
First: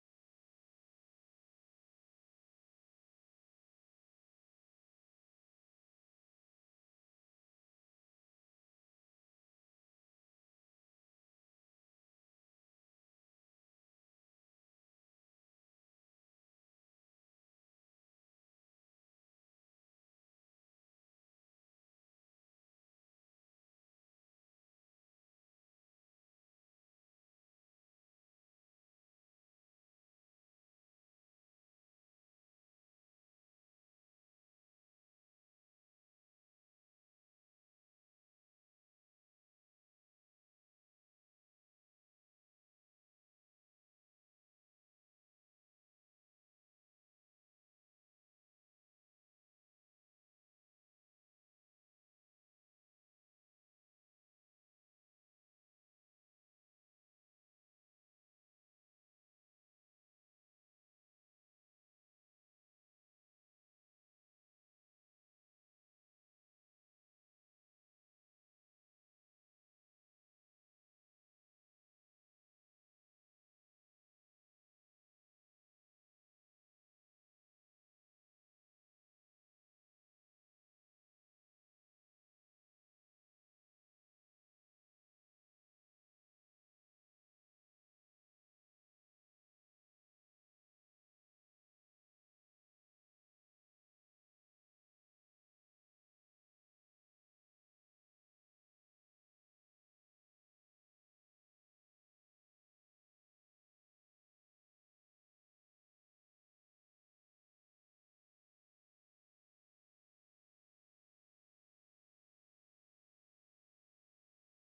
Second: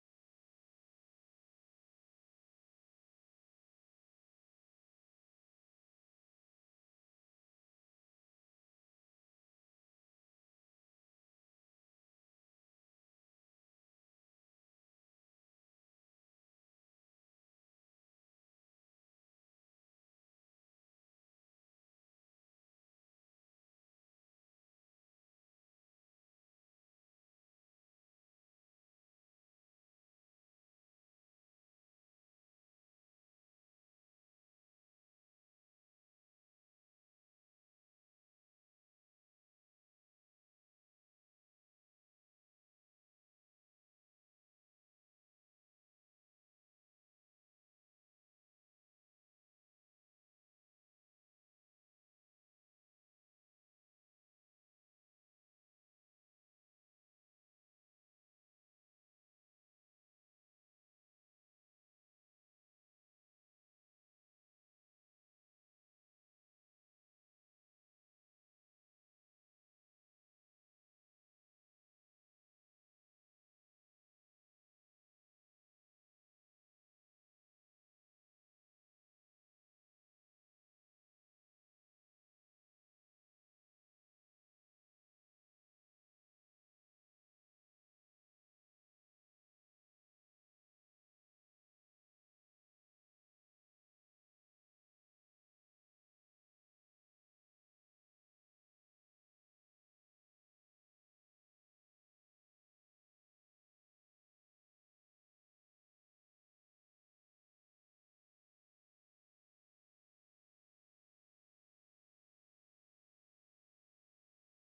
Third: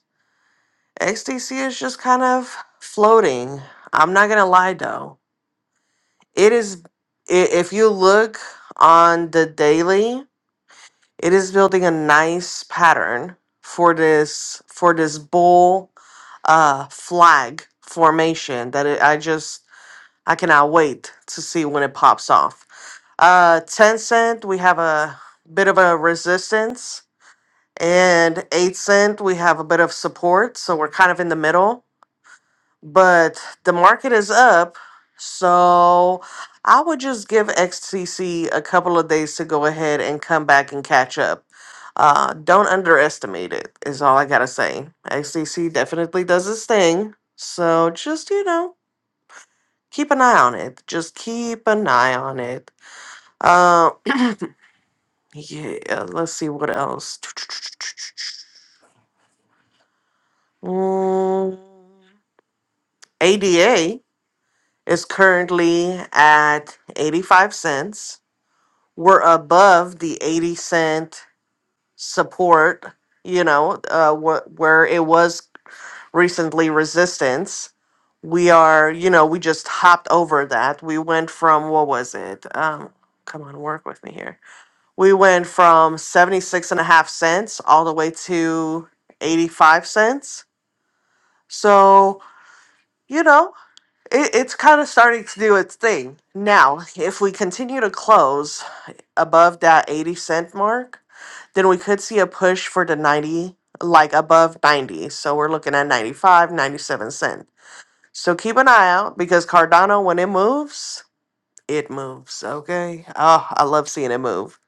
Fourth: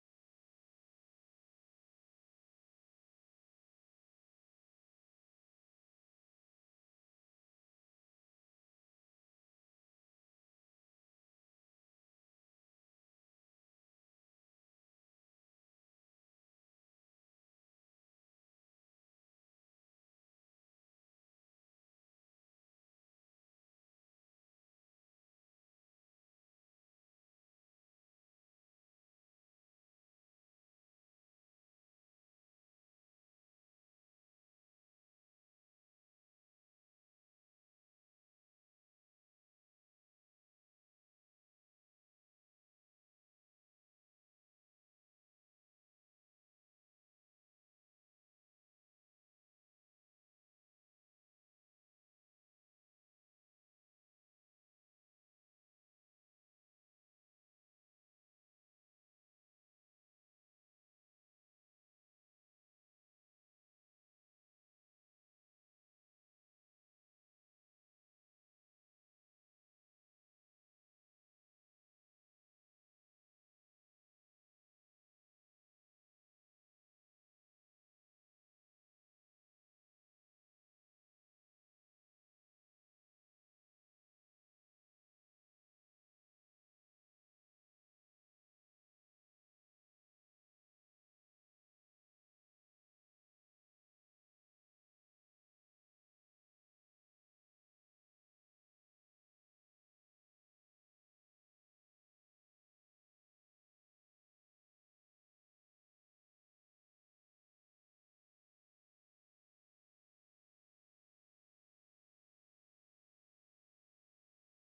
B: XDC is just kind of floating. I'm not gonna lie though. It is, i- if you look on the daily, it is building a nice pattern for this for this bull uh flag formation that it, I just I cannot wait to see when it pops off. Uh, ten cent, we have a bit of a resistance, and eight cent, we have a bit of support. So we're kind of in the middle but the market is up. So I would just give XTC a couple of days to go ahead and come back and catch up. Uh, don't underestimate it, is all I got to say. XTC definitely does its thing. So just, you know, keep an eye on it. Just keep an eye on it. Uh, yeah, let's see what else. Mm, ADA is currently at 85 cents. were above the 80 cent support, you know, uh, wh- where it was recently resistance. We are, you know, we just hopped over that. We went from, what was it? Um, come on, work with me here. We went from 76 and a half cents all the way to 85 cents. So, you know, it, it's kind of starting to do its thing. Now, if we continue to close above that 80 cent mark, then we could see a push for the 90 like above 90 so we're looking at ninety-five, ninety-seven cent so keep an eye out because cardano when it moves it moves okay oh i love seeing it move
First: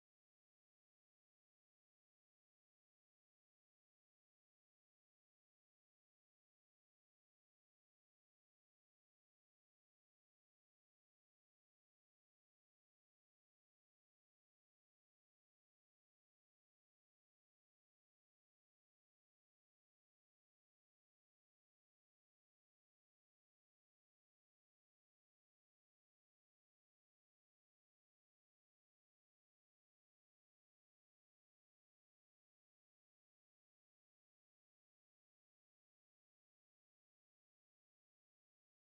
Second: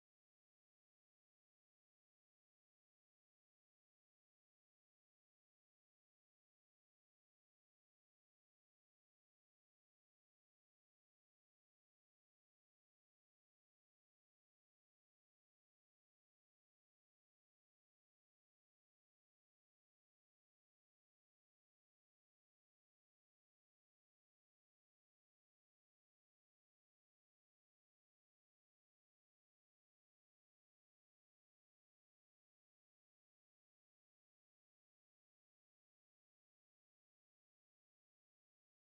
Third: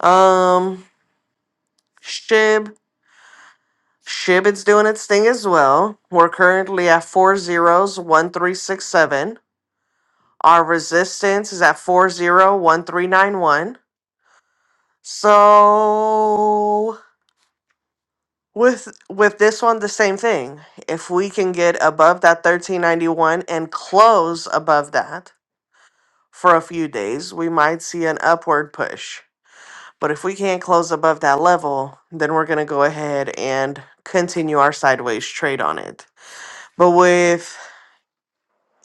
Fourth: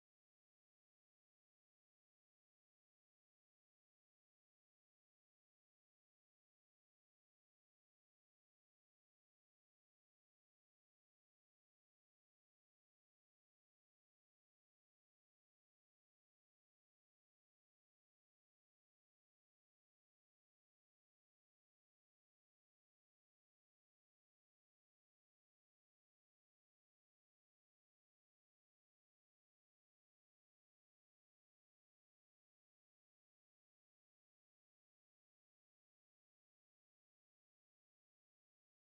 B: um shib shib it's doing its thing as well we're currently at four zeros one three six seven our resistance is at four zero one three nine one so With with this one, the same thing. If we can get above that 1391 and close above that for a few days, we might see an upward push. But if we can't close above that level, then we're going to go ahead and continue our sideways trade on it. But with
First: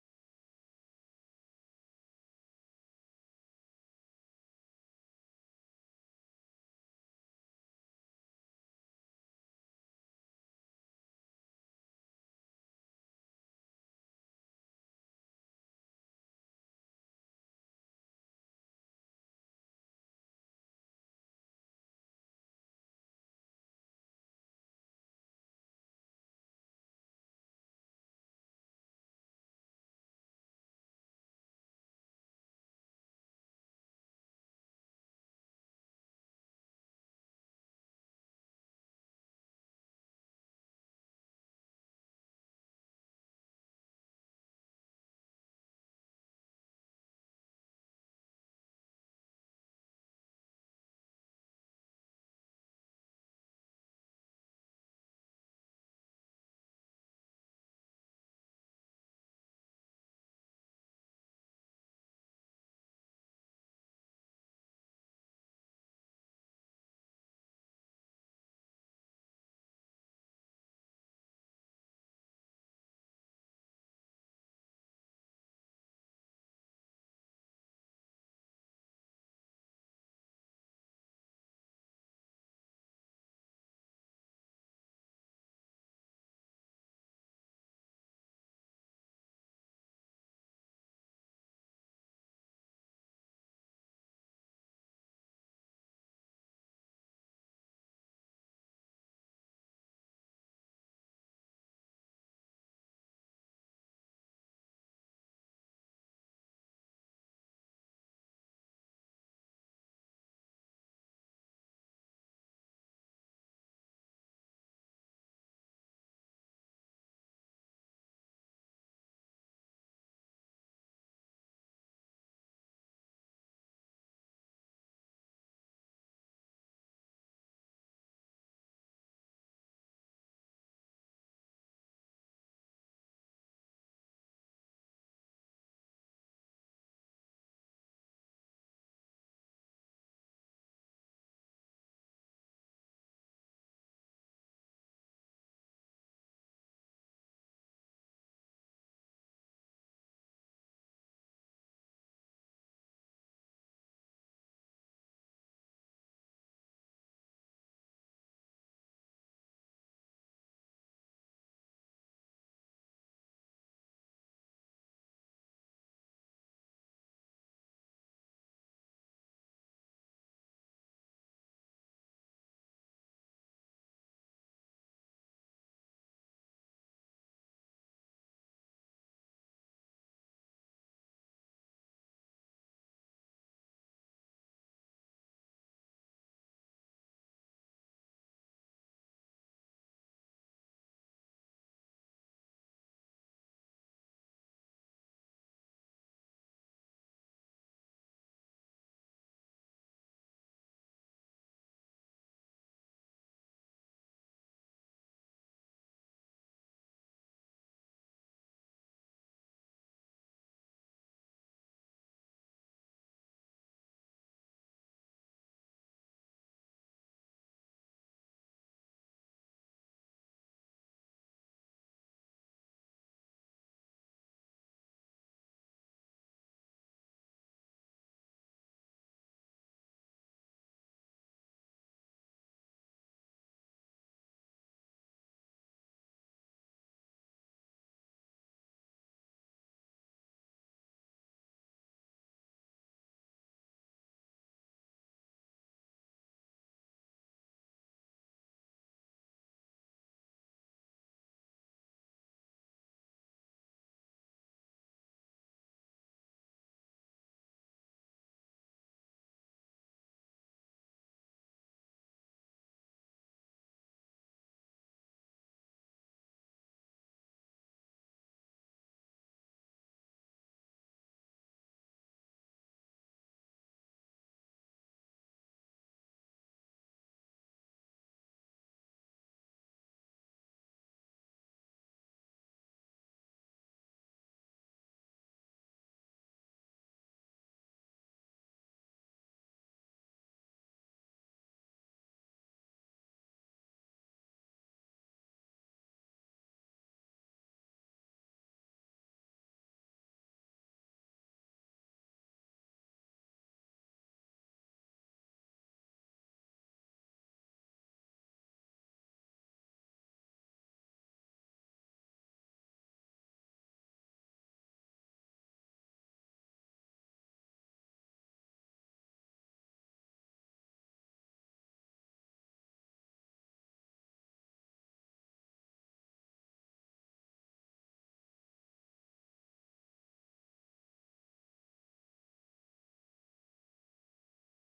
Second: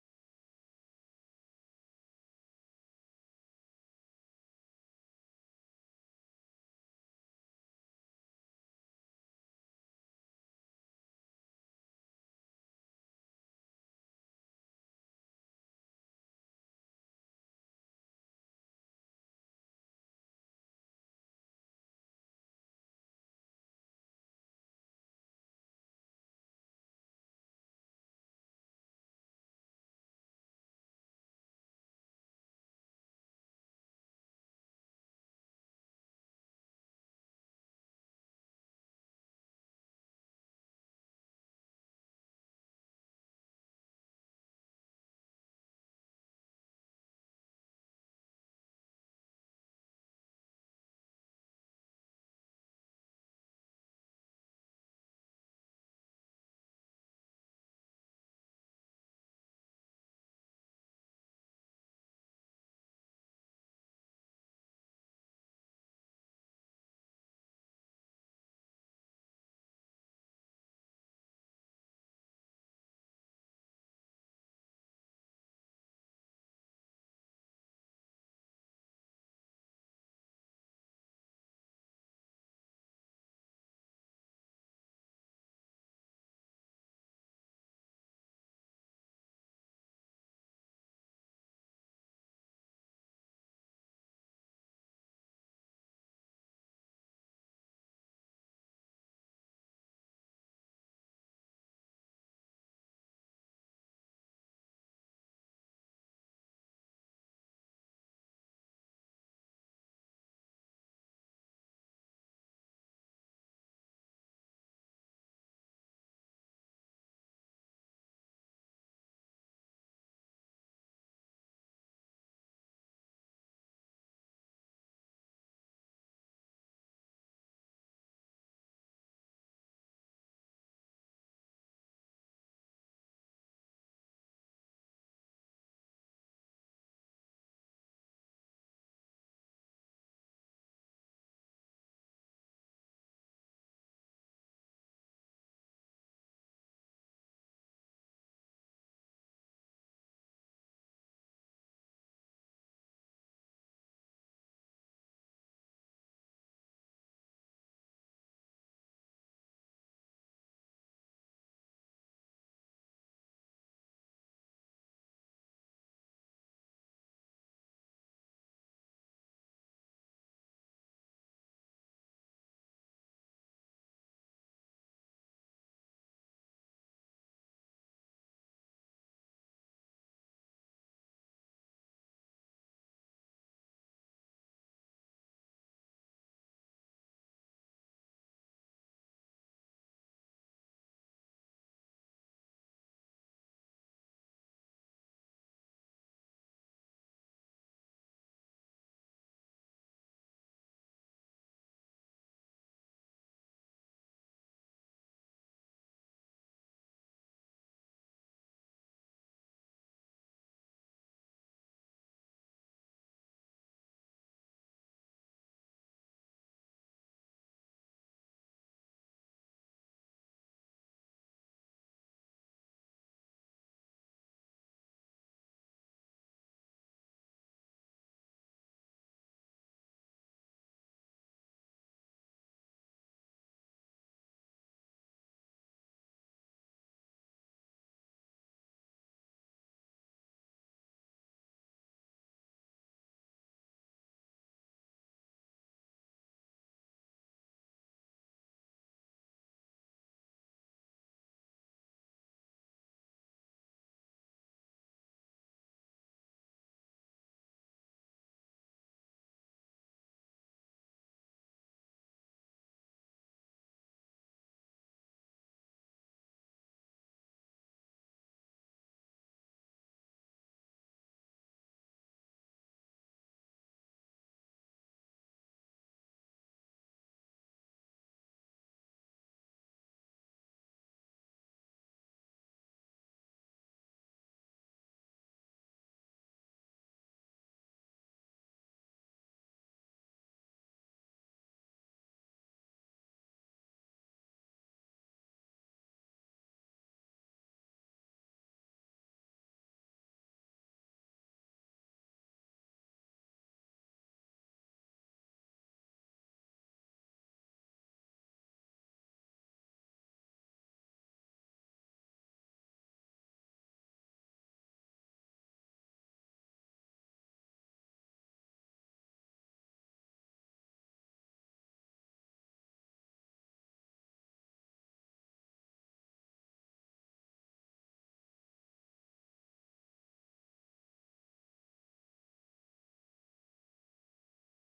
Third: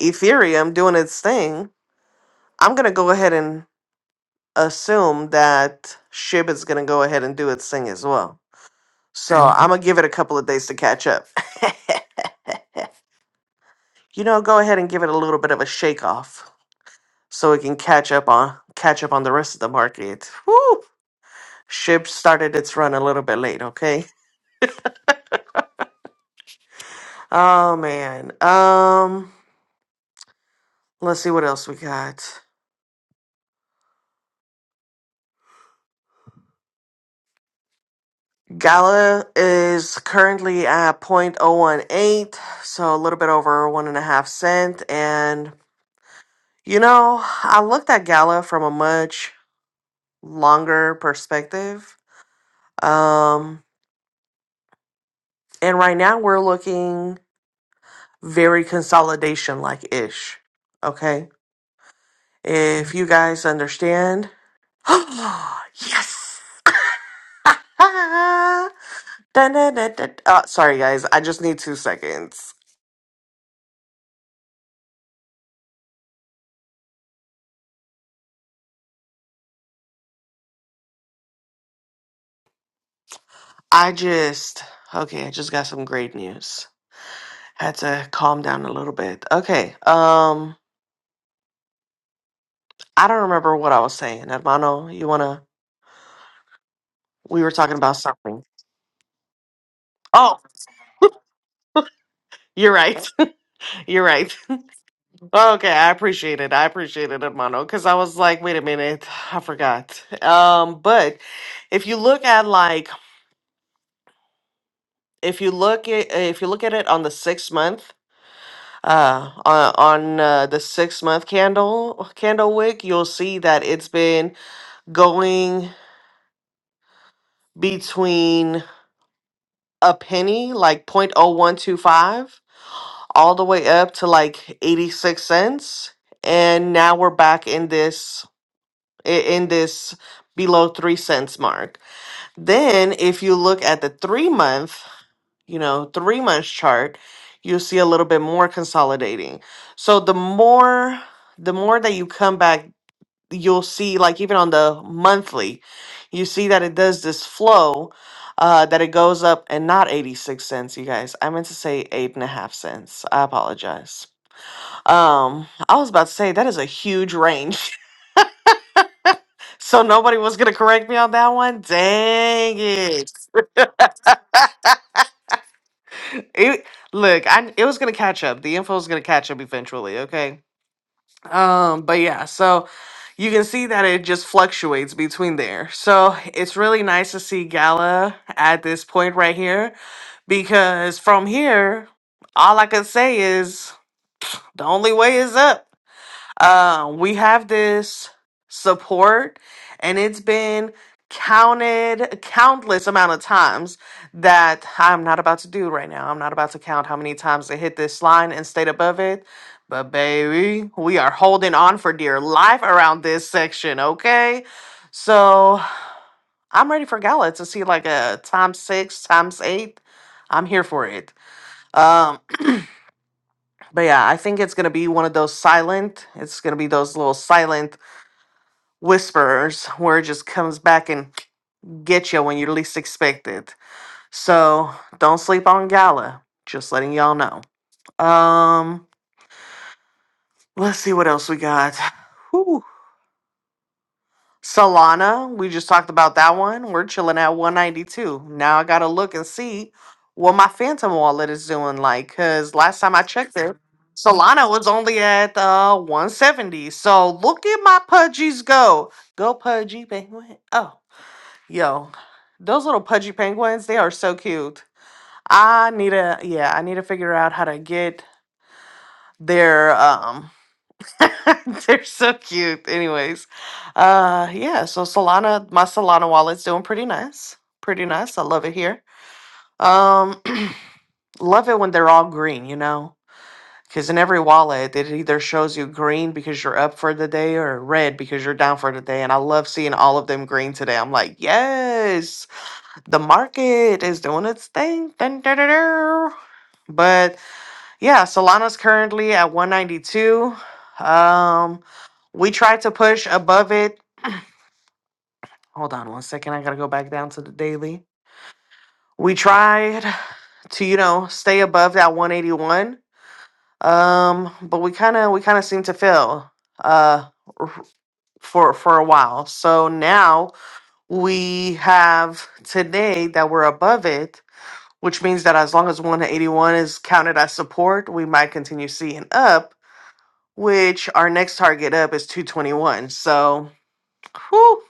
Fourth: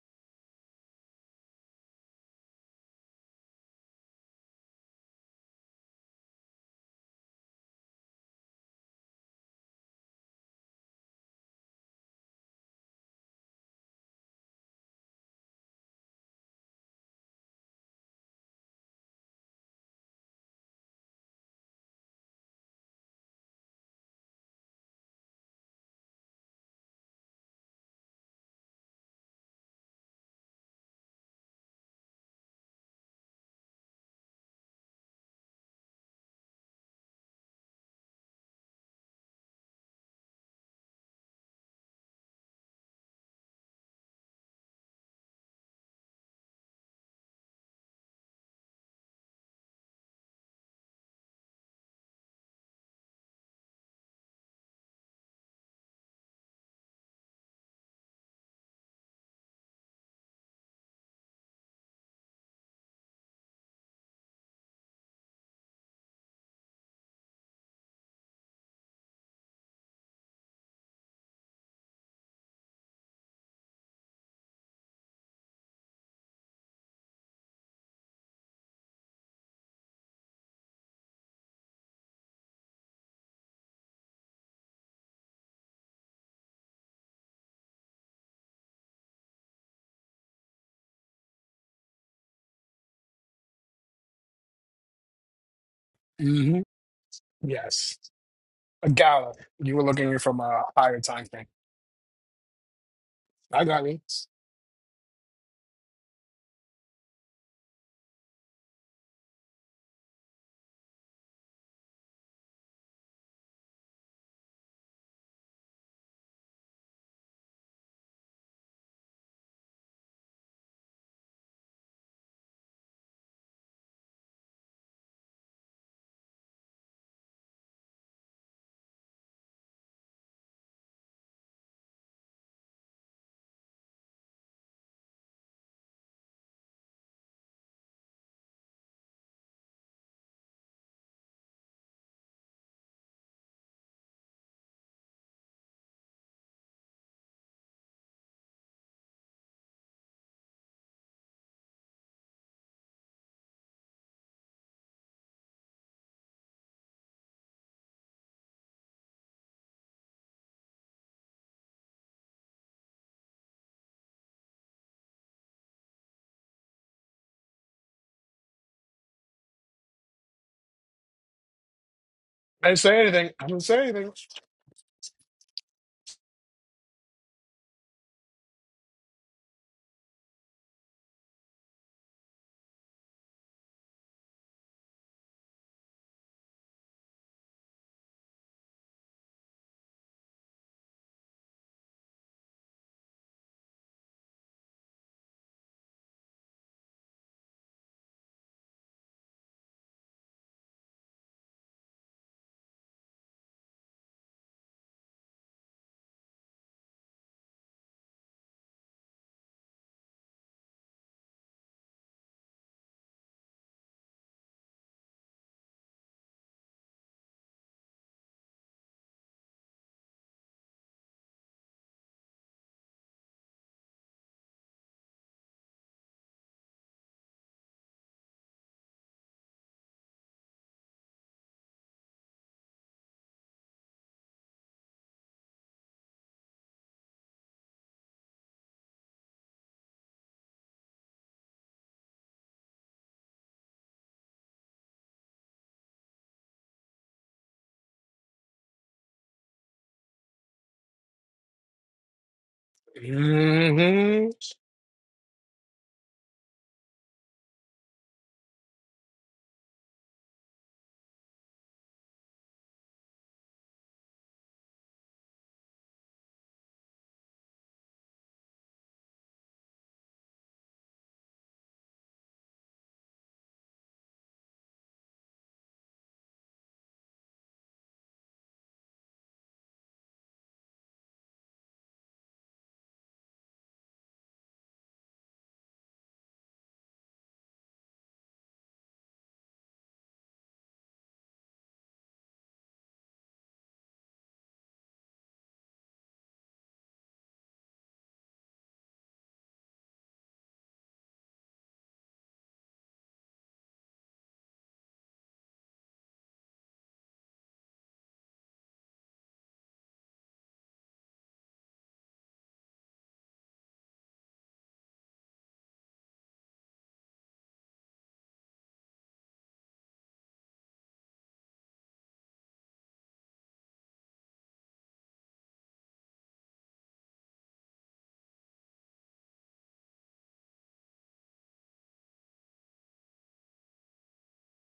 B: Ethereum doing its thing, I'm going to go ahead and assume that SHIB is going to go ahead and do its thing as well. So And I'm going to give it a couple of days to catch up. you know, go ahead and give it a little bit of a shake off so it can catch up on catch up on the rest of the market. Woo! Ship started its run a little bit late, okay? Oh man. Um let's see what else we got. Gala is currently at point oh one eight, so a little bit over one and a half cent. And you know, I looked at Gala from a much longer perspective. Um and right now we're looking very consolidation like ish. Okay? If you guys understand, yes! Dun, dun, dun, dun. Uh, sorry, guys. I just need two seconds. I just, okay, I just got some great news. Had to calm down a little bit. Okay, um, I don't remember what I was saying. Hermano, you wanna,
A: Mm-hmm.
B: we were talking about
A: Yes.
B: something.
A: A gala. You were looking
B: Oh,
A: from a higher time thing.
B: you're right.
A: I got me.
B: You're right. Okay, I appreciate it. I appreciate it, Hermano, because I was like, wait a minute, I forgot. Um, but if you look at like if you look at if you look at it on the six month uh on, on uh, the six month candle candle wick, you'll see that it's been going between a penny, like point oh one two five, all the way up to like 86 cents. And now we're back in this. i- in this below three cents mark. Then, if you look at the three month, you know, three months chart, you'll see a little bit more consolidating. So the more, the more that you come back, you'll see like even on the monthly, you see that it does this flow, uh, that it goes up and not 86 cents, you guys. I meant to say eight and a half cents. I apologize. Um, I was about to say that is a huge range. So nobody was gonna correct me on that one. Dang
A: I didn't say
B: it!
A: anything. I didn't say anything.
B: It look, I it was gonna catch up. The info was gonna catch up eventually. Okay. Um, but yeah, so you can see that it just fluctuates between there. So it's really nice to see Gala at this point right here because from here, all I can say is the only way is up. Uh, we have this support, and it's been counted countless amount of times that I'm not about to do right now. I'm not about to count how many times it hit this line and stayed above it. But baby, we are holding on for dear life around this section, okay? So I'm ready for Gala to see like a times six, times eight. I'm here for it. Um, but yeah, I think it's gonna be one of those silent. It's gonna be those little silent whisperers where it just comes back and get you when you least expect it. So don't sleep on Gala. Just letting y'all know. Um, let's see what else we got. Whew. Solana, we just talked about that one. We're chilling at 192. Now I gotta look and see what my Phantom wallet is doing like, cause last time I checked it,
A: hmm I'm
B: Solana was only at uh 170. So look at my pudgies go. Go pudgy, baby. Oh. Yo, those little pudgy penguins, they are so cute. I need to, yeah, I need to figure out how to get their, um, they're so cute. Anyways, uh, yeah, so Solana, my Solana wallet's doing pretty nice. Pretty nice. I love it here. Um, love it when they're all green, you know? Because in every wallet, it either shows you green because you're up for the day or red because you're down for the day. And I love seeing all of them green today. I'm like, yes. the market is doing its thing. Dun, dun, dun, dun. But yeah, Solana's currently at 192. Um, we tried to push above it. Hold on one second. I got to go back down to the daily. We tried to, you know, stay above that 181. Um, but we kind of we kind of seem to fail uh r- for for a while. So now we have today that we're above it which means that as long as one 81 is counted as support, we might continue seeing up, which our next target up is 221. So, whew,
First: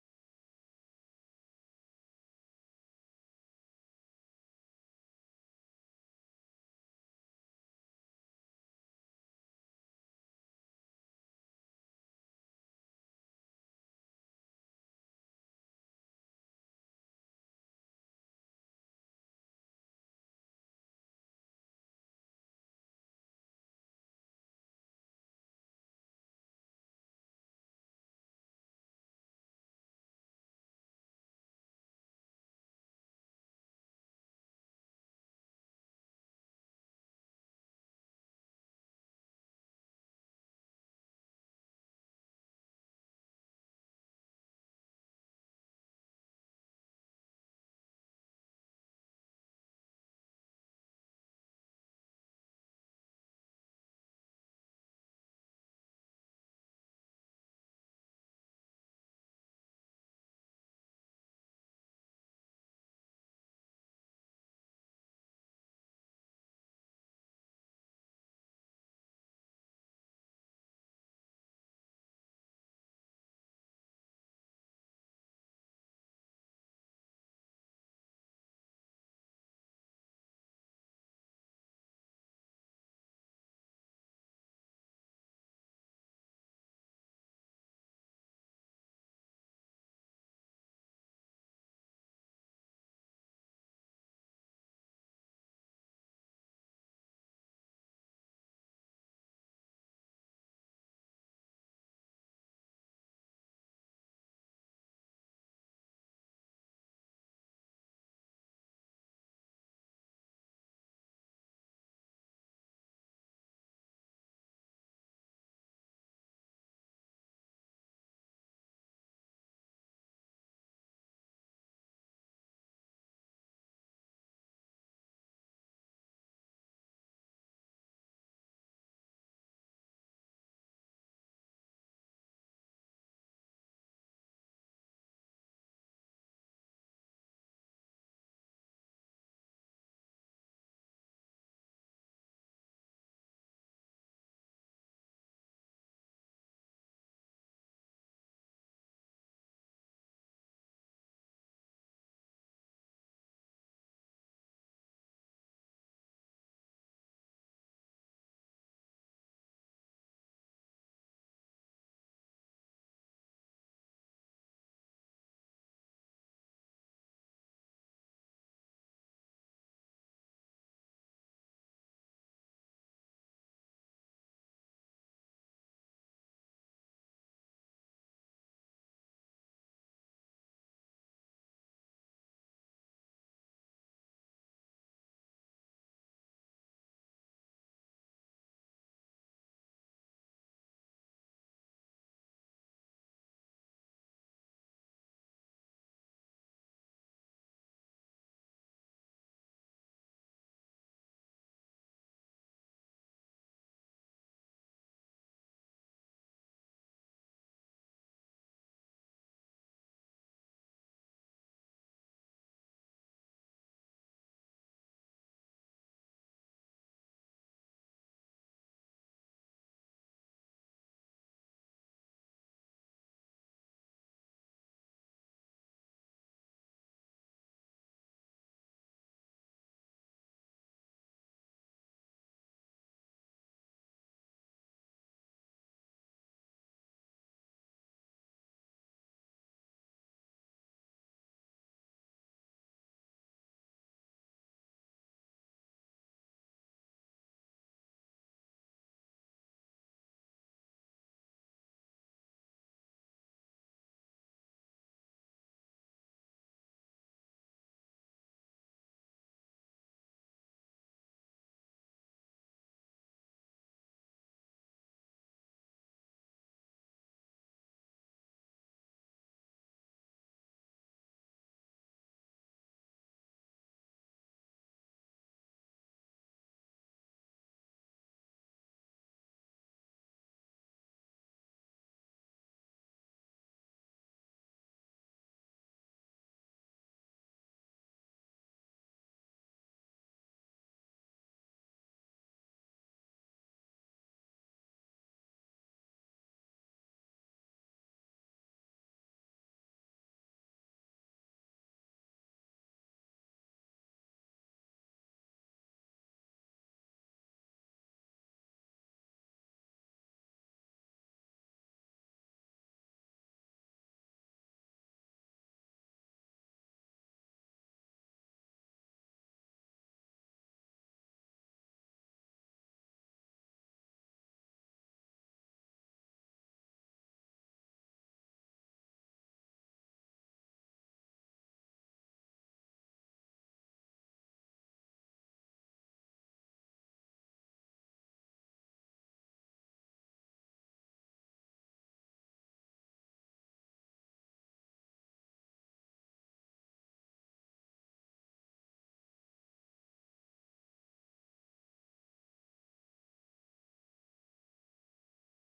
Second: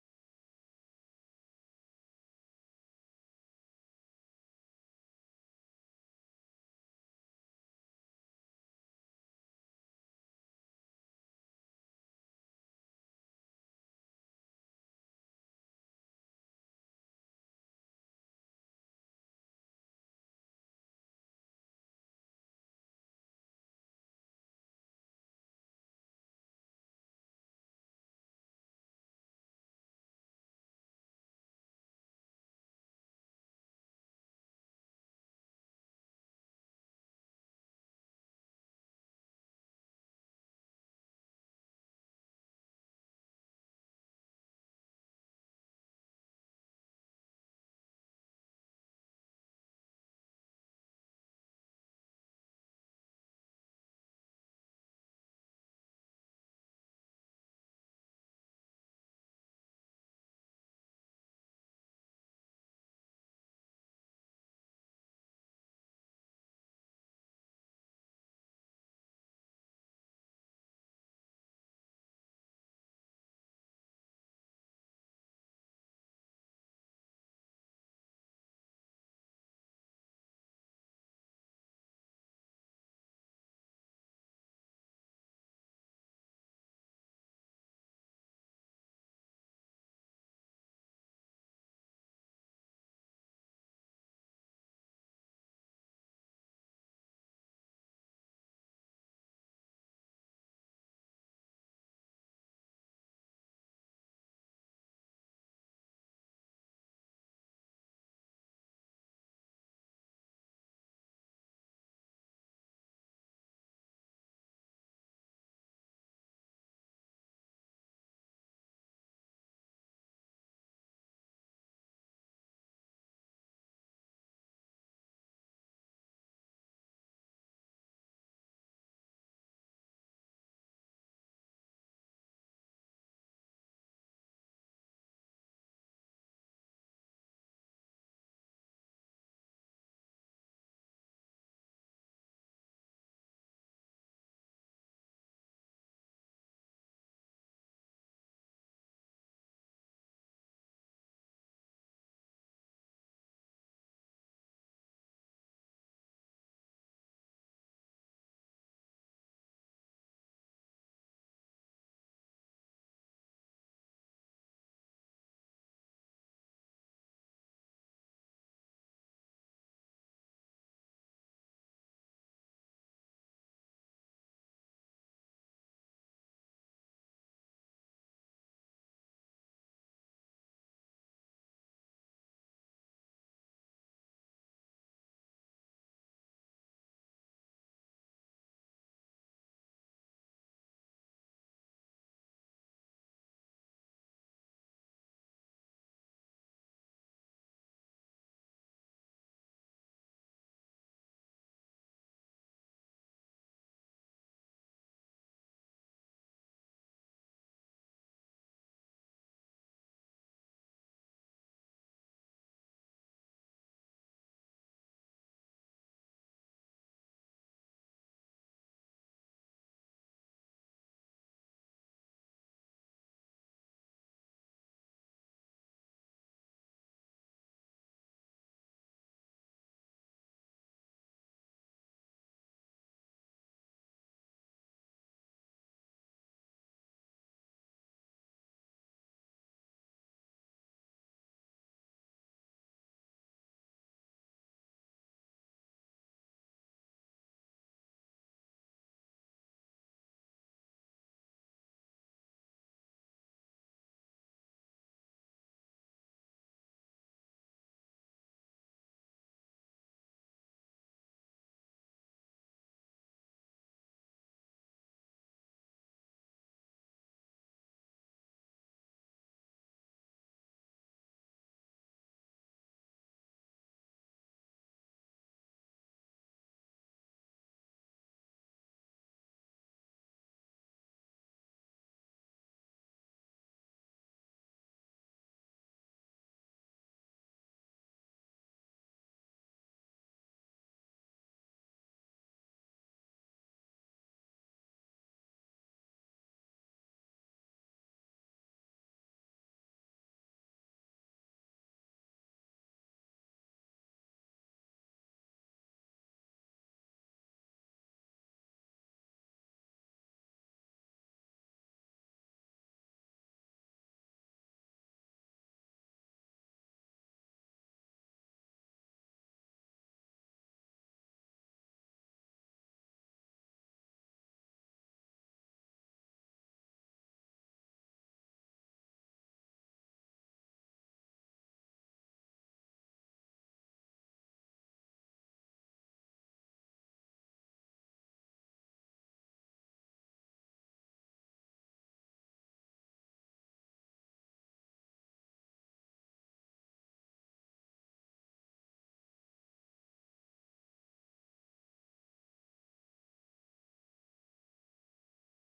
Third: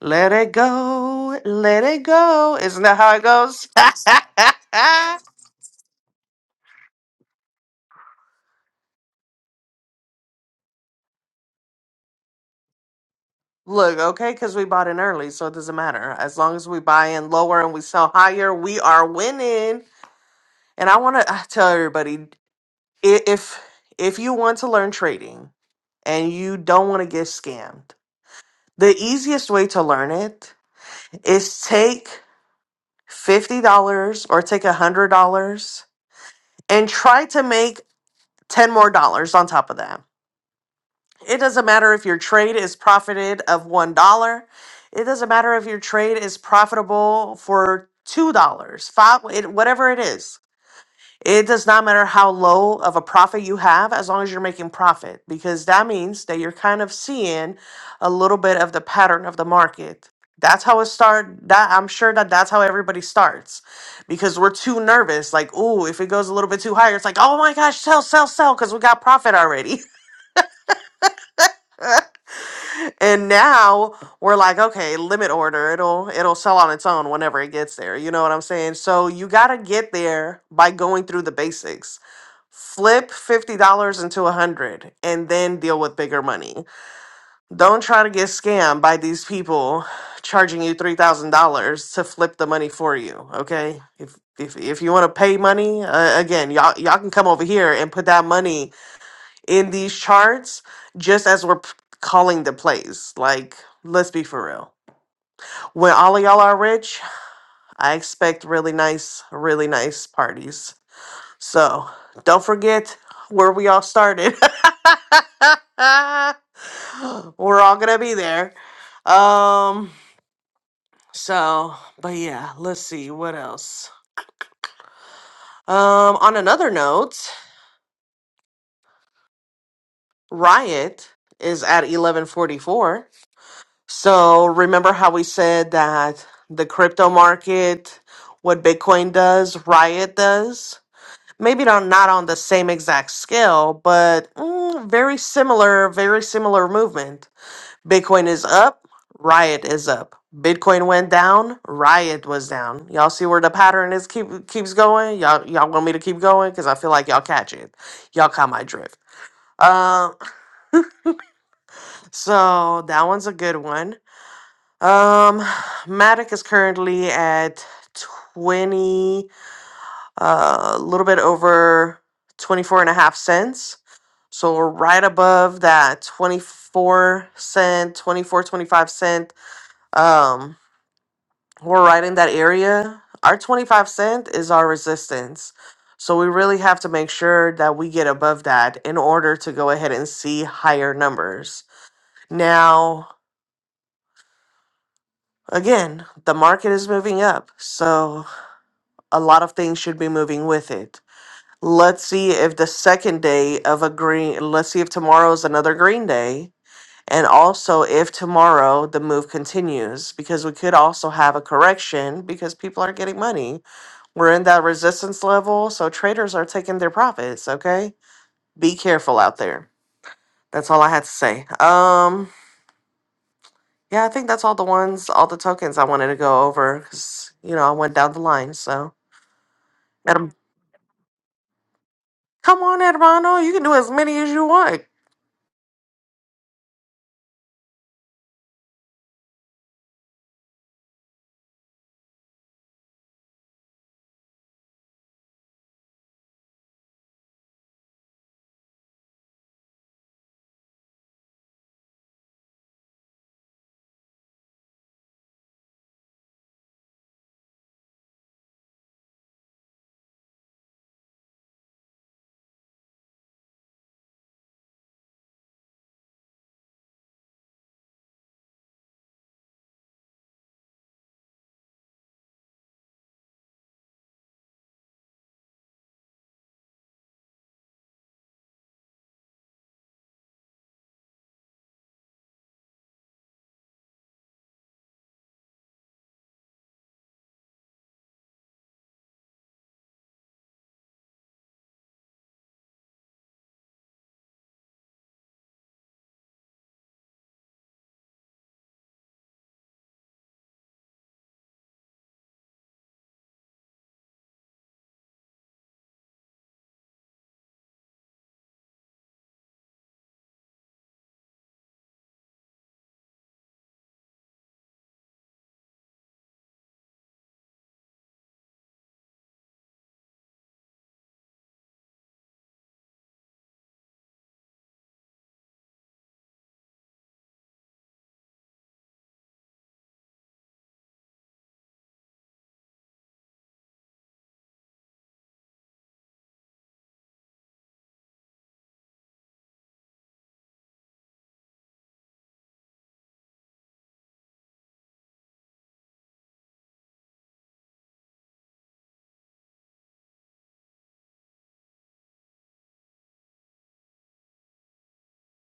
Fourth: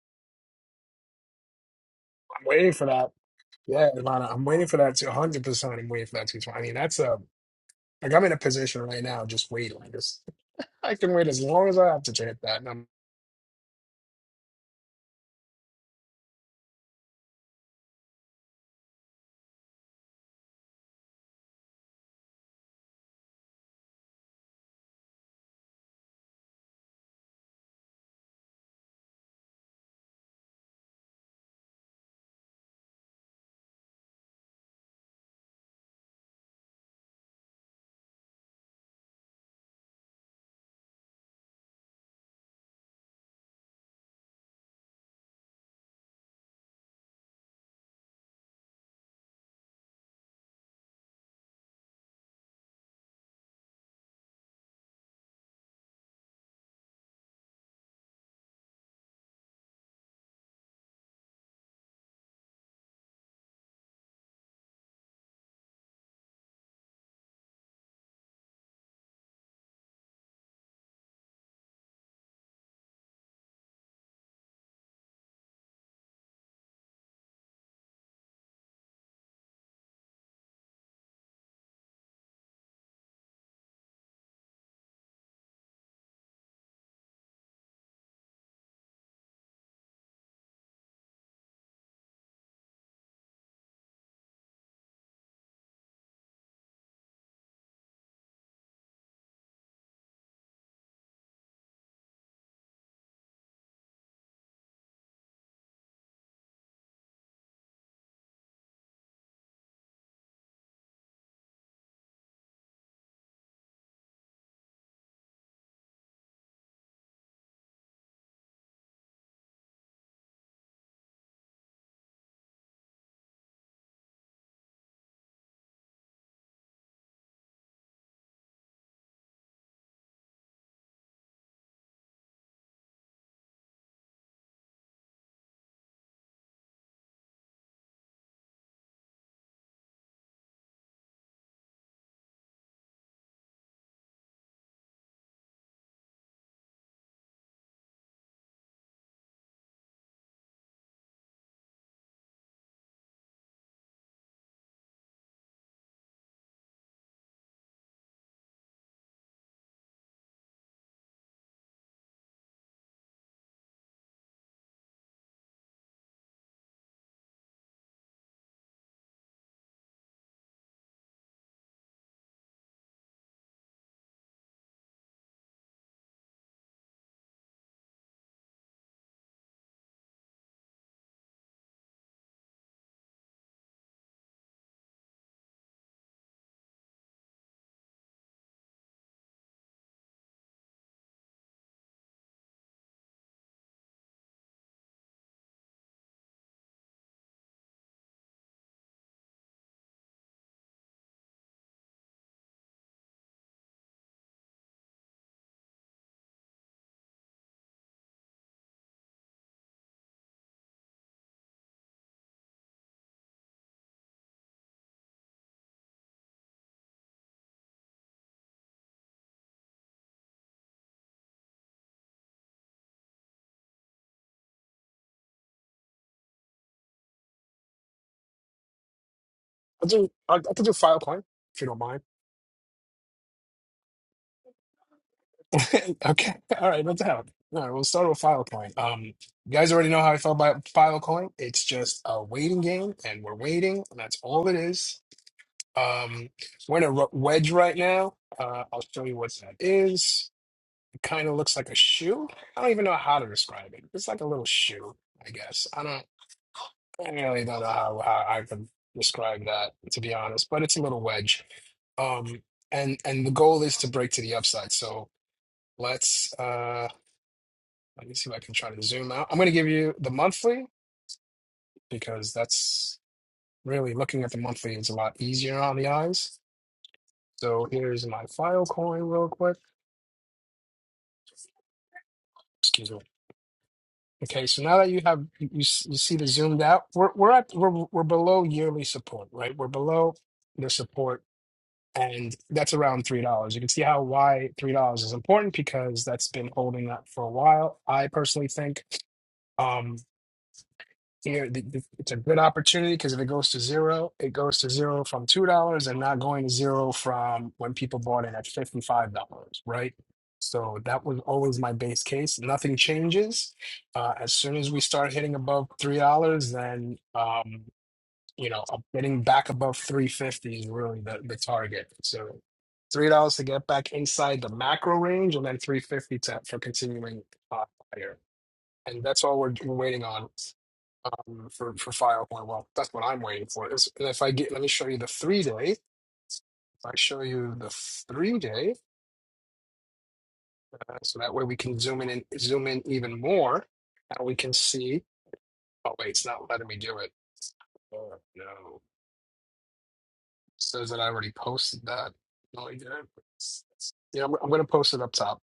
B: let it go, let it go.
A: waiting
B: Isn't
A: for
B: that
A: that.
B: how it goes?
A: Yeah, Ivana, I'm waiting for that to 100%. I'm waiting for that to. expire. I mean, that's a like I'm in a position right now just waiting. Like this, I can wait as long as I have to to hit that. And I'm,
B: Look, okay, because we bought in early, so it doesn't matter. As long as we buy in lower and we sell higher, we are winning. And I want to tell everybody i- if if you want to learn trading and you don't want to get scammed, the easiest way to learn it is take $50 or take $100 and try to make 10 more dollars on top of that. It doesn't matter if your trade is profited of $1. It doesn't matter if your trade is profitable for $2, dollars, 5 it, whatever it is It does not matter how low of a profit you have as long as you're making profit because that means that you're kind of seeing a little bit of the pattern of the market. That's how it start that I'm sure that that's how everybody starts because we're too nervous like oh if it goes a little bit too higher it's like oh my gosh sell sell sell cuz we got profit already. and now we're like okay limit order it'll it'll sell on its own whenever it gets there. You know what I'm saying? So you got to get there by going through the basics flip $50 into a 100 and then deal with bigger money don't try to get scammed by these people charging you $3000 to flip the money for you okay if if, if you want to pay money uh, again y'all y'all can come over here and put that money in these charts just as we're p- calling the plays like let's be for real when all of y'all are rich i expect really nice really nice parties so don't forget where we all started. We're all gonna be there. Um, so, but yeah, let's see what else. Um, on another note, Riot is at 1144. So remember how we said that the crypto market, what Bitcoin does, Riot does? Maybe not, not on the same exact scale, but mm, very similar, very similar movement. Bitcoin is up, Riot is up. Bitcoin went down, Riot was down. Y'all see where the pattern is keep keeps going? Y'all y'all want me to keep going cuz I feel like y'all catch it. Y'all caught my drift. Um so that one's a good one. Um Matic is currently at 20 Uh, a little bit over 24 and a half cents. So we're right above that 24 cent, 24 25 cent. Um. we're right in that area, our 25 cent is our resistance. So we really have to make sure that we get above that in order to go ahead and see higher numbers. Now, again, the market is moving up, so a lot of things should be moving with it. Let's see if the second day of a green, let's see if tomorrow is another green day. And also, if tomorrow the move continues, because we could also have a correction because people are getting money We're in that resistance level, so traders are taking their profits, okay? Be careful out there. That's all I had to say. Um yeah, I think that's all the ones, all the tokens I wanted to go over cuz you know, I went down the line, so.
A: I'll do
B: Adam,
A: I'll, I can do Filecoin if you don't mind.
B: come on, Hermano, you can do as many as you want.
A: Okay, all right, let's have. it. All right, we'll start with Filecoin. Um, you guys already know how I felt about Filecoin. It's just a waiting game, and we're waiting, and that's all it is. Um, we're in a ro- wedge right now. Uh, I'll show you what that is. kind of looks like a shoe. I don't even know how to describe it. It's like a little shoe, I guess. I don't, I really don't know how, how I could describe that, to be honest, but it's a little wedge. Um, and and the goal is to break to the upside. So let's uh let me see if I can try to zoom out. I'm gonna give you the monthly because that's really looking at the monthly is a lot easier on the eyes. So here's my file coin real quick. Excuse me. Okay, so now that you have you, you s- you see the zoomed out, we're we're at we're we're below yearly support, right? We're below the support, and that's around three dollars. You can see how why three dollars is important because that's been holding up for a while. I personally think. Um, here, the, the, it's a good opportunity because if it goes to zero, it goes to zero from two dollars, and not going to zero from when people bought it at fifty-five dollars, right? So that was always my base case. Nothing changes. Uh, as soon as we start hitting above three dollars, then um, you know, uh, getting back above three fifty is really the the target. So three dollars to get back inside the macro range, and then three fifty to for continuing uh, higher. And that's all we're, we're waiting on um, for for file Well, that's what I'm waiting for. Is and if I get, let me show you the three day. If I show you the three day, uh, so that way we can zoom in and zoom in even more, and we can see. Oh wait, it's not letting me do it. Oh no, It says that I already posted that. No, I didn't. Yeah, I'm, I'm gonna post it up top.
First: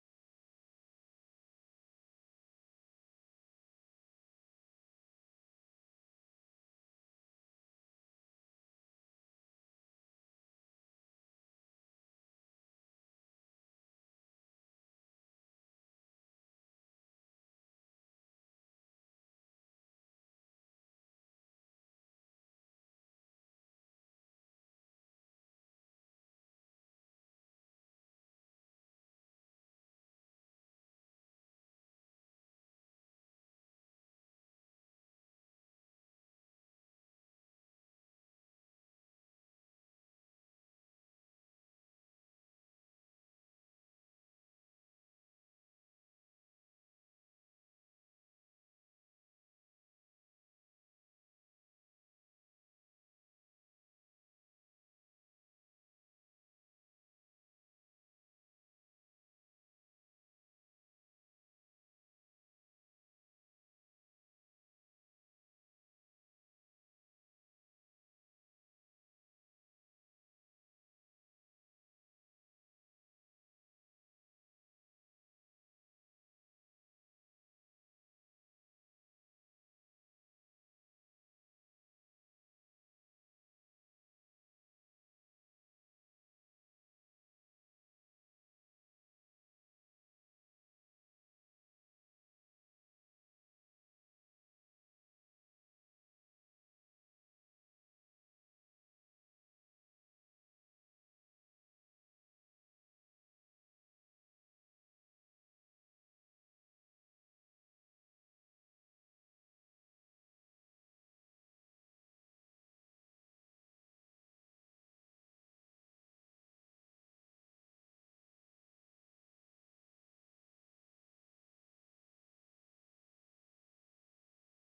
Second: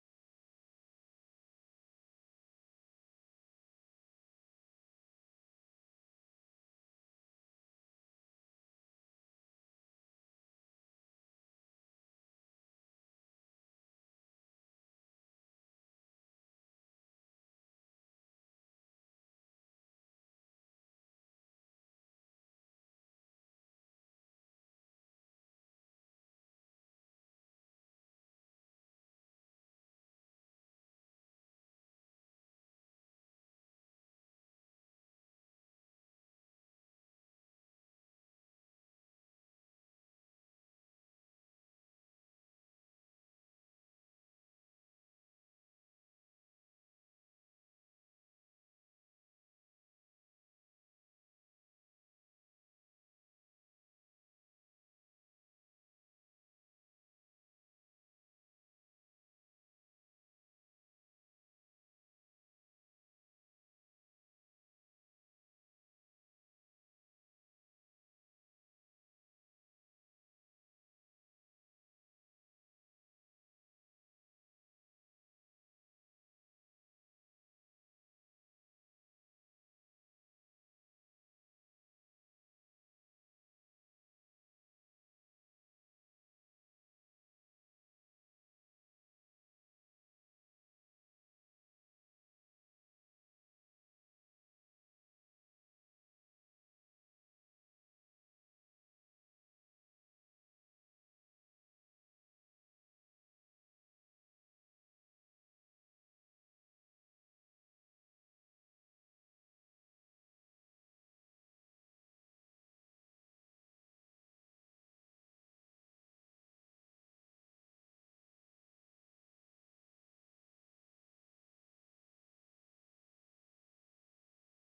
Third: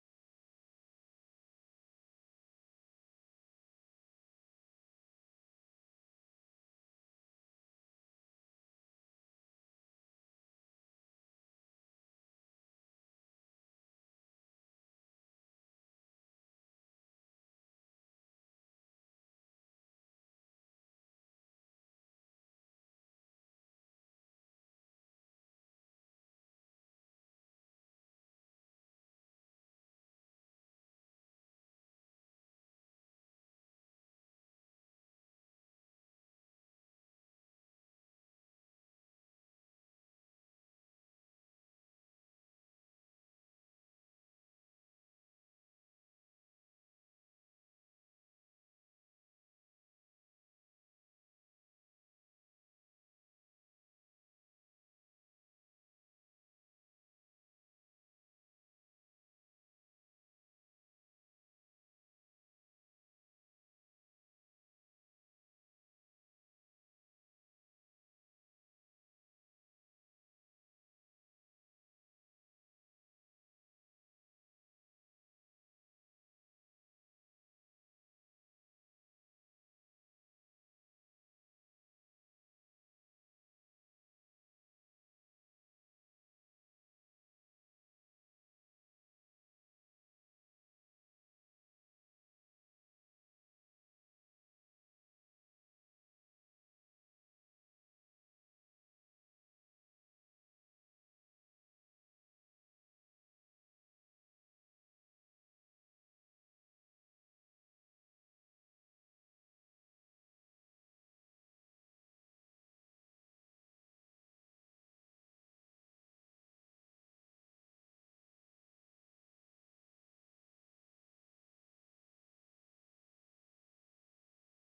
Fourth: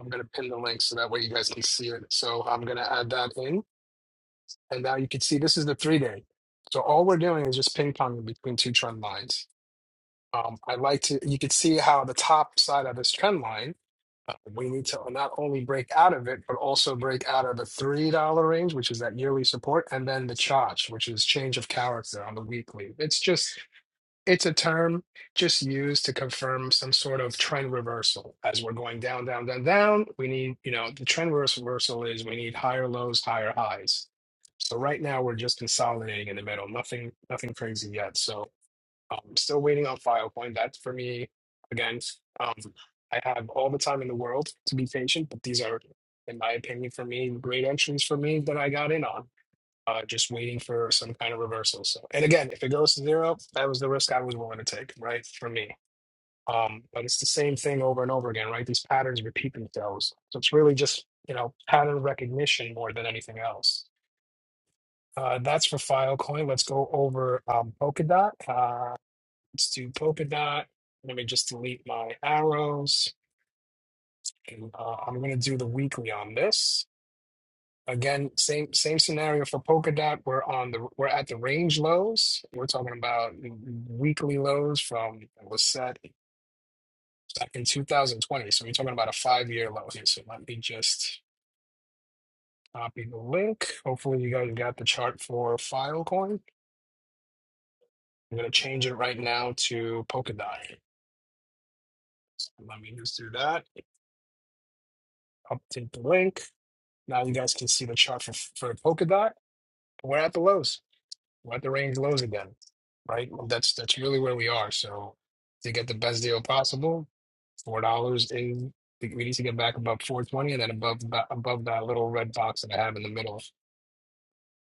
A: I'm gonna pin the link so that way you guys can see it. So I'm gonna add that in, and now you can see this is the three day. So all we're doing is just ping ponging between two trend lines. Um, i like to, you can see how the top side of this trend line, uh, we need to not only break out of it, but also break out of the $3 range, which is that yearly support, and then the charge, which is change of character on the weekly. It's just, it's a term just used to confirm some sort of trend reversal. As we're going down, down, down, down, we need, you know, the trend reversal is we need higher lows, higher highs. So right now we're just consolidating in the middle, nothing, nothing crazy yet. So i still waiting on Filecoin. That's for me, again, um, I have all the time in the world to be patient, but these are, in my opinion, for me, great entries for me that I got in on. Uh, just waiting for some kind of reversal. So, and again, if it goes to zero, that was the risk I was willing to take, right? For me. Um, but it's the same thing over and over again, right? These patterns repeat themselves. So it's really just, you know, pattern recognition more than anything else. Uh, that's for Filecoin. Let's go over um, Polkadot. Uh, Let's do polka dot. Let me just delete my arrows. And, Uh, I'm going to do the weekly on this. Again, same same scenario for polka dot. We're on the we're at the range lows. We're talking about weekly lows from it was set back in 2020. So we're talking about a five year low here. So let me just copy the link. Hopefully you guys got the chart for Filecoin. I'm going to change it right now to polka dot. So let me just do that. Update the link Now you guys can see the chart for for polka dot. We're at the lows. We're at the range lows again, right? Well, That's that's really where we are. So to get the best deal possible, four dollars is we need to get back above four twenty, and then above that above that little red box that I have in the middle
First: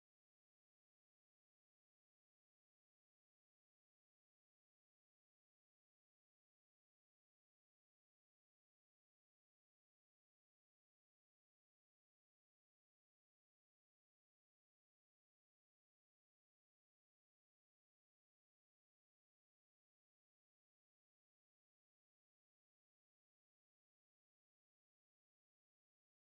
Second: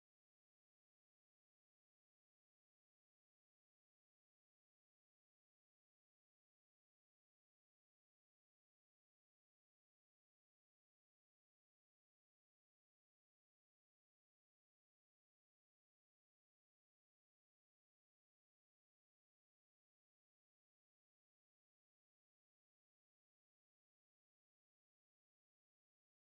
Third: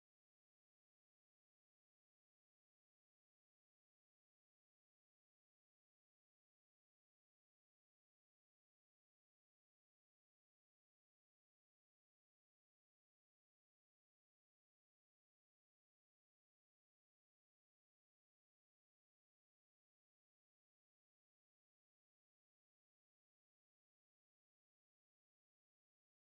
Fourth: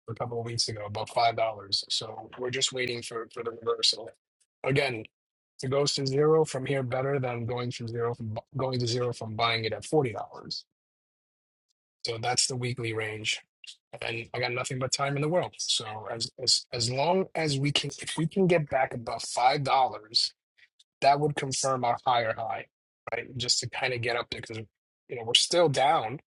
A: a couple of weeks ago, above five dollars. So we're just waiting for for the reversal. Again, to go to zero from here better than going from zero from bu- going to zero from buying it at forty dollars. So that's the weekly range. And I got nothing but time in the world. So as as as long as we can if we can get back above five dollars, that would confirm our higher high, right? Just to kind of get up there because you know we're still down,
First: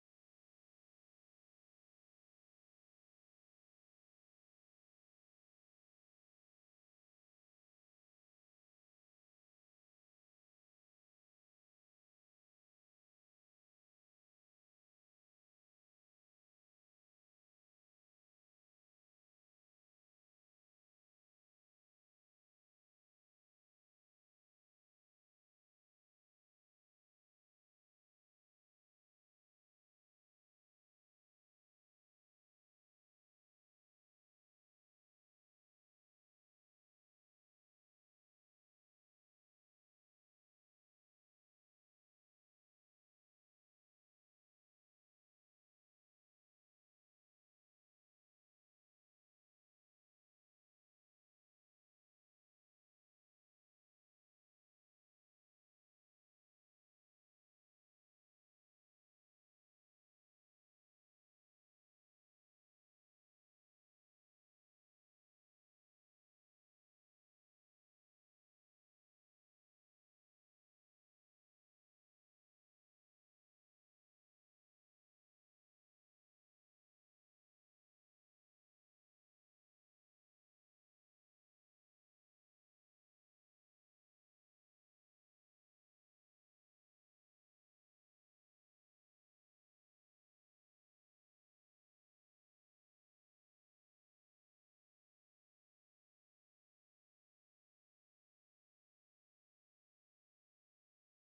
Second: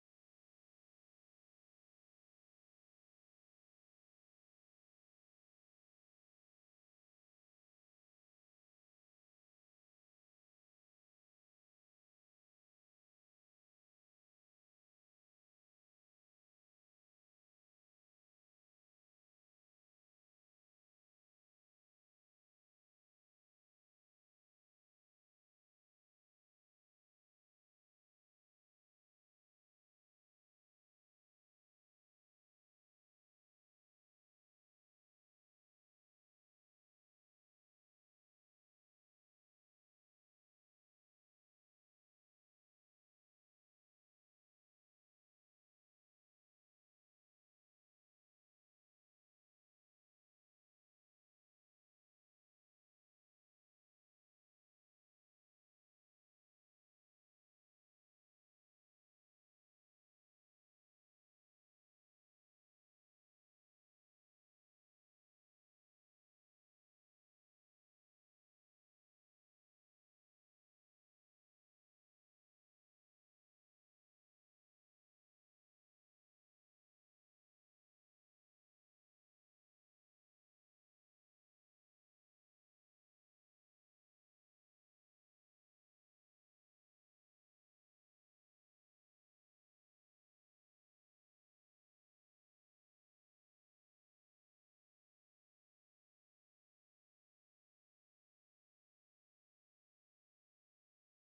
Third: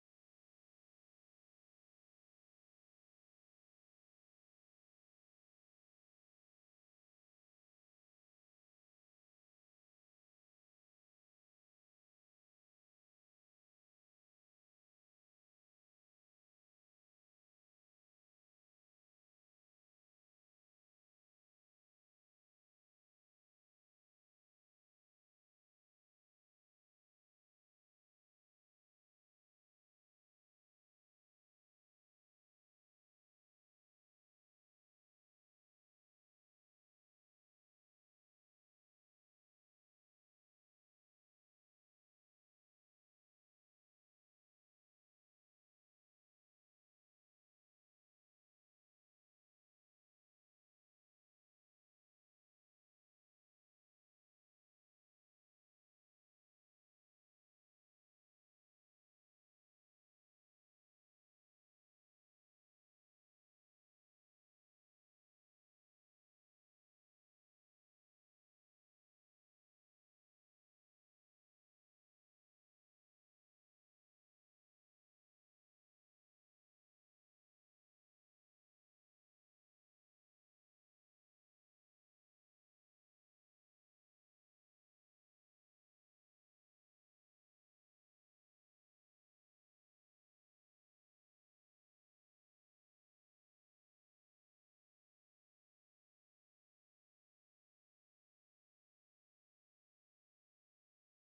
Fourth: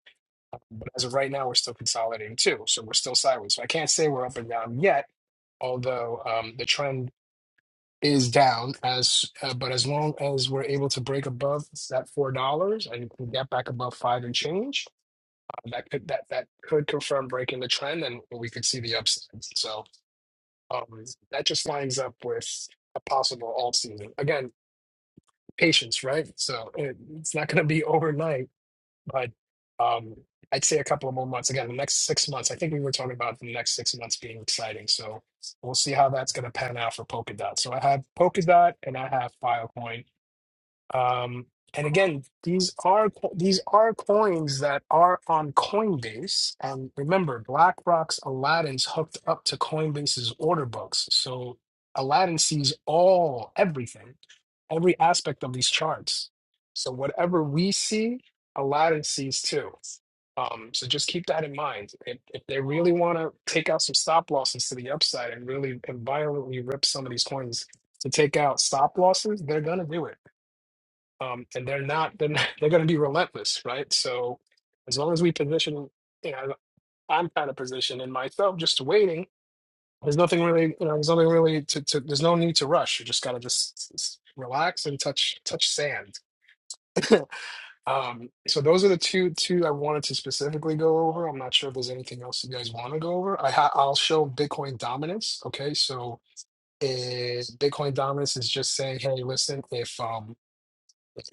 A: but as of right now we're still consolidating too. So we're still sideways. So I can't say we're up and down yet, although um the trend is down as uh, but as long as we're able to break above that four dollars and can get back above five and change that could that that could confirm breaking the trend and we could see the upside. So um, that just lines up with a possible alt season. Again, patience, right? So it, it's not going to be overnight, but um, I'd say a couple of more months. Again, the next six months. I think we were talking about the next six months being exciting. So we'll see how that's going to pan out for Polkadot. So I have Polkadot and I have Filecoin um, and again, these are co- these are coins that are on Coinbase. And remember, BlackRock's Aladdin's hooked up to Coinbase's order books, so Aladdin sees all everything, every aspect of these charts. So whatever we see, Aladdin sees too. Um, so just keep that in mind. If, if they really want to take out some stop losses to the upside and really and violently rip some of these coins to take out stop losses, they're gonna do it um, and they're not they're not, they're going to be relentless, right? So as long as we position, you know, I'm kind of positioning myself just waiting. There's nothing really, you know, there's nothing really to, to there's no need to rush. You just got to just s- relax and touch touch sand. um, so those are the two two I wanted to specifically go over. I'm not sure if there's anything else you guys want to go over. I ha- I'll show Bitcoin dominance. Okay, so is Bitcoin dominance is just saying, hey, listen, if um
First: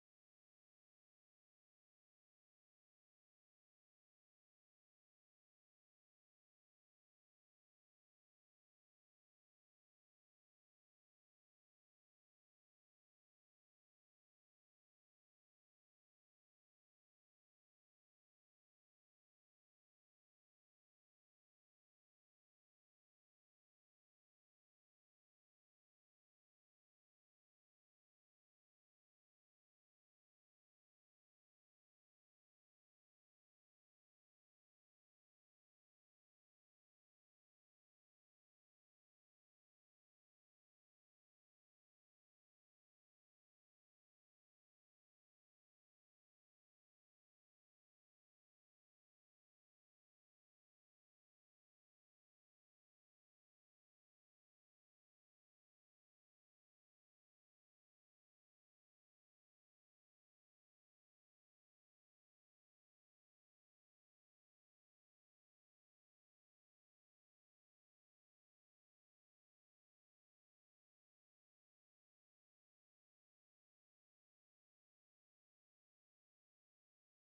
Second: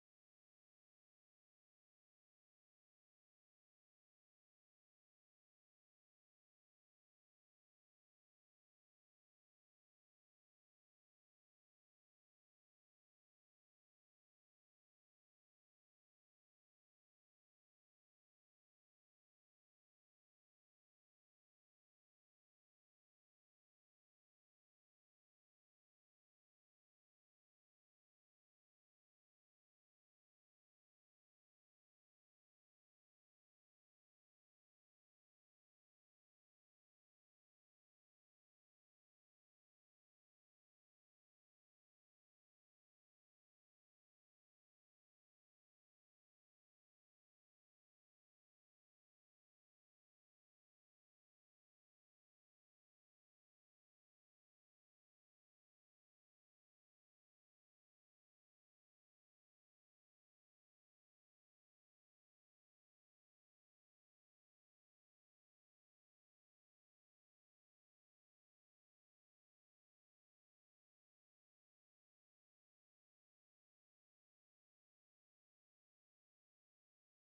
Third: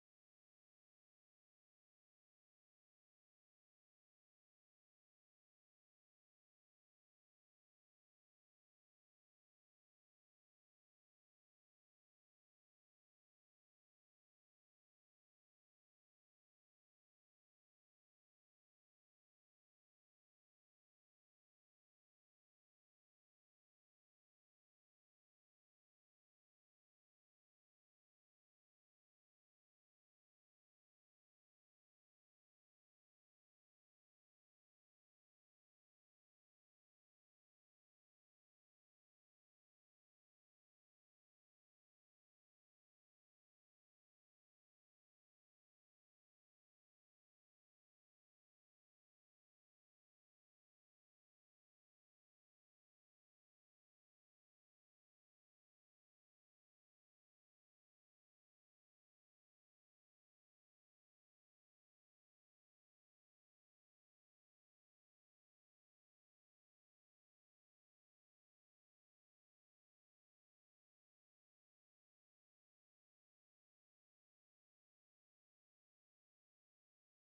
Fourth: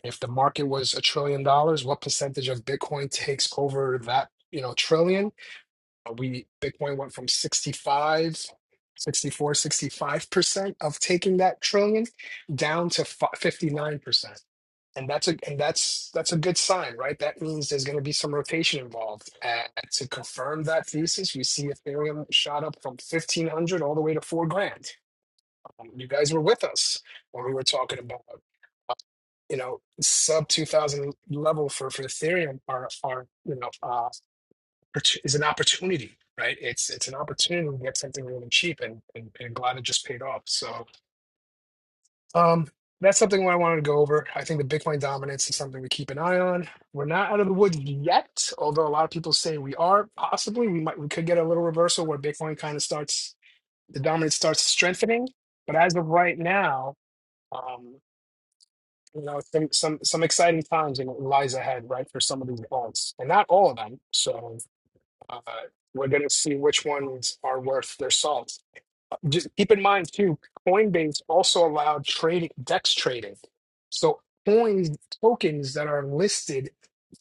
A: if the market was a trillion dollars, what percentage of Bitcoin takes over that, you know, trillion? Uh, We Bitcoin went from sixty five, sixty four, sixty five percent of taking that trillion down to fi- 59%. And that's a and that's that's a good sign, right? That means there's going to be some rotation involved. And to confirm that thesis, we see Ethereum shot up from 1500 all the way to 4 grand. Um, you guys were with us when we were talking about you know sub 2000 level for for ethereum are are you know uh opportu- is an opportunity right it's it's an opportunity to get something really cheap and and, and glad it just paid off so um that's something I wanted to go over. I think the Bitcoin dominance is something to keep an eye on. We're not out of the woods yet, although a lot of people say we are. Possibly, we might we could get a little reversal where Bitcoin kind of starts the dominance starts strengthening. But as of right now, Um, you know some some some exciting times and it lies ahead right for some of these bonds and not all of them so uh, we're going to see which ones are worth their salt just keep in mind too coinbase also allowed trading dex trading so coins tokens that are listed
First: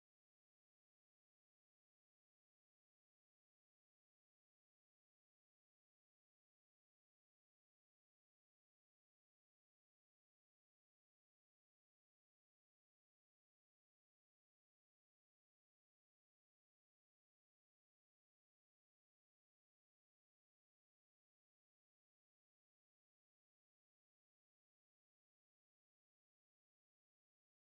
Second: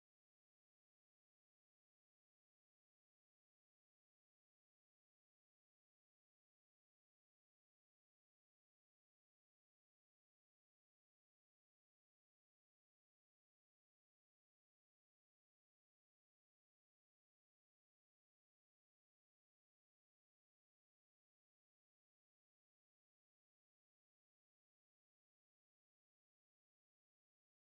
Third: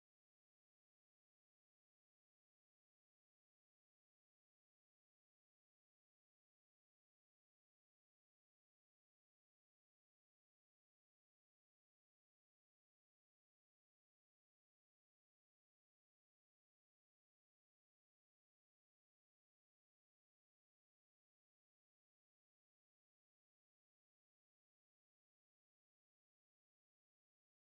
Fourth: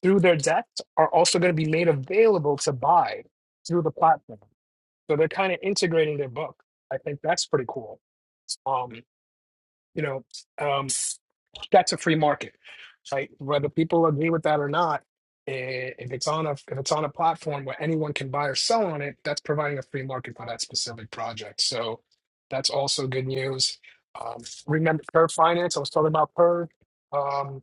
A: through their dex are also going to be made available to buy through the platform so they're kind of integrating their book i think that's pretty cool um you know um, that's a free market, right? Whether people agree with that or not, eh, if it's on a if it's on a platform where anyone can buy or sell on it, that's providing a free market for that specific project. So that's also good news. Um, remember Curve Finance? I was talking about Curve. Um,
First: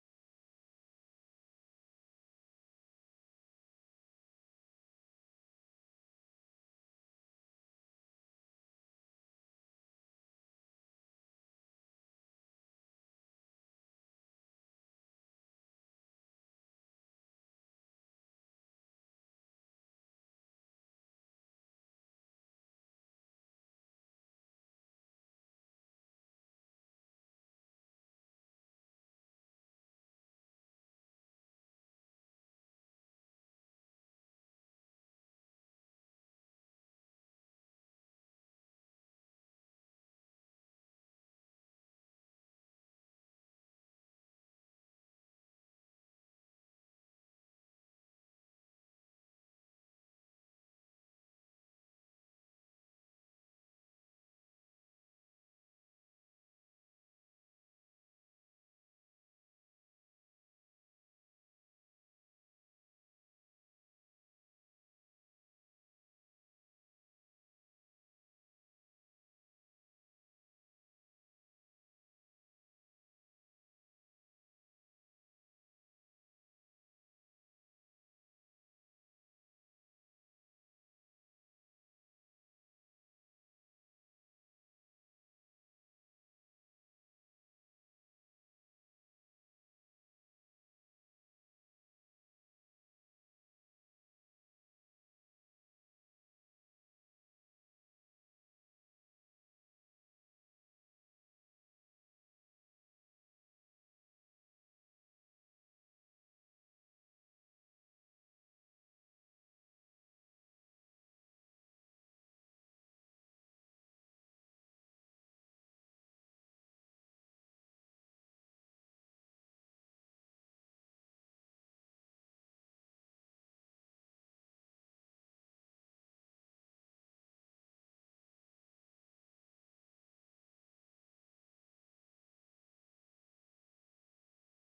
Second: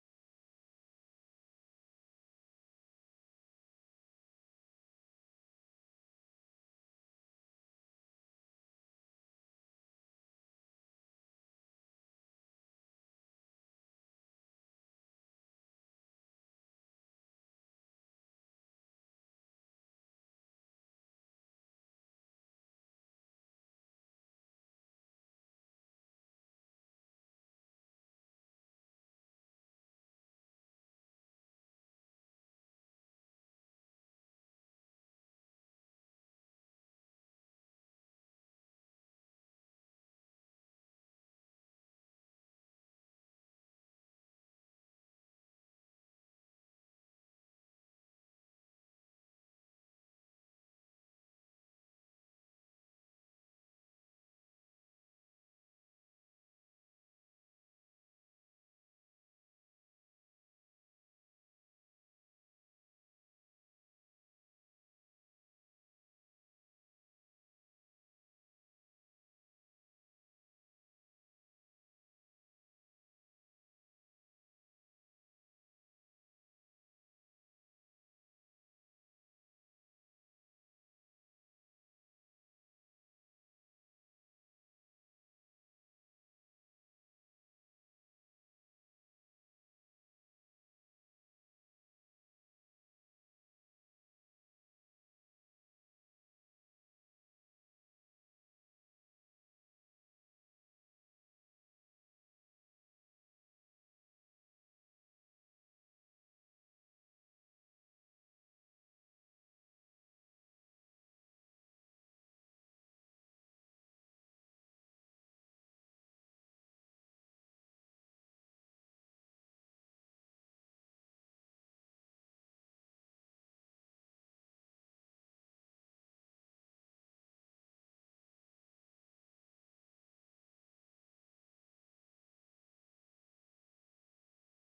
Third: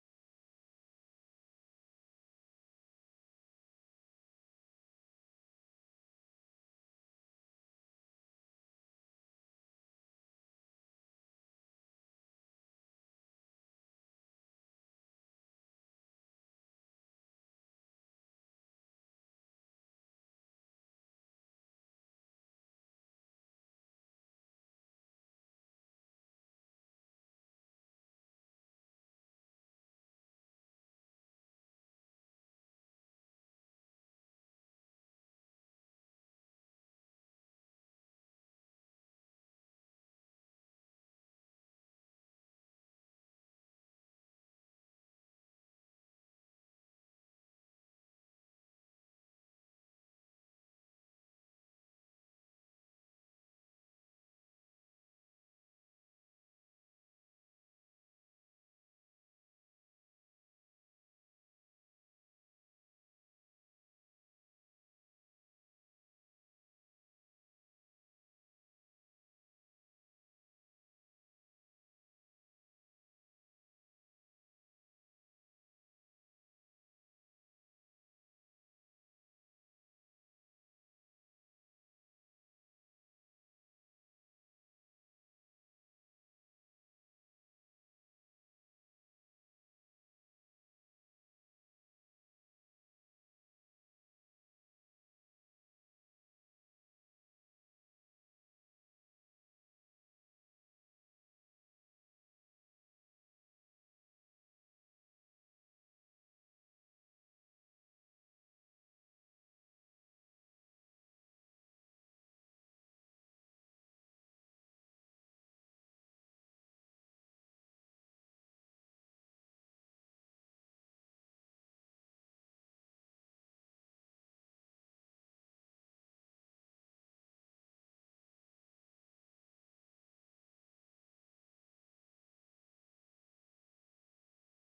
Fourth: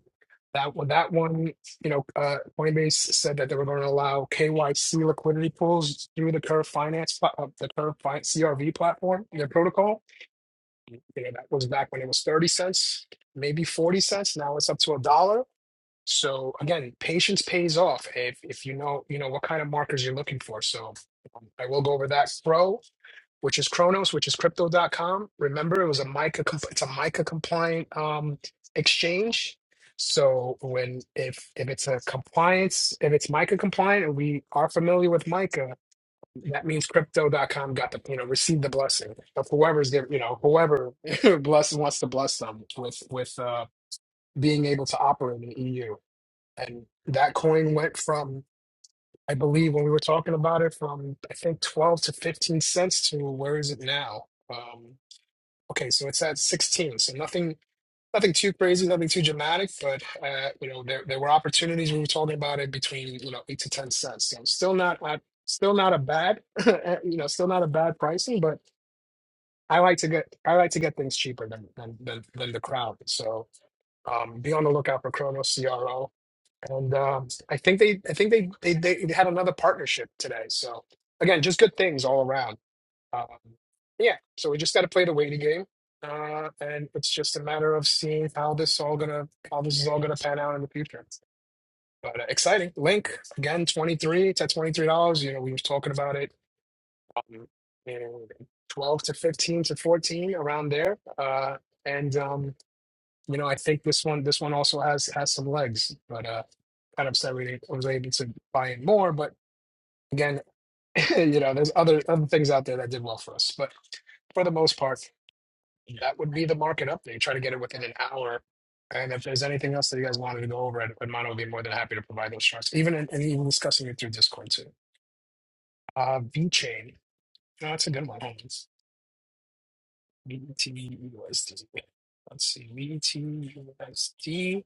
A: that one, that one, you know, uh, Coinbase said that they were going to allow KYC liquidity pools through the Curve Finance, pla- uh, the Curve Fin- CRV platform, their protocol you know, that was back when it was 30 cents, maybe 40 cents. Now it's up to a dollar. So again, patience pays off if if you know, you know what kind of markers you're looking for. So um, I will go over that. Pro, which is Chronos, which is Crypto. dot com. Remember, it was a MiCA, comp- it's a MiCA compliant um, exchange. So when if if it's a compliance, if it's MiCA compliant, and we are familiar with MiCA, that means crypto dot com got the you know received the blessing of whoever's giv you know whoever blesses wants to bless them with with uh being able to operate in the EU and that coin went from I believe when we were talking about it from I think 12 to 15 cents to where is it now um okay so it's at 16 so nothing nothing too crazy, nothing too dramatic, but uh, you know, there there were opportunities we were talking about it between, you know, eight to ten cents. So still not at still not a bad you know, still not a bad pricing, but I like to get I like to get things cheaper than than than, than the crowd. So um be on the lookout for Chronos CRO. And um I think they I think they they they had another partnership today. So again, just good things all around. Um, yeah, so we just got to play the waiting game, uh, and it's just a matter of seeing how this all gonna how this is all gonna pan out in the future. But uh, exciting link again, twenty three to twenty three dollars. You know, we was talking about it, um, you know, twelve to fifteen to fourteen around there, uh, and um, you know, I think this one this one also has has some legs. But uh, kind of upset we didn't- was able to buy in more, but again. you know, there's other other things out there that did well for us, but for the most part that would be the market update. Try to get it within an hour. And if there's anything else that you guys wanted to go over, Ed- Edmondo would be more than happy to provide those charts, even in, and even discussing it through Discord too. Uh, V chain. No, that's a good one. Hold on. VETUSD. Let's see. VETUSD.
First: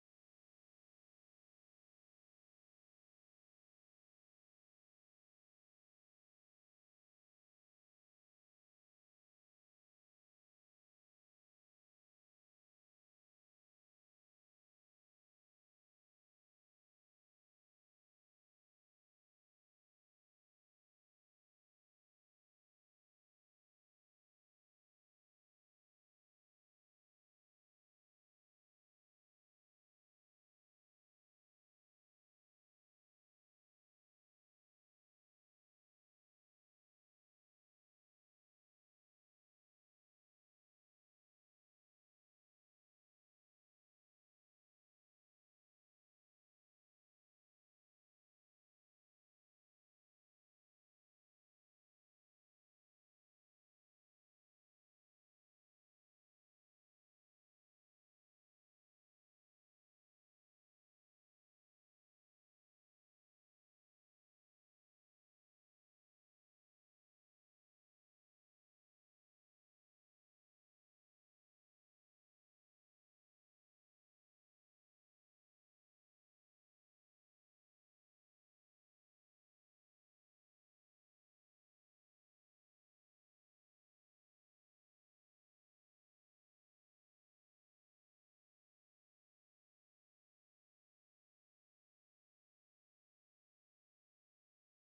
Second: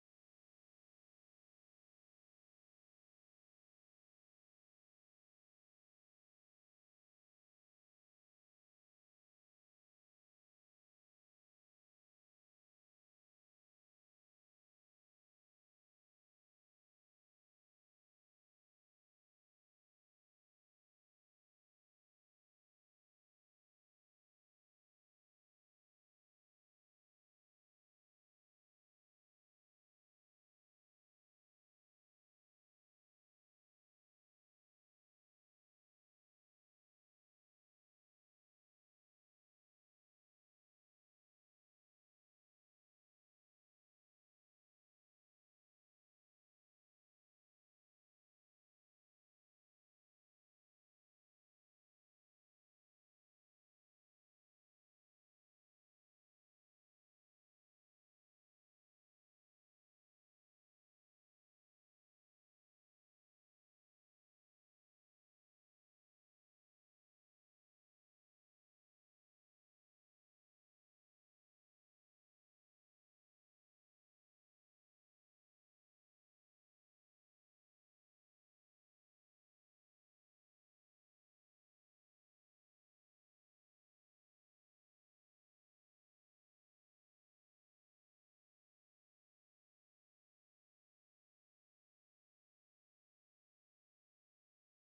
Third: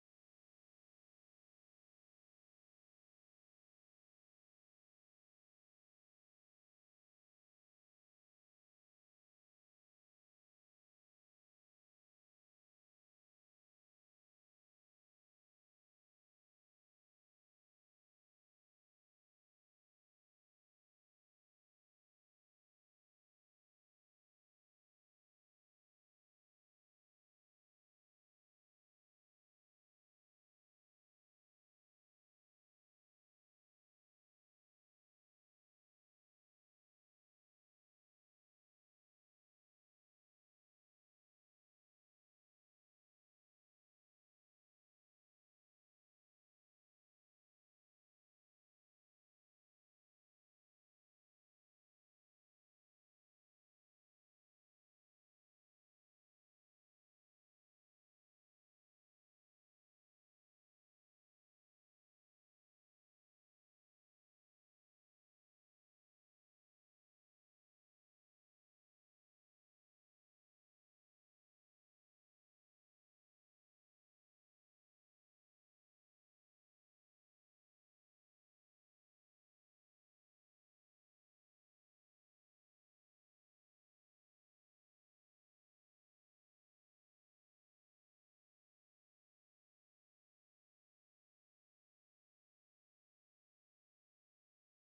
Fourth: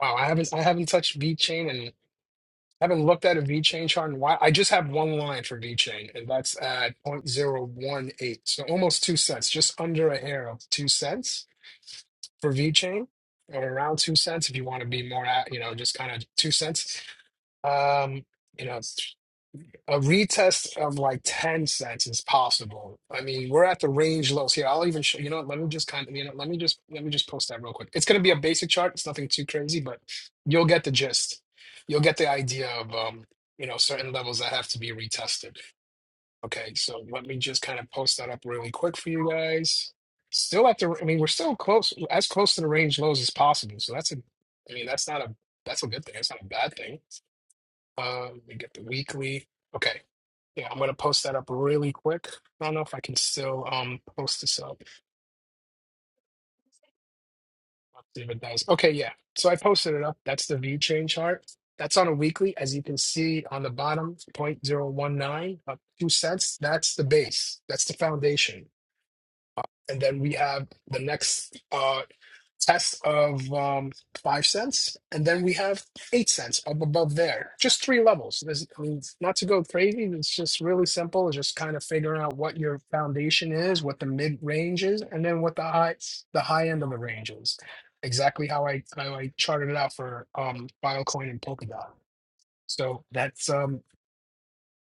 A: Wow, I haven't I haven't touched V chain and haven't looked at a V chain chart in a while. I just have one line for V chain, and that's at 0.018. So almost two cents, just under a hair of two cents for VeChain at around two cents if you want to be more at, you know, just kind of two cents. Um, you know, a retest of like 10 cents is possible. I mean, we're at the range lows here. I'll even show, you know, what, let me just kind of, you know, let me just, let me just post that real quick. It's going to be a basic chart. It's nothing too crazy, but you'll get the gist. You'll get the idea of, um, you know, certain levels that have to be retested. Okay, so let me just kind of post that up really quick for you guys. Still at the, I mean, we're still close, as close to the range lows as possible. So that's a, I mean, that's not a, that's a good thing. It's not a bad thing. Uh, we get the weekly. Okay, yeah, I'm gonna post that up really quick. I don't know if I can still um post this up. Let's see if it does. Okay, yeah. So I posted it up. That's the V chain chart. That's on a weekly, as you can see on the bottom, 0.019, up two cents. That's the base. That's the foundation and then we have the next uh, test of um, five cents, and then we have eight cents up above there. Just three levels. There's, I mean, not to go crazy. It's just really simple. It's just kind of figuring out what your foundation is, what the mid range is, and then what the high the high end of the range is. Exactly how I how I charted it out for um, Filecoin and Polkadot. So that's um,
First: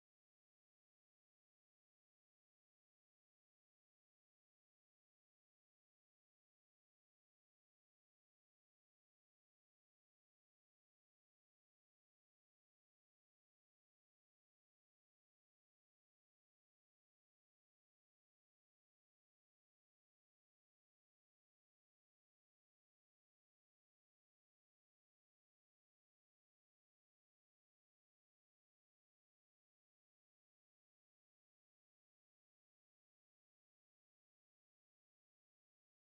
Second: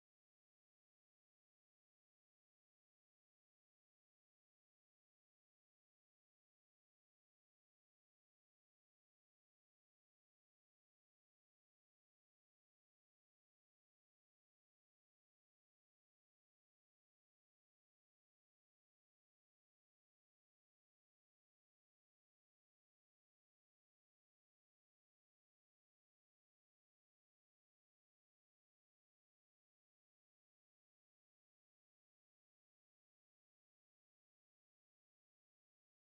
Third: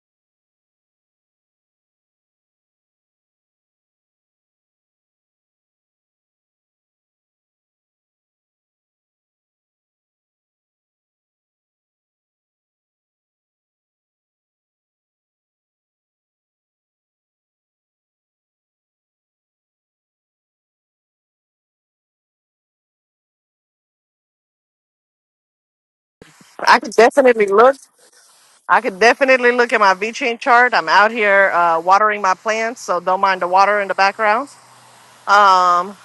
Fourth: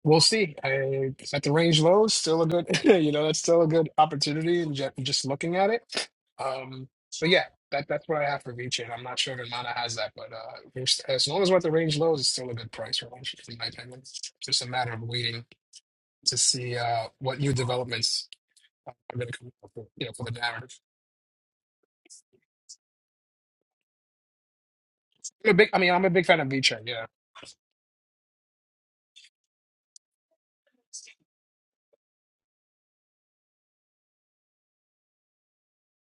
A: We'll see. I, at the range low, still a good, you know, that's still a good opportunity and just, just looking at it. Um, so yeah, that that's what I have for VChain. I'm not sure if Mana has that, but uh, we're s- as long as we're at the range lows, it's still a good price range, in my opinion. It's just a matter of waiting to see uh, what new developments are going to come up with, you know, for the narrative. I'm a big, I mean, I'm a big fan of
B: I
A: VChain.
B: could
A: Yeah,
B: definitely look. I could definitely look at my VChain chart. I'm out here uh, watering my plants, so don't mind the water in the background. Um,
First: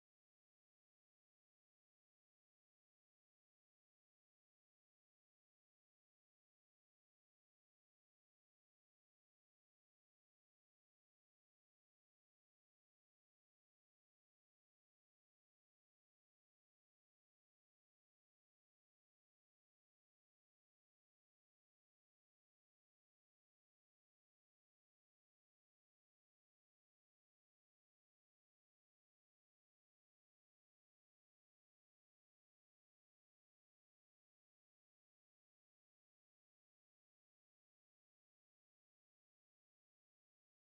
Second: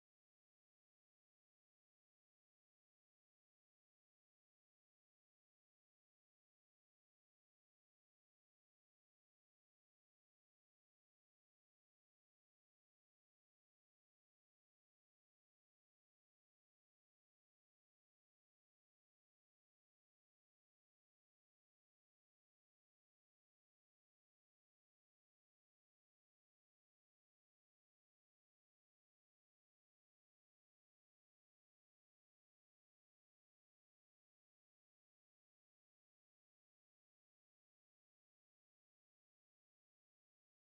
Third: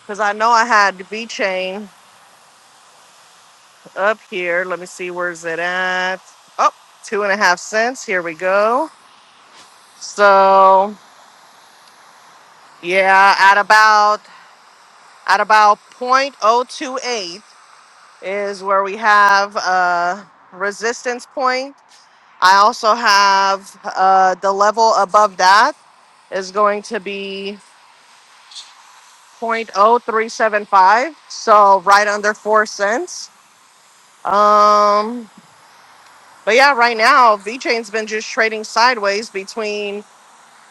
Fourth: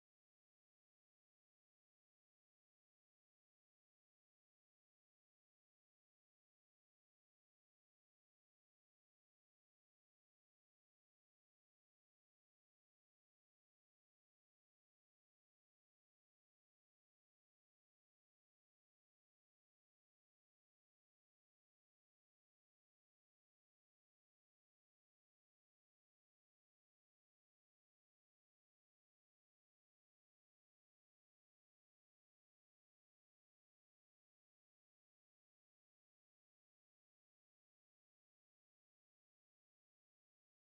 B: because I know I had VChain. up here. Let me see where's it at. Oh, two and a half cents. Here we go. So yeah, at about at about point oh two eight is where we have uh resistance point. I also have uh the level above that is going to be point oh three seven five. so right under four cents. Um but yeah, right now V Chain's been just trading sideways between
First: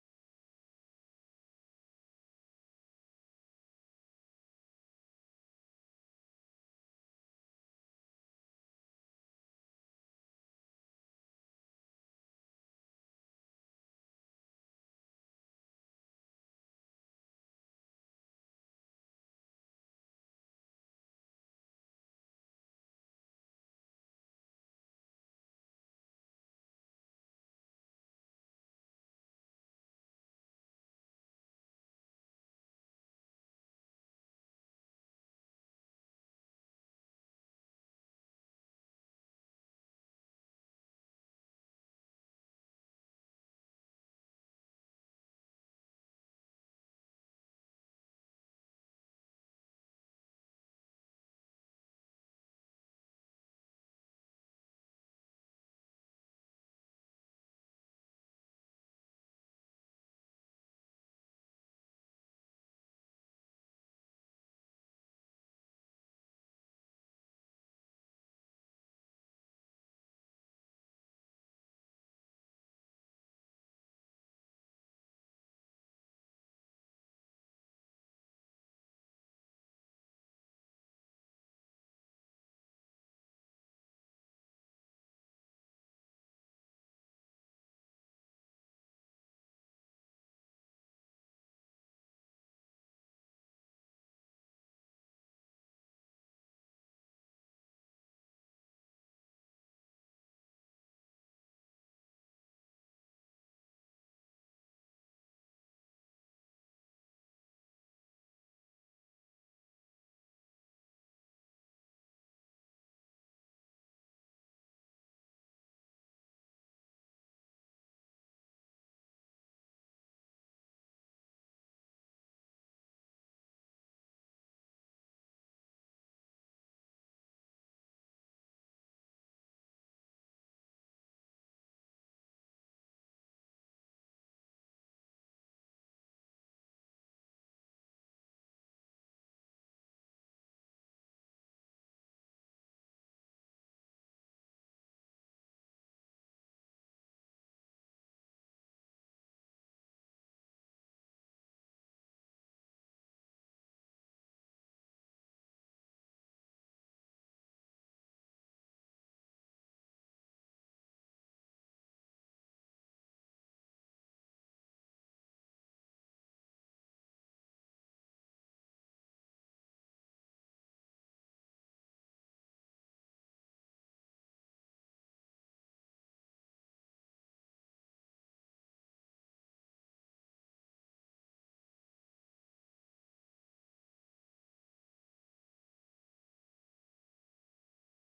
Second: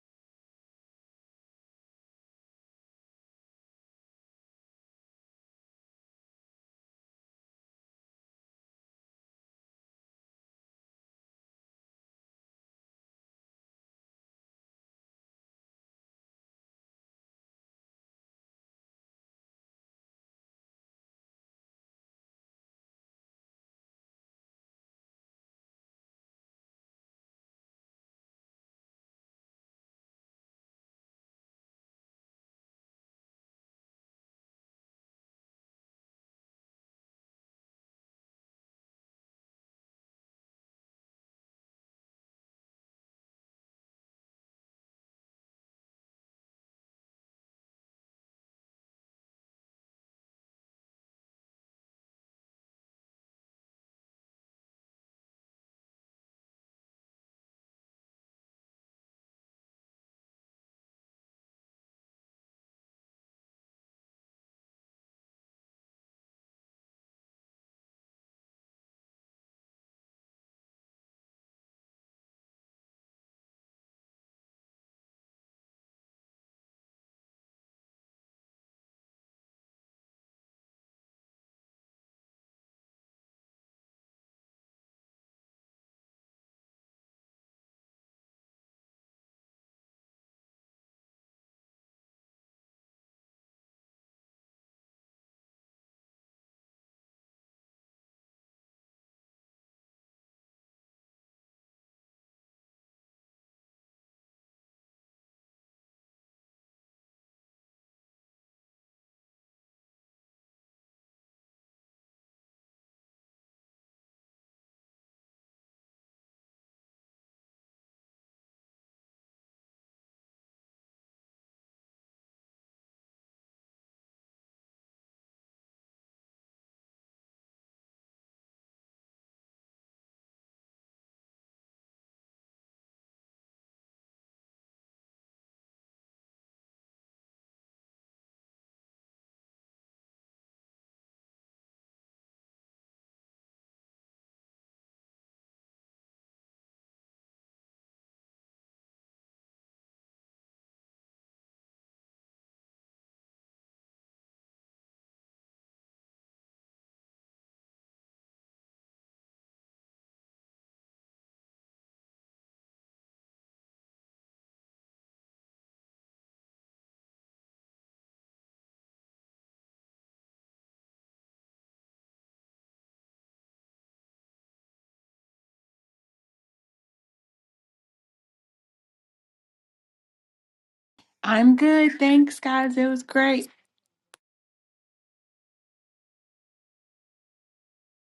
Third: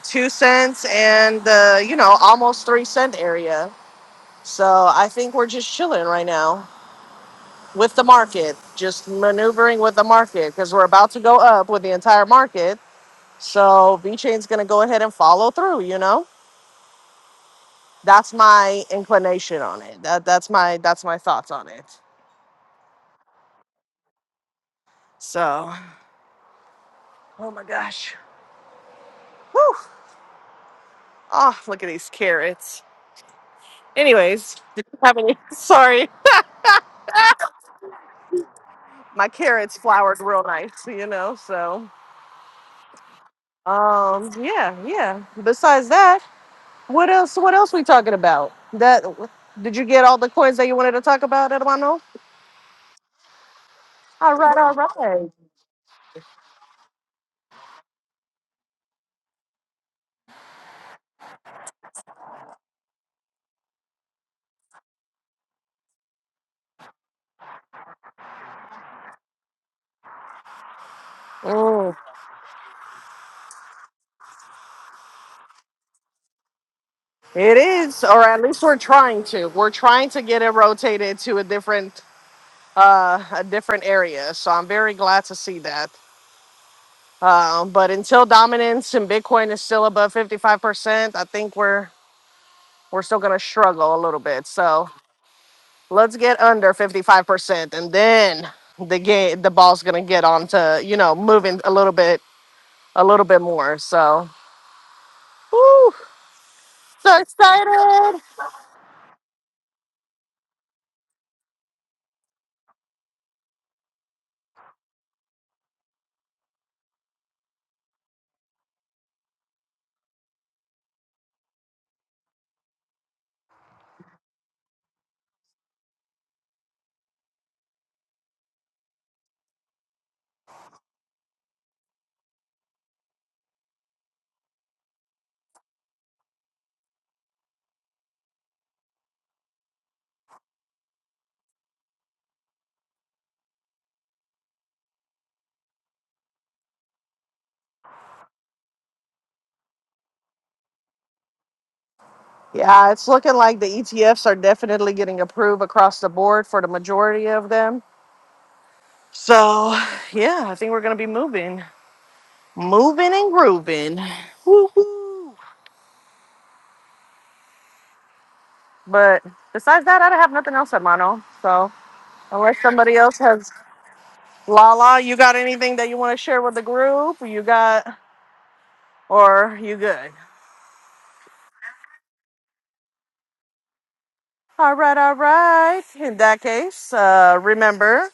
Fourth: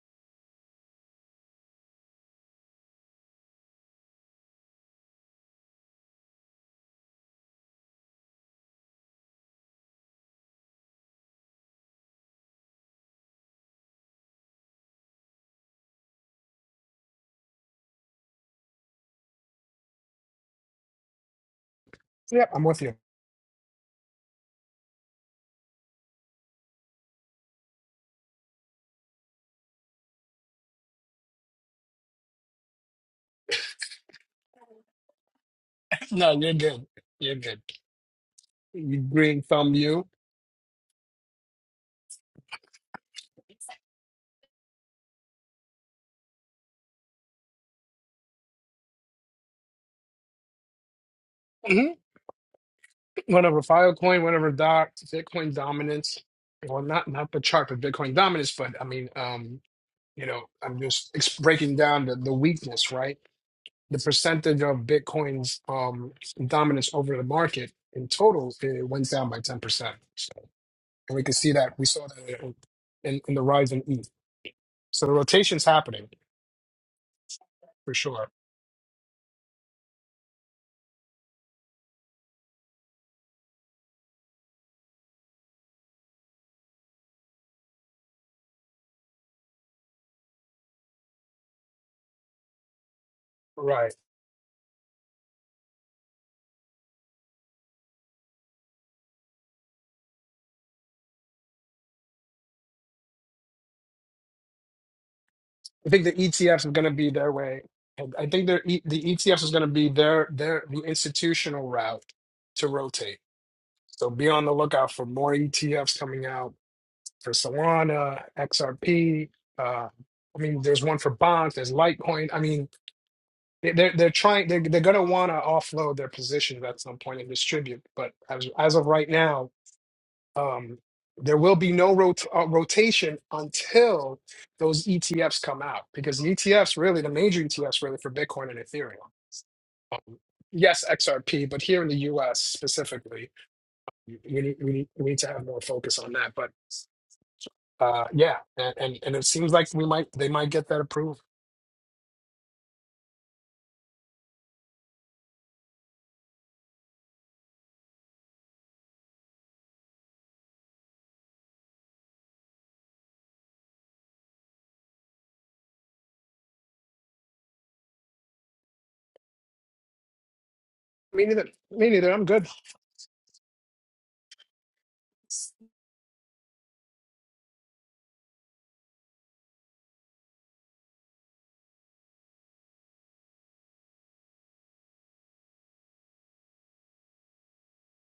B: two cents and the you know almost three cent area so i think we're just chilling right now with the market just maneuvering with the market because we're about to go up with the entire market so v chain's going to go ahead and follow through you know that's my inclination on it that, that's my that's my thoughts on it
A: yeah, I'm with you.
B: so oh my gosh Whew. oh look at these carrots anyways did you have any sorry
A: No, you're good. You're good. You
B: my
A: Green thumb,
B: carrots
A: you.
B: flowered real nice you know so Um, yeah, yeah. Besides that, what else? What else we talking about? That did you get all the coins that you wanted to talk about,
A: Mm-hmm.
B: Edwano?
A: whenever Filecoin,
B: All
A: whenever
B: right, all
A: Doc,
B: right.
A: Bitcoin dominance, well, not not the chart, but Bitcoin dominance. But I mean, um, you know, I'm just ex- breaking down the, the weakness, right? The percentage of Bitcoin's um, dominance over the market in total, it went down by 10%. So, and we can see that we
B: Mm,
A: saw that in, in the rise in ETH. So the rotation's happening
B: it
A: for
B: is, or
A: sure.
B: at least we're trying to. We're trying to get it rotated to a different, uh, a different area. So I'm very glad to see that. Um, but until dominance and Bitcoin is still above 55%, I think we're we're still gonna
A: Right.
B: struggle a little bit. So let's get under 55% and then the game the ball's gonna get on to you know moving a little bit a little bit more so
A: I
B: woo,
A: think the ETFs are going to be
B: so
A: their way. And
B: excited
A: I think their E- the ETFs is going to be their their the institutional route to rotate. So be on the lookout for more ETFs coming out for Solana, XRP. Uh, I mean, there's one for bonds. There's Litecoin. I mean, they- they're they're trying. They're, they're going to want to offload their positions at some point and distribute. But as as of right now, um, there will be no rot- uh, rotation until those ETFs come out because the ETFs really the major ETFs really for Bitcoin and Ethereum. Um, yes, XRP, but here in the U.S. specifically, we need we need, we need to have more focus on that. But uh, yeah, and, and and it seems like we might they might get that approved.
B: yeah it's looking like the etfs are definitely getting approved across the board for the majority of them so yeah i think we're gonna be moving moving and grooving Woo-hoo. but besides that i don't have nothing else at mono
A: Me neither.
B: so
A: Me neither. I'm good.
B: unless somebody else has Lala, you got anything that you want to share with the group? You got Or you good?
C: I'm good. Thanks, guys. It was great.
B: All right, all right. In that case, uh, remember,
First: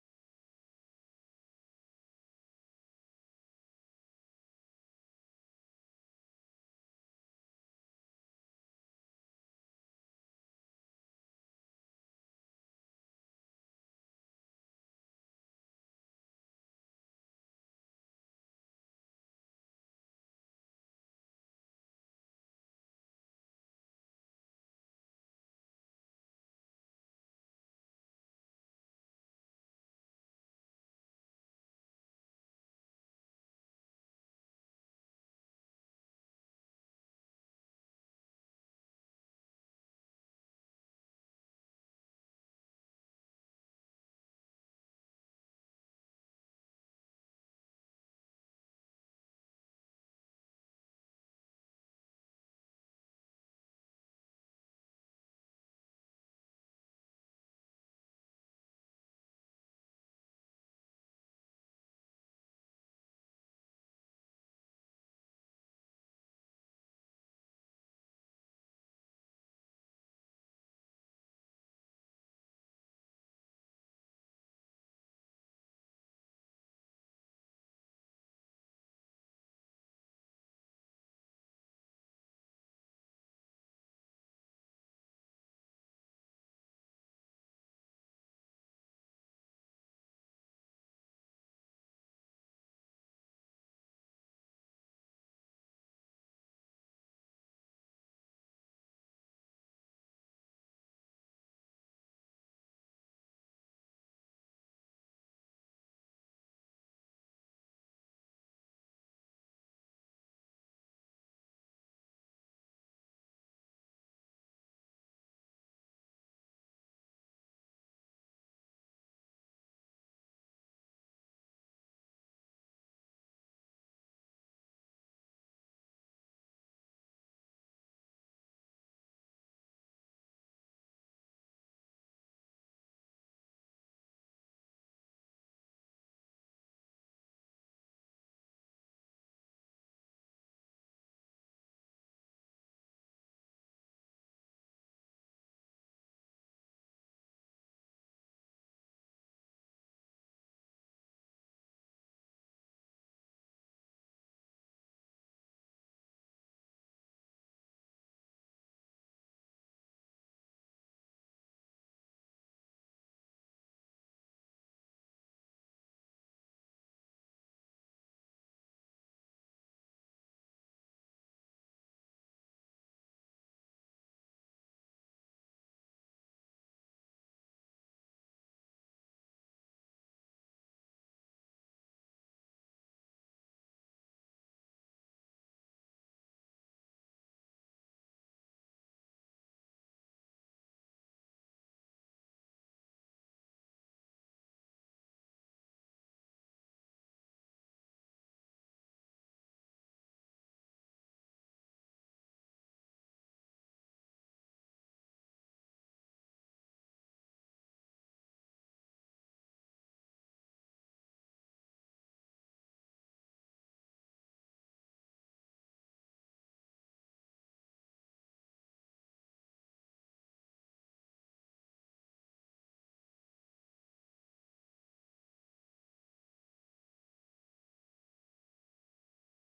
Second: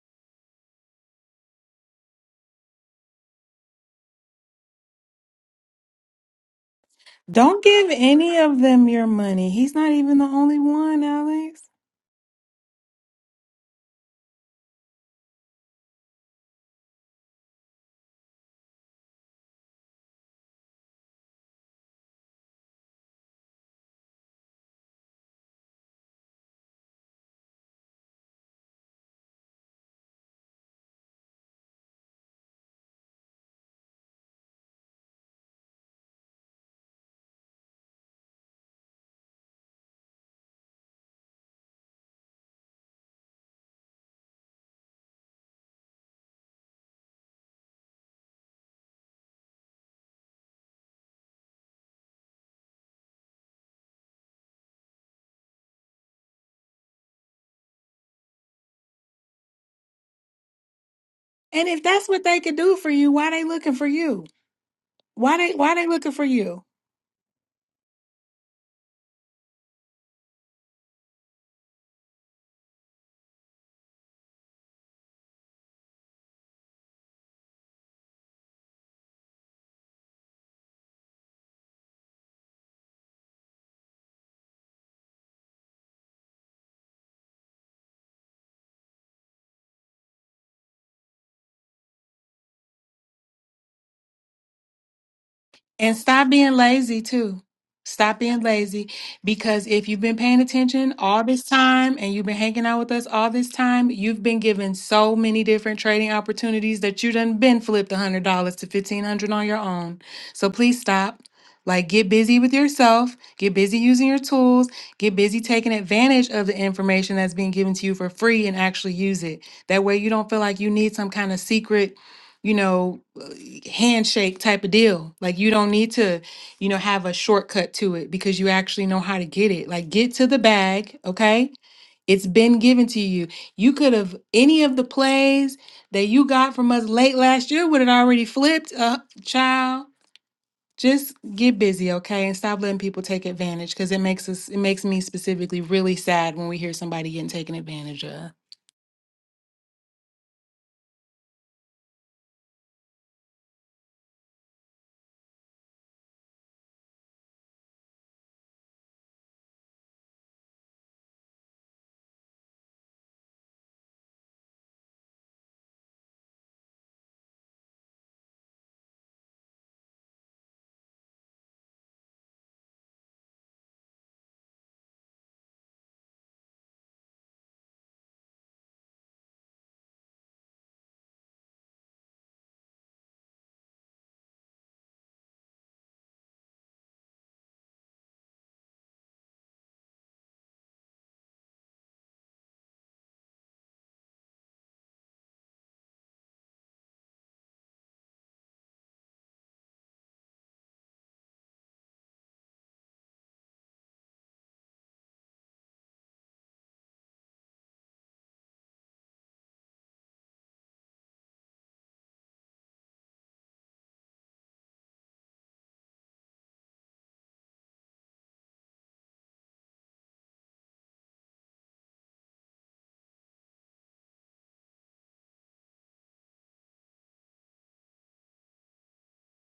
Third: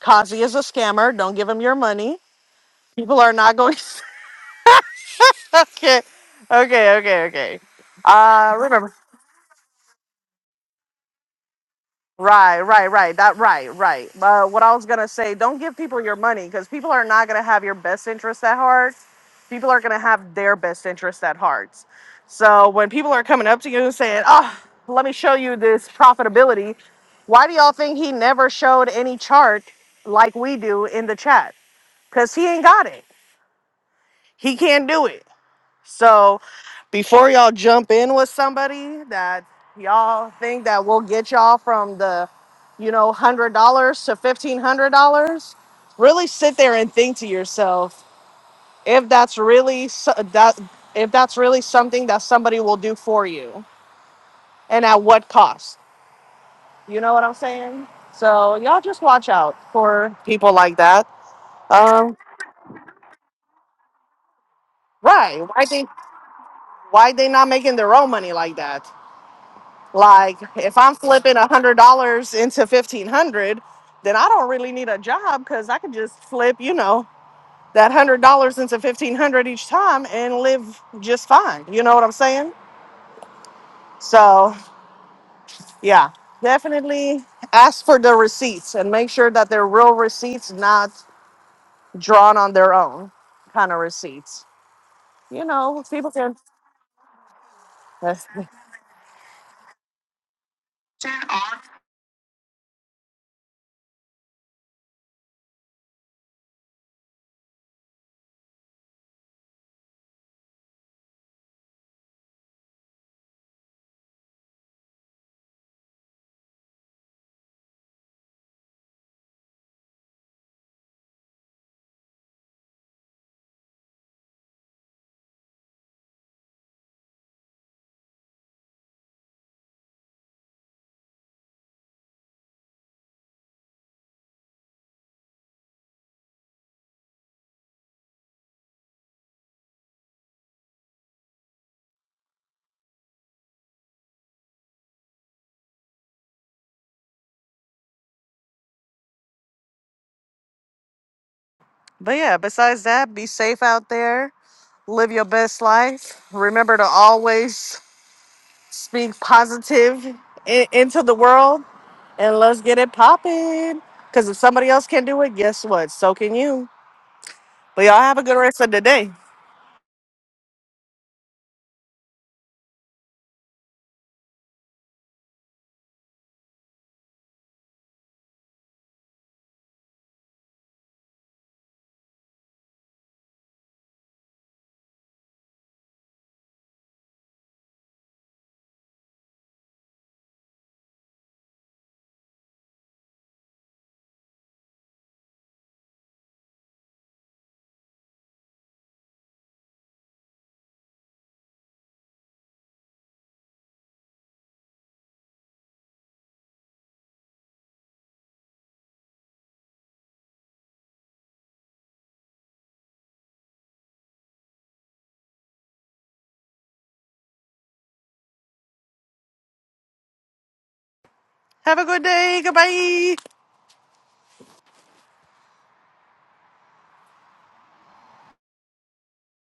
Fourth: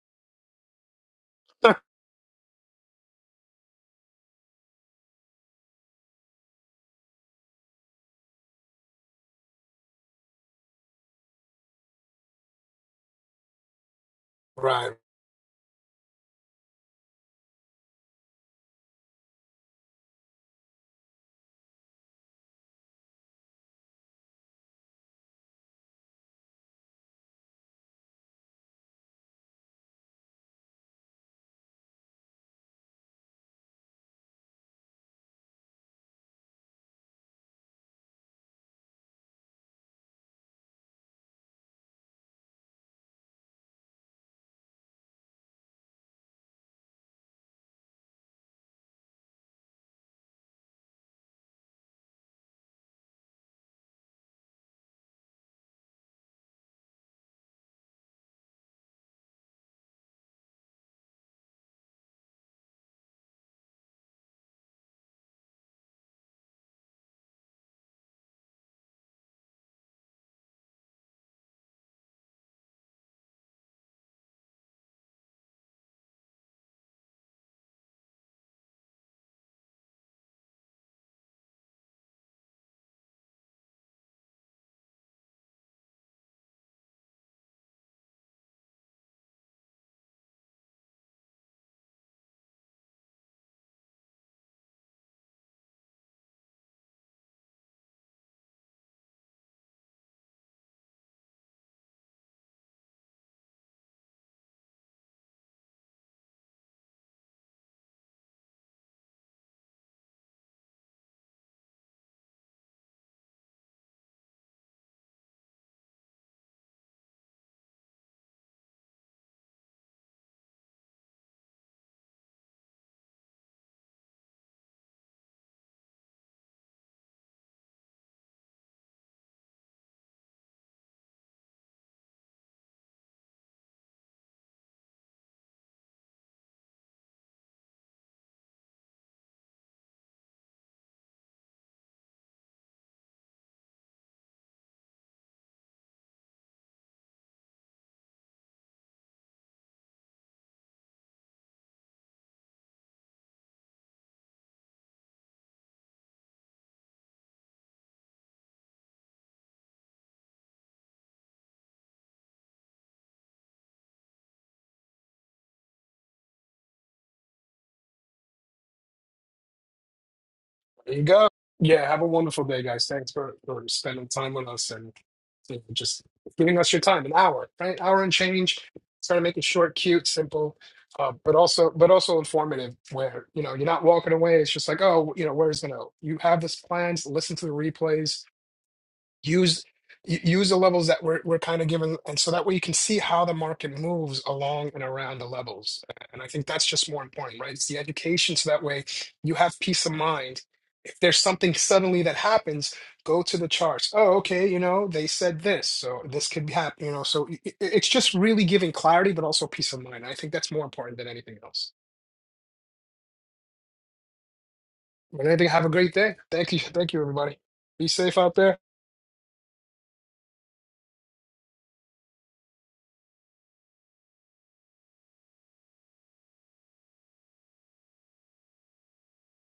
B: Kazi is a scammer. Don't give him your money. People are not going. okay, okay, okay, okay.
C: Don't give any
B: Uh,
C: of
B: remember.
C: them your money. He's not even the only one, Alex.
B: Right, right, right. That right, right. Uh, what I
A: right.
B: was gonna say, don't give people your money because people are not gonna have your best interest at heart. People are gonna have their best interest at heart. So when people are coming up to you and saying, "Oh, let me show you this profitability," why do y'all think he never showed any chart like we do in the chat? Because he ain't got it. He can't do it. So before y'all jump in with somebody that y'all think that will get y'all from the, you know, hundred dollars to fifteen hundred dollars, really sit there and think to yourself if that's really so- that if that's really something that somebody will do for you and at what cost. You know what I'm saying? So y'all just watch out for people like that.
C: And if that's
B: Um,
C: what they could do for you, why they looking for you? Why
B: right?
C: they
B: Why
C: why
B: they
C: they looking for you?
B: why they not making their own money like that? Like if I'm flipping a hundred dollars into fifteen hundred, then I don't really need a job because I could just flip, you know, that hundred dollars into fifteen hundred each time and live just fine. You know what I'm saying? So yeah, definitely ask for the receipts and make sure that they're real receipts, not drawn on their own kind of receipts. You know,
C: And
B: people
C: stop
B: can.
C: being lazy too. Stop
B: That's-
C: being lazy because if you've been paying attention all this time and you've been hanging out with us all this time, you've been given so many different trading opportunities that you done been flipped $100 to 1500 on your own. So please stop. Like, get busy with yourself, get busy using your tools, get busy taking advantage of the information that's being given to you for free and actually use it. That way, you don't feel like you need some kind of secret, you know, handshake type of deal. Like you don't need to, you know, have a shortcut to it because you actually know how to get it. Like get to the bag, okay? It's been given to you. You could have any of the plays that you got from us late last year would have already flipped uh child. Just get busy, okay? And stop letting people take advantage because it makes us it makes me specifically really sad when we hear somebody getting taken advantage of.
B: But yeah, besides that, be safe out there. Live your best life. Remember to always Speak positive i- into the world and let's get it popping. Because if somebody else can do it, guess what? So can you. But y'all have a good rest of the day.
A: There you go. Yeah, have a wonderful day, guys. Thanks for, for spending time with us and you know, just giving us your time, an hour, right? Hour and change. Try to make it short, cute, simple, uh, but also but also informative where, you know, you're not walking away. It's just like, oh, you know, where's gonna you have this plans, listen to the replays use u- use the levels that we're, we're kind of given and so that way you can see how the market moves along and around the levels and i think that's just more important right it's the education so that way you have peace of mind if there's something suddenly that happens go to the charts oh okay you know they said this so this could be happening you know so i- i- it's just really giving clarity but also peace of mind i think that's more important than anything else but anything have a great day thank you thank you everybody be safe out there
B: Have a good day. Goodbye.